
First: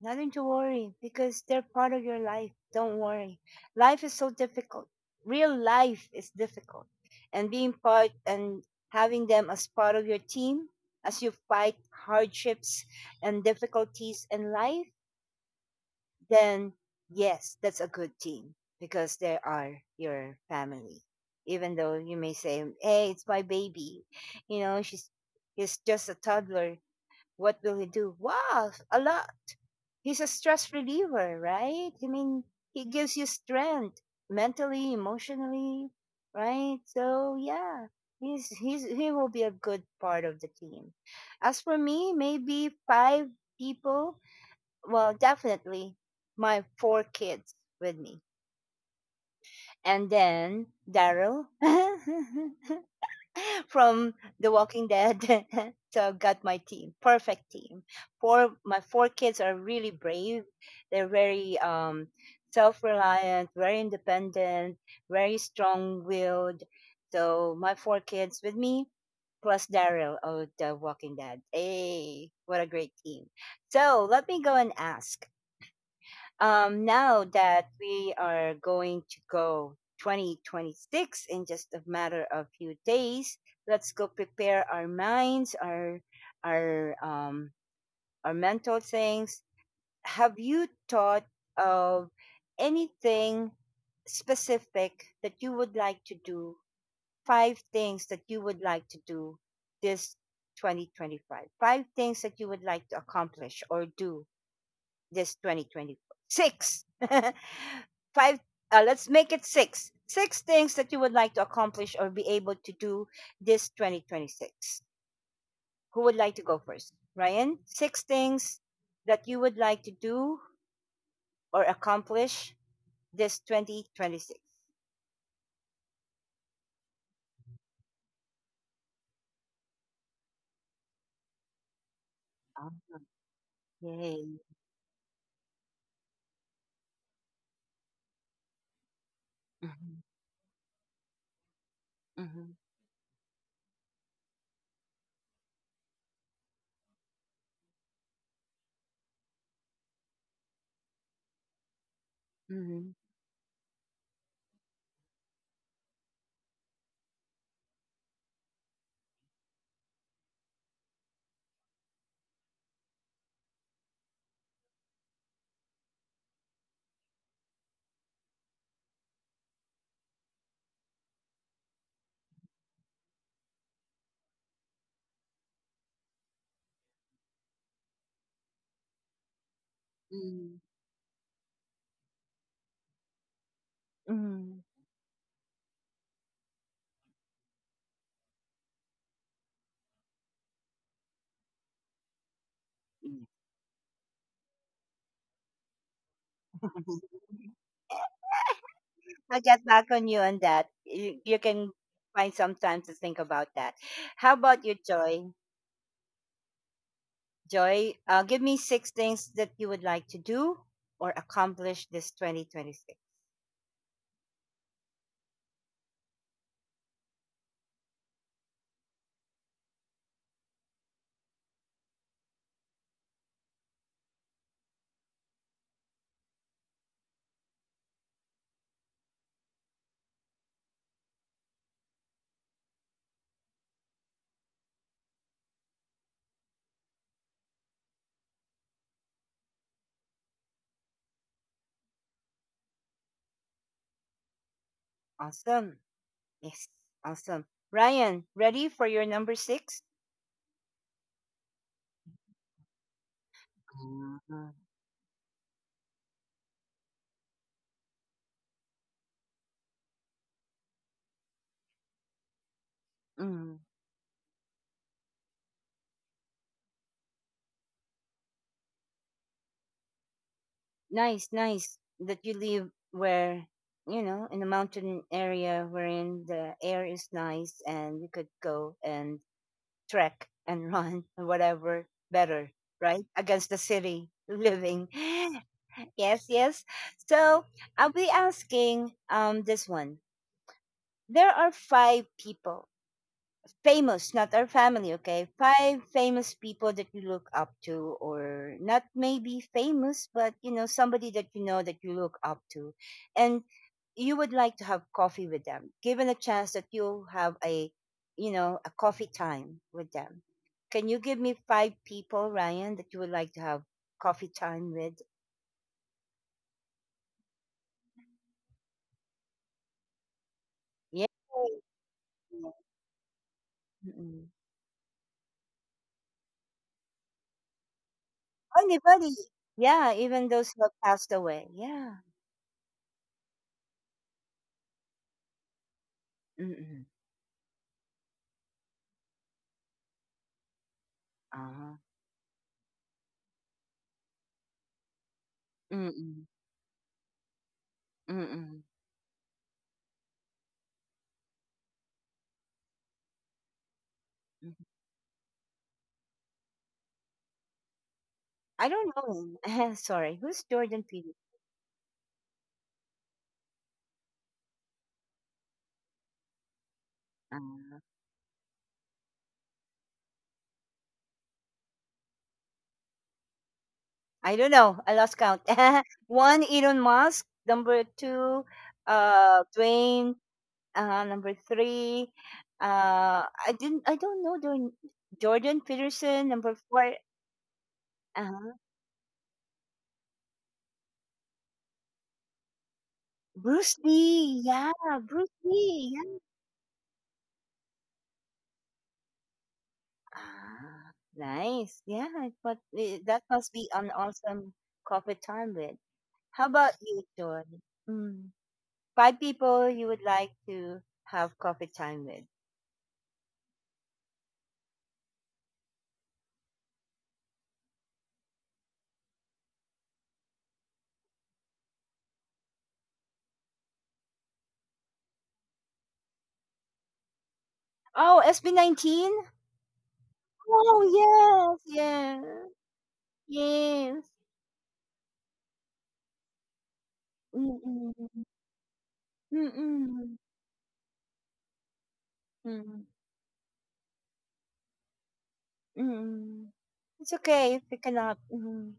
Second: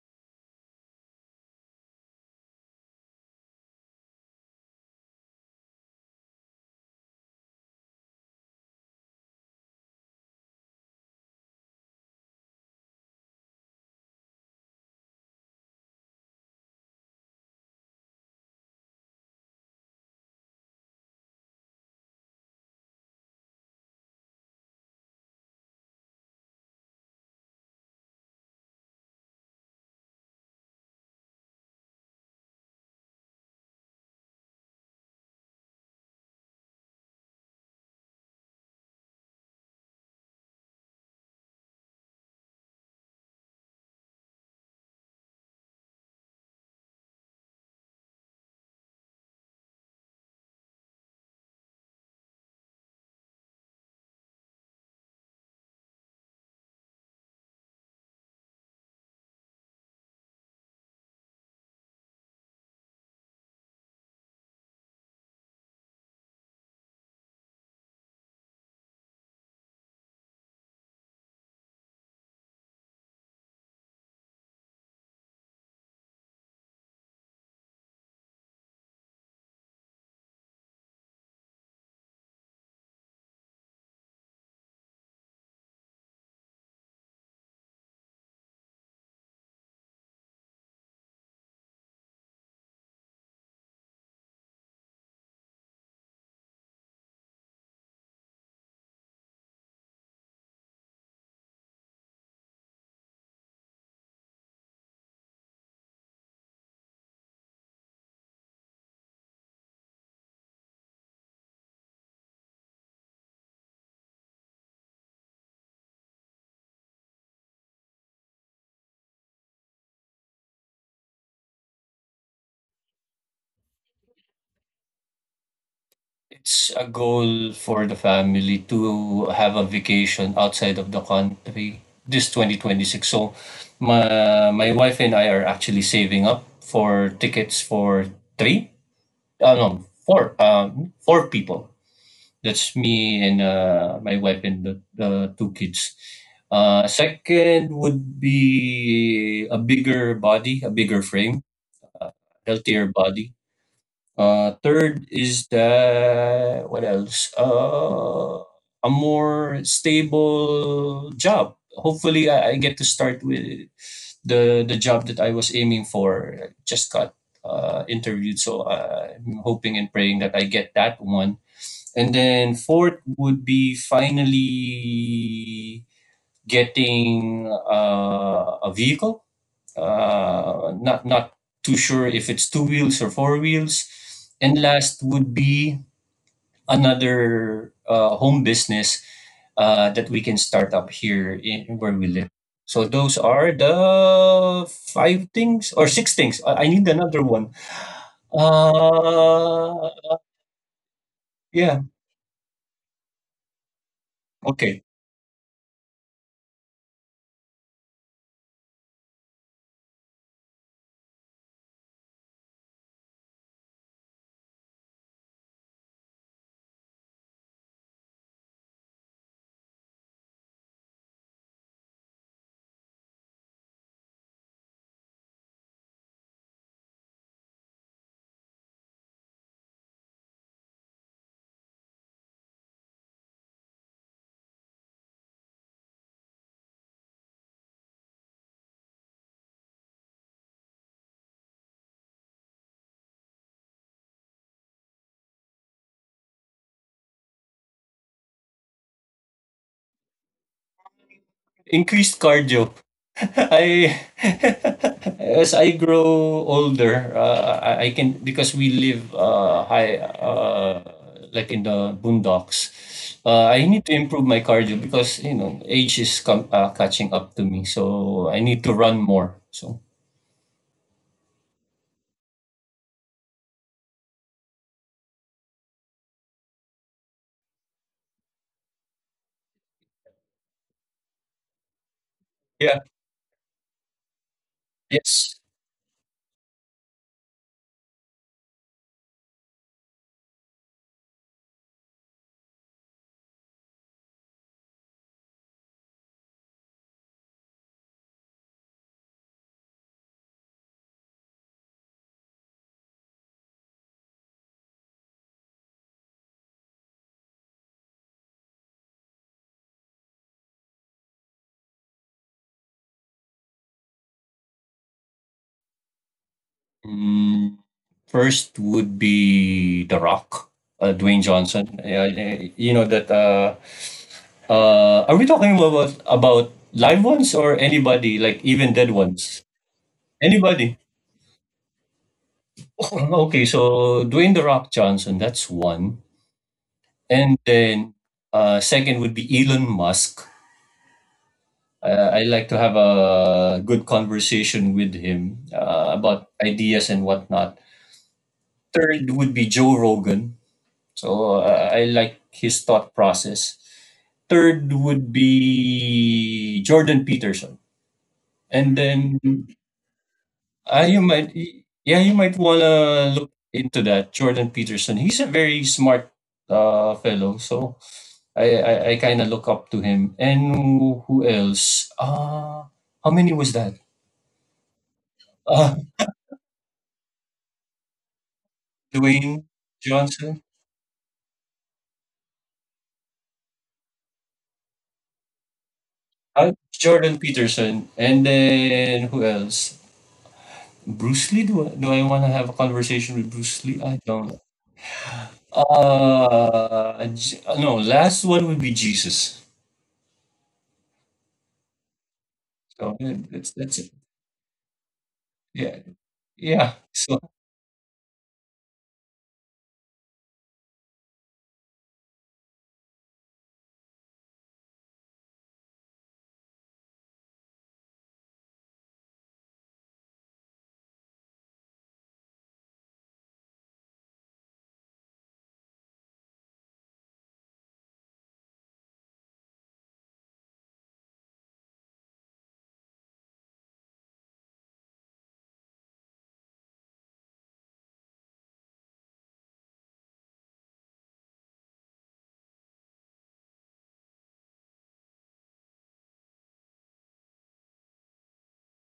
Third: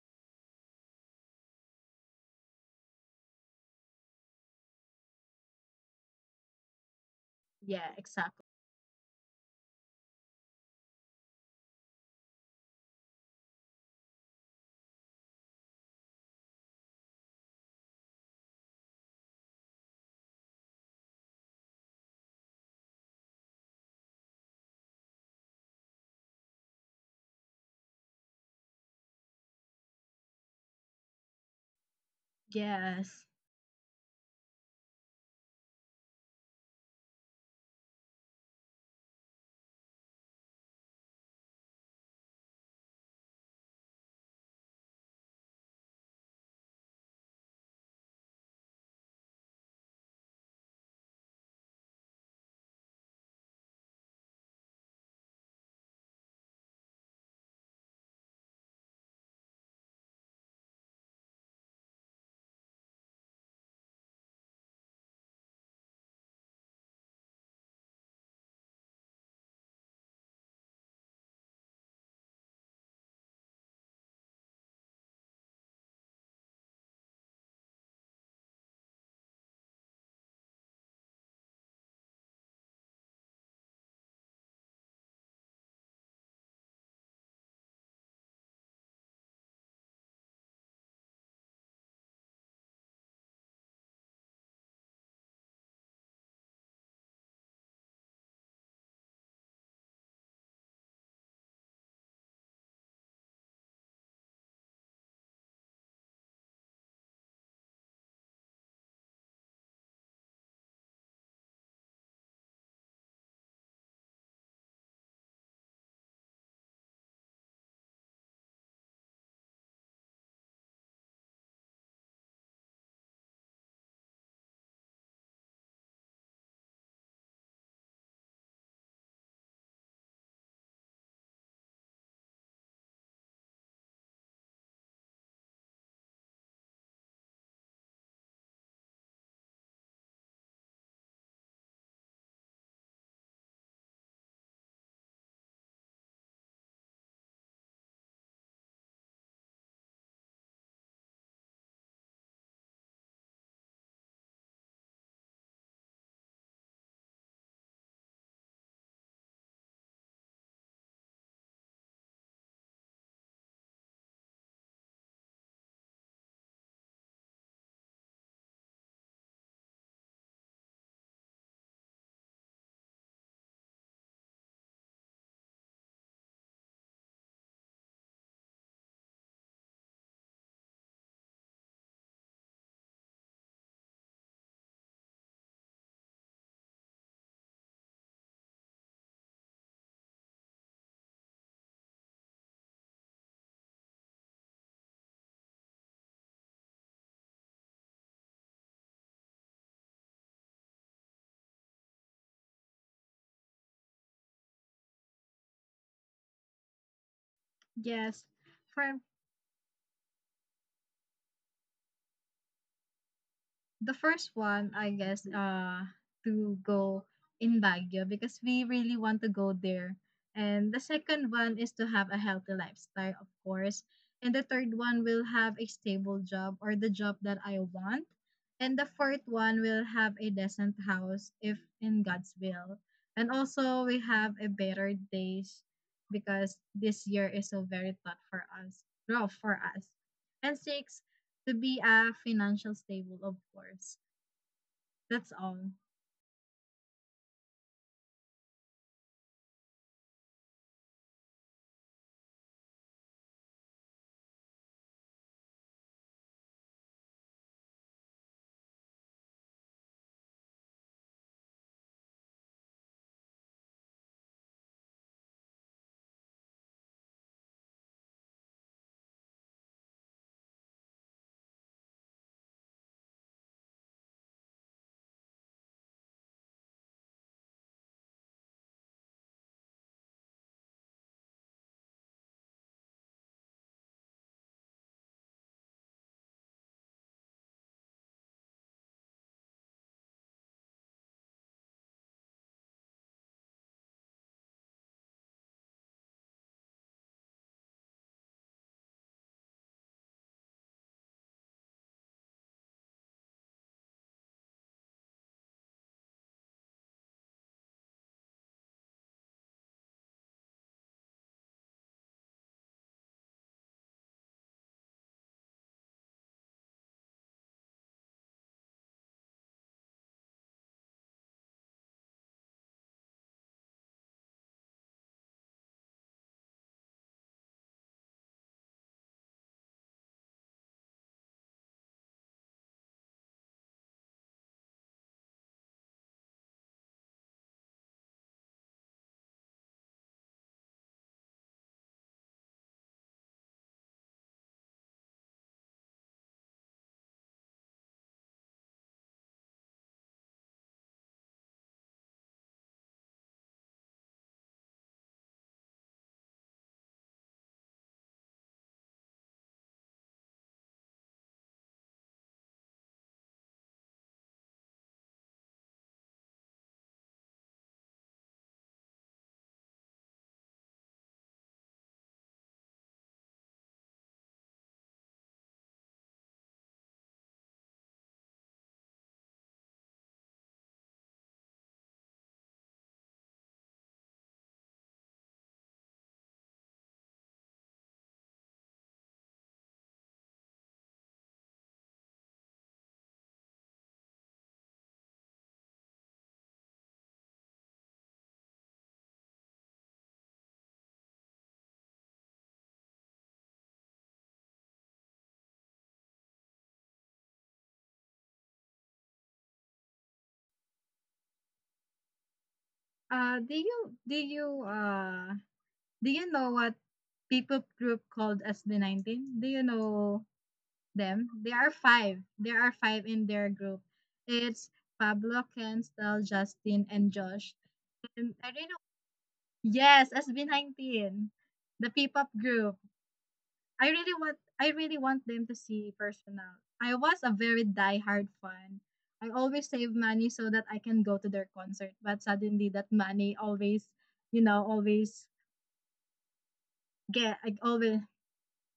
S1: nothing to worry, because they're part of your life. Don't worry. Life is so difficult. Real life is difficult. And being
S3: Yeah,
S1: part,
S3: exactly.
S1: and having them as part of your team as you fight hardships and difficulties in life, then yes, that's a good team, because they are your family. Even though you may say, "Hey, it's my baby," she's, he's just a toddler. What will he do? Wow, a lot. He's a stress reliever, right? I mean, he gives
S3: Yes.
S1: you strength mentally, emotionally, right? So yeah, he will be a good part of the team. As for me, maybe five people. Well, definitely my four kids with me. And then Daryl [laughs] from The Walking Dead. [laughs] So I've got my team, perfect team. Four, my four kids are really brave. They're very self reliant, very independent, very strong willed. So my four kids with me plus Daryl of The Walking Dead. Hey, what a great team. So let me go and ask. Now that we are going to go 2026 in just a matter of few days, let's go prepare our minds, our, our um, our mental things. Have you thought of anything specific that you would like to do? Five things that you would like to do this 2025. Five things that you would like to accomplish or do this 2026. [laughs] Five, let's make it six. Six things that you would like to accomplish or be able to do this 2026. Who would like to go first? Ryan, six things that you would like to do or accomplish this 2026.
S2: It's a goal for the family to have a vacation outside of the country this
S1: Ah,
S2: 2026. So
S1: okay.
S2: my wife and I are actually saving up for tickets for three, no, four, four people.
S1: Mhm,
S2: That's me and my wife and the two kids. Second would be a bigger body, a bigger frame, healthier
S1: mhm,
S2: body, third is the what else? A more stable job. Hopefully, I get to start with the job that I was aiming for. I just got interviewed, so I'm hoping and praying that I get that one. And then fourth would be finally getting a vehicle,
S1: mhm,
S2: not too sure if it's two wheels or four wheels. And
S1: mhm,
S2: last would be another home business that we can start up here in where we live. So those are the five things or six things. I need
S1: mhm.
S2: another one.
S1: [laughs] I'll get
S2: Uh,
S1: back on you on that. You can
S2: yeah.
S1: find some time to think about that. How about you,
S2: Okay.
S1: Joy? Joy,
S3: Yes.
S1: give me six
S3: For
S1: things that you would like to do or accomplish this 2026.
S3: the first one, I guess, to go in Baguio, because we really want to go there. And the second one is to have a healthy lifestyle, of course. And the third one will have a stable job or the job that I want. And the fourth one will have a decent house, if in God's will. And also we have a better days, because this year is so very tough for us, rough for us. And six, to be a financial stable, of course. That's all.
S1: Awesome. Yes. Awesome. Ryan, ready for your number six?
S2: Increased cardio. [laughs] I
S1: Mhm.
S2: [laughs] as I grow older, I can because we live high, like in the boondocks.
S1: Mm.
S2: I need to improve my cardio because you know age is catching up to me, so I need to run more. So
S1: Nice, nice that you live where, in a mountain area wherein the air is nice and you could go and trek and run [laughs] or whatever, better,
S2: yeah,
S1: right? Against the city living.
S2: yes.
S1: [laughs] Yes, yes. So I'll be asking this one. There are five people, famous, not our family, okay? Five famous people that you look up to, or not maybe famous, but somebody that you know that you look up to. And you would like to have coffee with them, given a chance that you have a coffee time with them. Can you give me five people, Ryan, that you would like to have coffee time with?
S2: Mm, first would be The Rock,
S1: Yeah.
S2: Dwayne Johnson. Yeah, eh, you know that.
S1: Mm-mm.
S2: Are we talking about live ones or anybody like even dead
S1: Anybody.
S2: ones?
S1: Yeah, even those who have
S2: Anybody?
S1: passed away. Yeah.
S2: [laughs] [clears throat] Okay, so Dwayne the Rock Johnson, that's one,
S1: Mm-mm.
S2: and then second would be Elon Musk.
S1: Uh-huh.
S2: I like to have a good conversation with him
S1: Mm-mm.
S2: about ideas and whatnot.
S1: Mm-mm.
S2: Third would be Joe Rogan. So I like his thought process.
S1: Mhm.
S2: Third would be Jordan Peterson.
S1: I
S2: And
S1: don't
S2: then
S1: know. [laughs] Sorry. Who's
S2: uh,
S1: Jordan
S2: you
S1: Peterson?
S2: might, yeah, you might wanna look into that. Jordan Peterson. He's a very smart fellow, so
S1: Uh,
S2: I kind of look up to him. And who else? Uh, how many was that?
S1: I don't know. I lost count.
S2: Uh,
S1: [laughs] One, Elon Musk. Number two,
S2: Dwayne
S1: Dwayne.
S2: Johnson,
S1: Number three, I didn't. I don't know. Jordan Peterson. Number four,
S2: Jordan Peterson, and
S1: uh,
S2: then who else? Bruce Lee. Do I want to have a conversation with Bruce
S1: Bruce
S2: Lee? I don't.
S1: Lee. Yeah, Bruce Lee. Yeah.
S2: J- no. Last one would be Jesus.
S1: Ah, nice. Yeah, but
S2: So
S1: that must be
S2: that's it.
S1: an awesome coffee time
S2: Yeah,
S1: with. How
S2: yeah.
S1: about you,
S2: So
S1: Jordan? Mm. Five people you would like to have coffee time with.
S3: Do you do you know what people group called as the 19? Do you know them? There are five. There are five in their group. It's Pablo, Kenstel, Justin, and Josh.
S1: Oh,
S3: And I don't know.
S1: SB19?
S3: Yes, SB19,
S1: Oh, yes,
S3: the P-pop
S1: yes,
S3: group.
S1: yes.
S3: I really want them to see personal. I was a very
S1: Mm-mm.
S3: diehard fan. I always save
S1: Mm-mm.
S3: money so that I can go to their concert. But suddenly
S1: Mm-mm.
S3: that money always, you know, always
S1: Mm-mm. It's
S3: get,
S1: okay
S3: I
S1: if you
S3: always,
S1: cannot. Mm-mm.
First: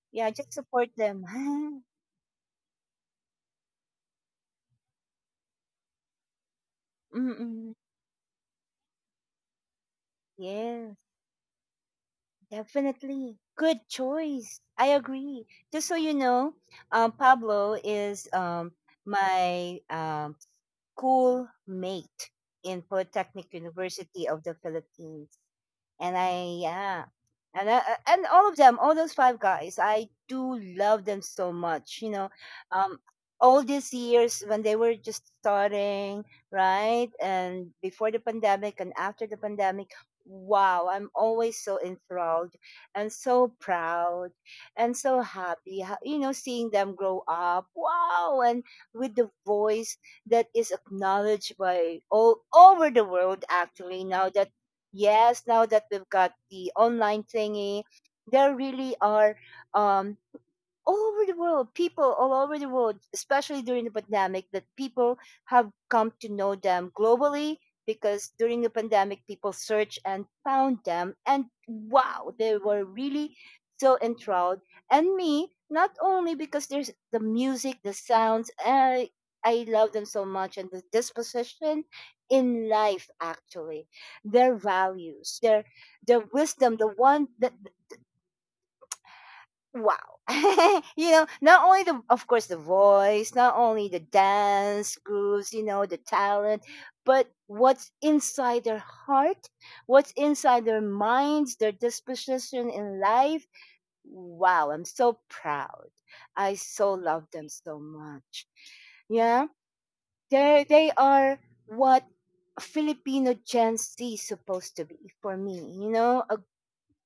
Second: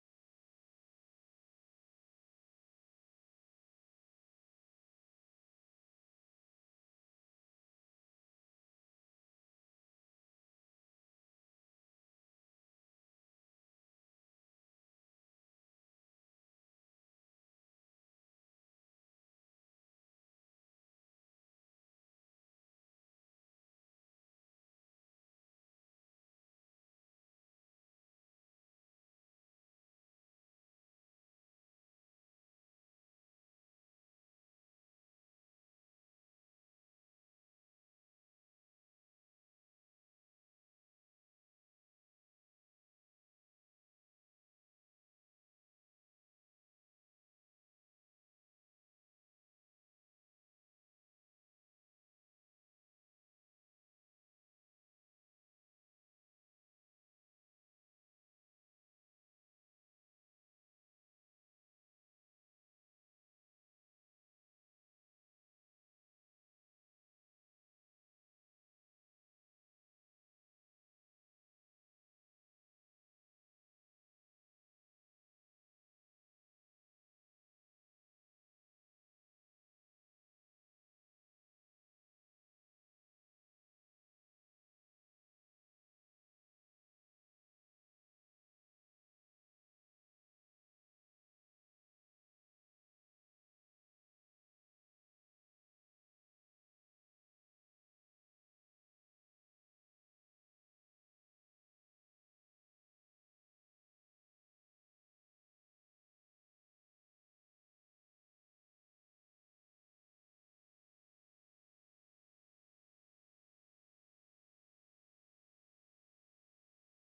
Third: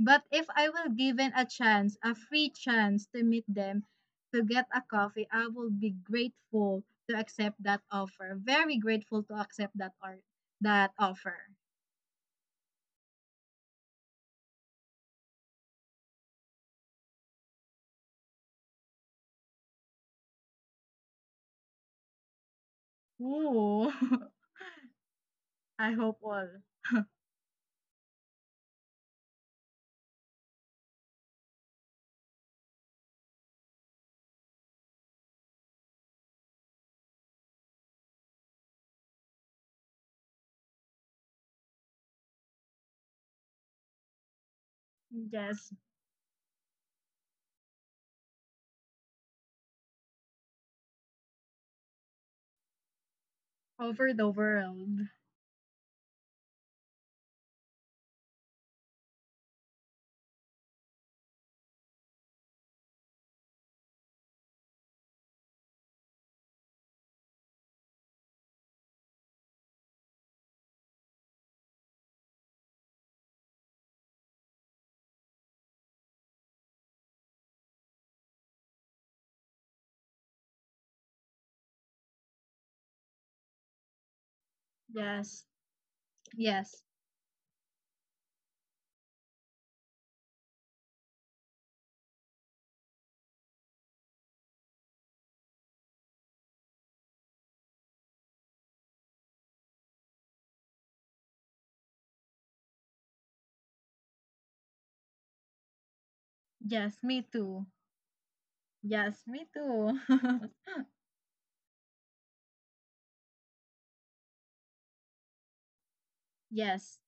S3: but
S1: Yeah,
S3: if
S1: just
S3: I will
S1: support them.
S3: given a
S1: [laughs]
S3: chance, a free chance to meet them, to get a coffee, I will be grateful to accept
S1: Mm-mm.
S3: that offer. Very grateful to accept that or that
S1: Yes,
S3: offer.
S1: definitely. Good choice. I agree. Just so you know, Pablo is my cool mate in Polytechnic
S3: Ooh. [laughs]
S1: University of the Philippines.
S3: I hope
S1: And
S3: all.
S1: I, yeah. And, I, and all of them, all those five guys, I do love them so much. Um, all these years when they were just starting, right? And before the pandemic and after the pandemic, wow, I'm always so enthralled and so proud and so
S3: Yes.
S1: happy, you know, seeing them grow up. Wow. And with the voice that is acknowledged by all over the world actually
S3: Over the
S1: now that,
S3: world.
S1: yes, now that we've got the online thingy, there really are, um all over the world, people all over the world, especially during the pandemic, that people have come to know them globally because during the pandemic, people searched and found them. And wow, they were really so enthralled. And me, not only because there's the music, the sounds, I love them so much, and the disposition in life, actually, their values,
S3: Yes,
S1: their wisdom,
S3: yes,
S1: the one that, wow, [laughs] you know, not only the, of course, the voice, not only the dance grooves, you know, the talent, but what's inside their heart, what's inside their minds, their disposition in life. Wow, I'm so proud. I so
S3: yes, me
S1: love them
S3: too.
S1: so much.
S3: Yes, me
S1: Yeah,
S3: too.
S1: they
S3: [laughs]
S1: they are what Filipino Gen Z is supposed to be for me, you know. A
S3: Yes,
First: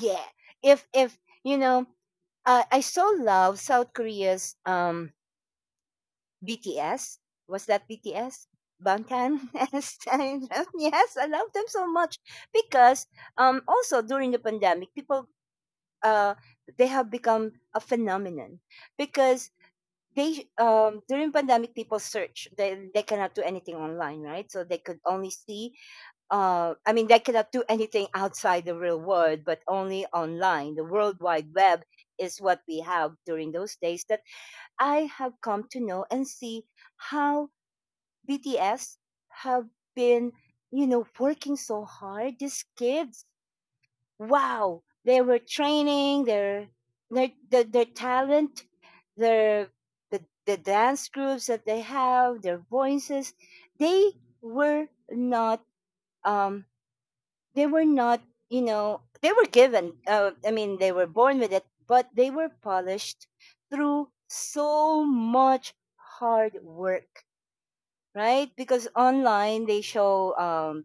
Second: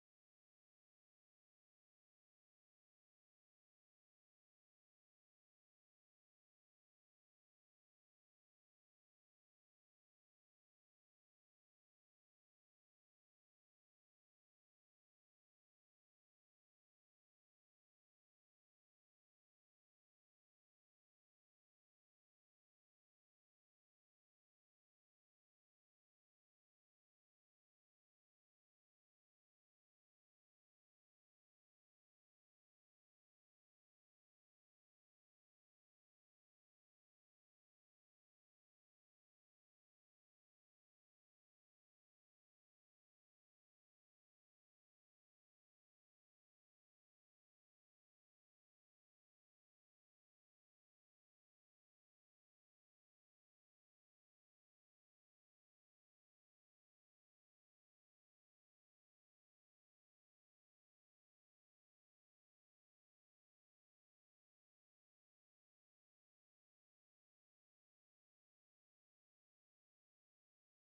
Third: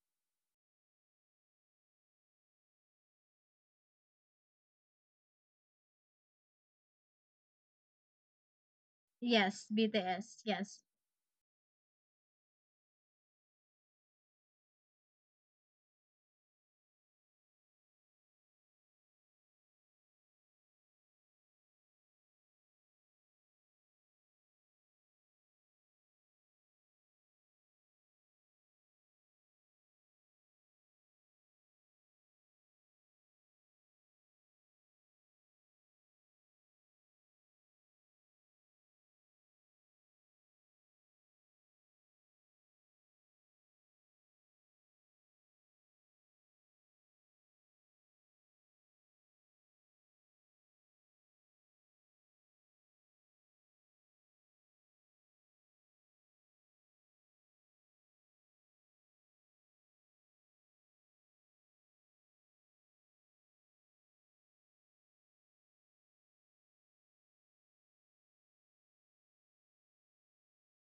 S1: yeah If you know, I so love South Korea's BTS. Was that BTS, Bangtan? [laughs]
S3: yes, BTS. Yes.
S1: Yes, I love them so much because, also during the pandemic, people, uh, they have become a phenomenon because they, during pandemic people search, they cannot do anything online, right? So they could only see, I mean, they cannot do anything outside the real world, but only online. The World Wide Web is what we have during those days, that I have come to know and see how BTS have been, you know, working so hard. These kids, wow, they were training their talent, their the, the dance groups that they have, their voices. They were not, um they were not, you know, they were given, I mean, they were born with it, but they were polished through so much hard work, right? Because online they show,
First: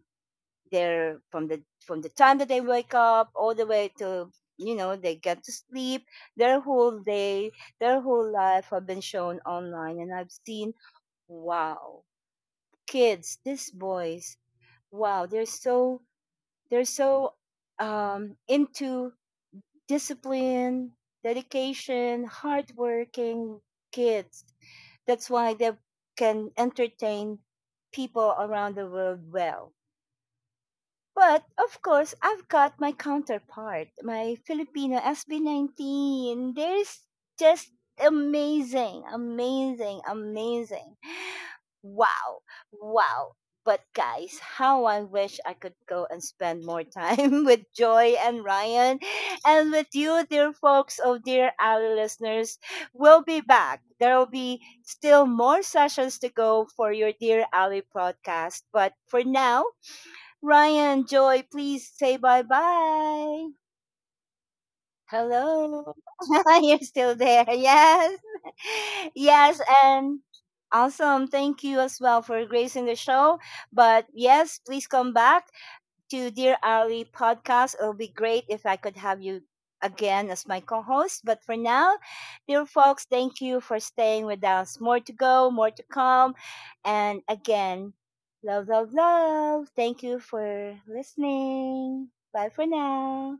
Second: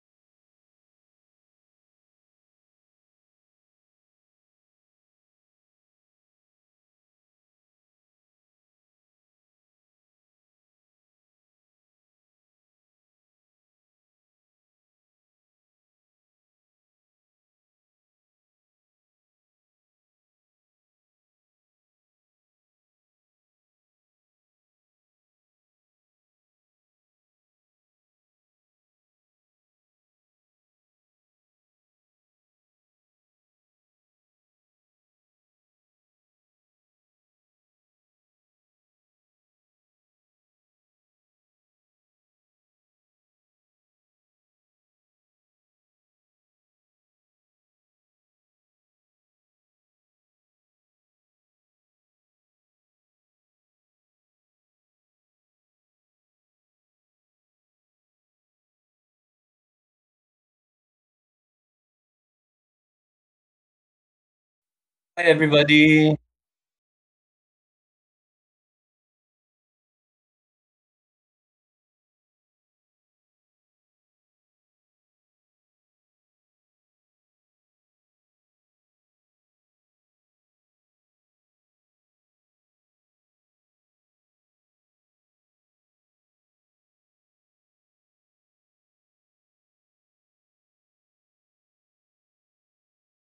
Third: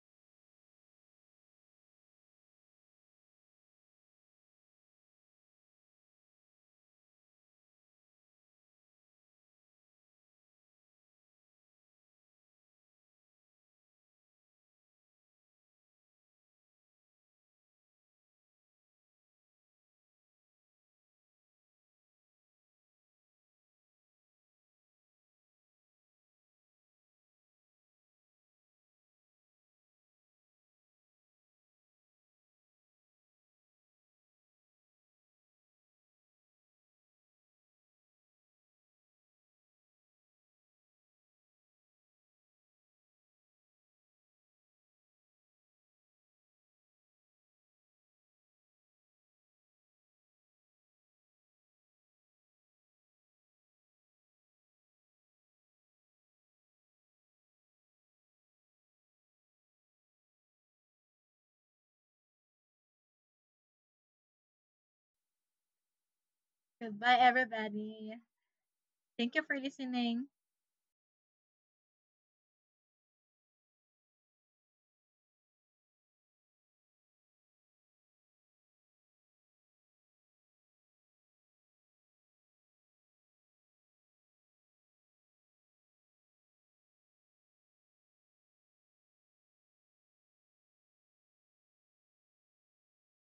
S1: their, from the time that they wake up all the way to, you know, they get to sleep, their whole day, their whole life have been shown online, and I've seen, wow, kids, these boys, wow, they're so into discipline, dedication, hardworking kids. That's why they can entertain people around the world well. But of course, I've got my counterpart, my Filipino SB19. They There's just amazing, amazing, amazing. Wow. Wow. But guys, how I wish I could go and spend more time [laughs] with Joy and Ryan and with you, dear folks. Oh, dear our listeners. We'll be back. There will be still more sessions to go for your Dear Ali podcast. But for now, Ryan, Joy, please say bye bye.
S2: hi,
S1: Hello.
S2: everybody.
S1: [laughs] You're still
S3: Goodbye,
S1: there.
S3: everybody.
S1: Yes. [laughs]
S3: Thank you
S1: Yes.
S3: for
S1: And
S3: listening.
S1: awesome. Thank you as well for gracing the show. But yes, please come back to Dear Ali podcast. It'll be great if I could have you again as my co host. But for now, dear folks, thank you for staying with us. More to go, more to come. And again, love, love, love. Thank you for listening. Bye for now.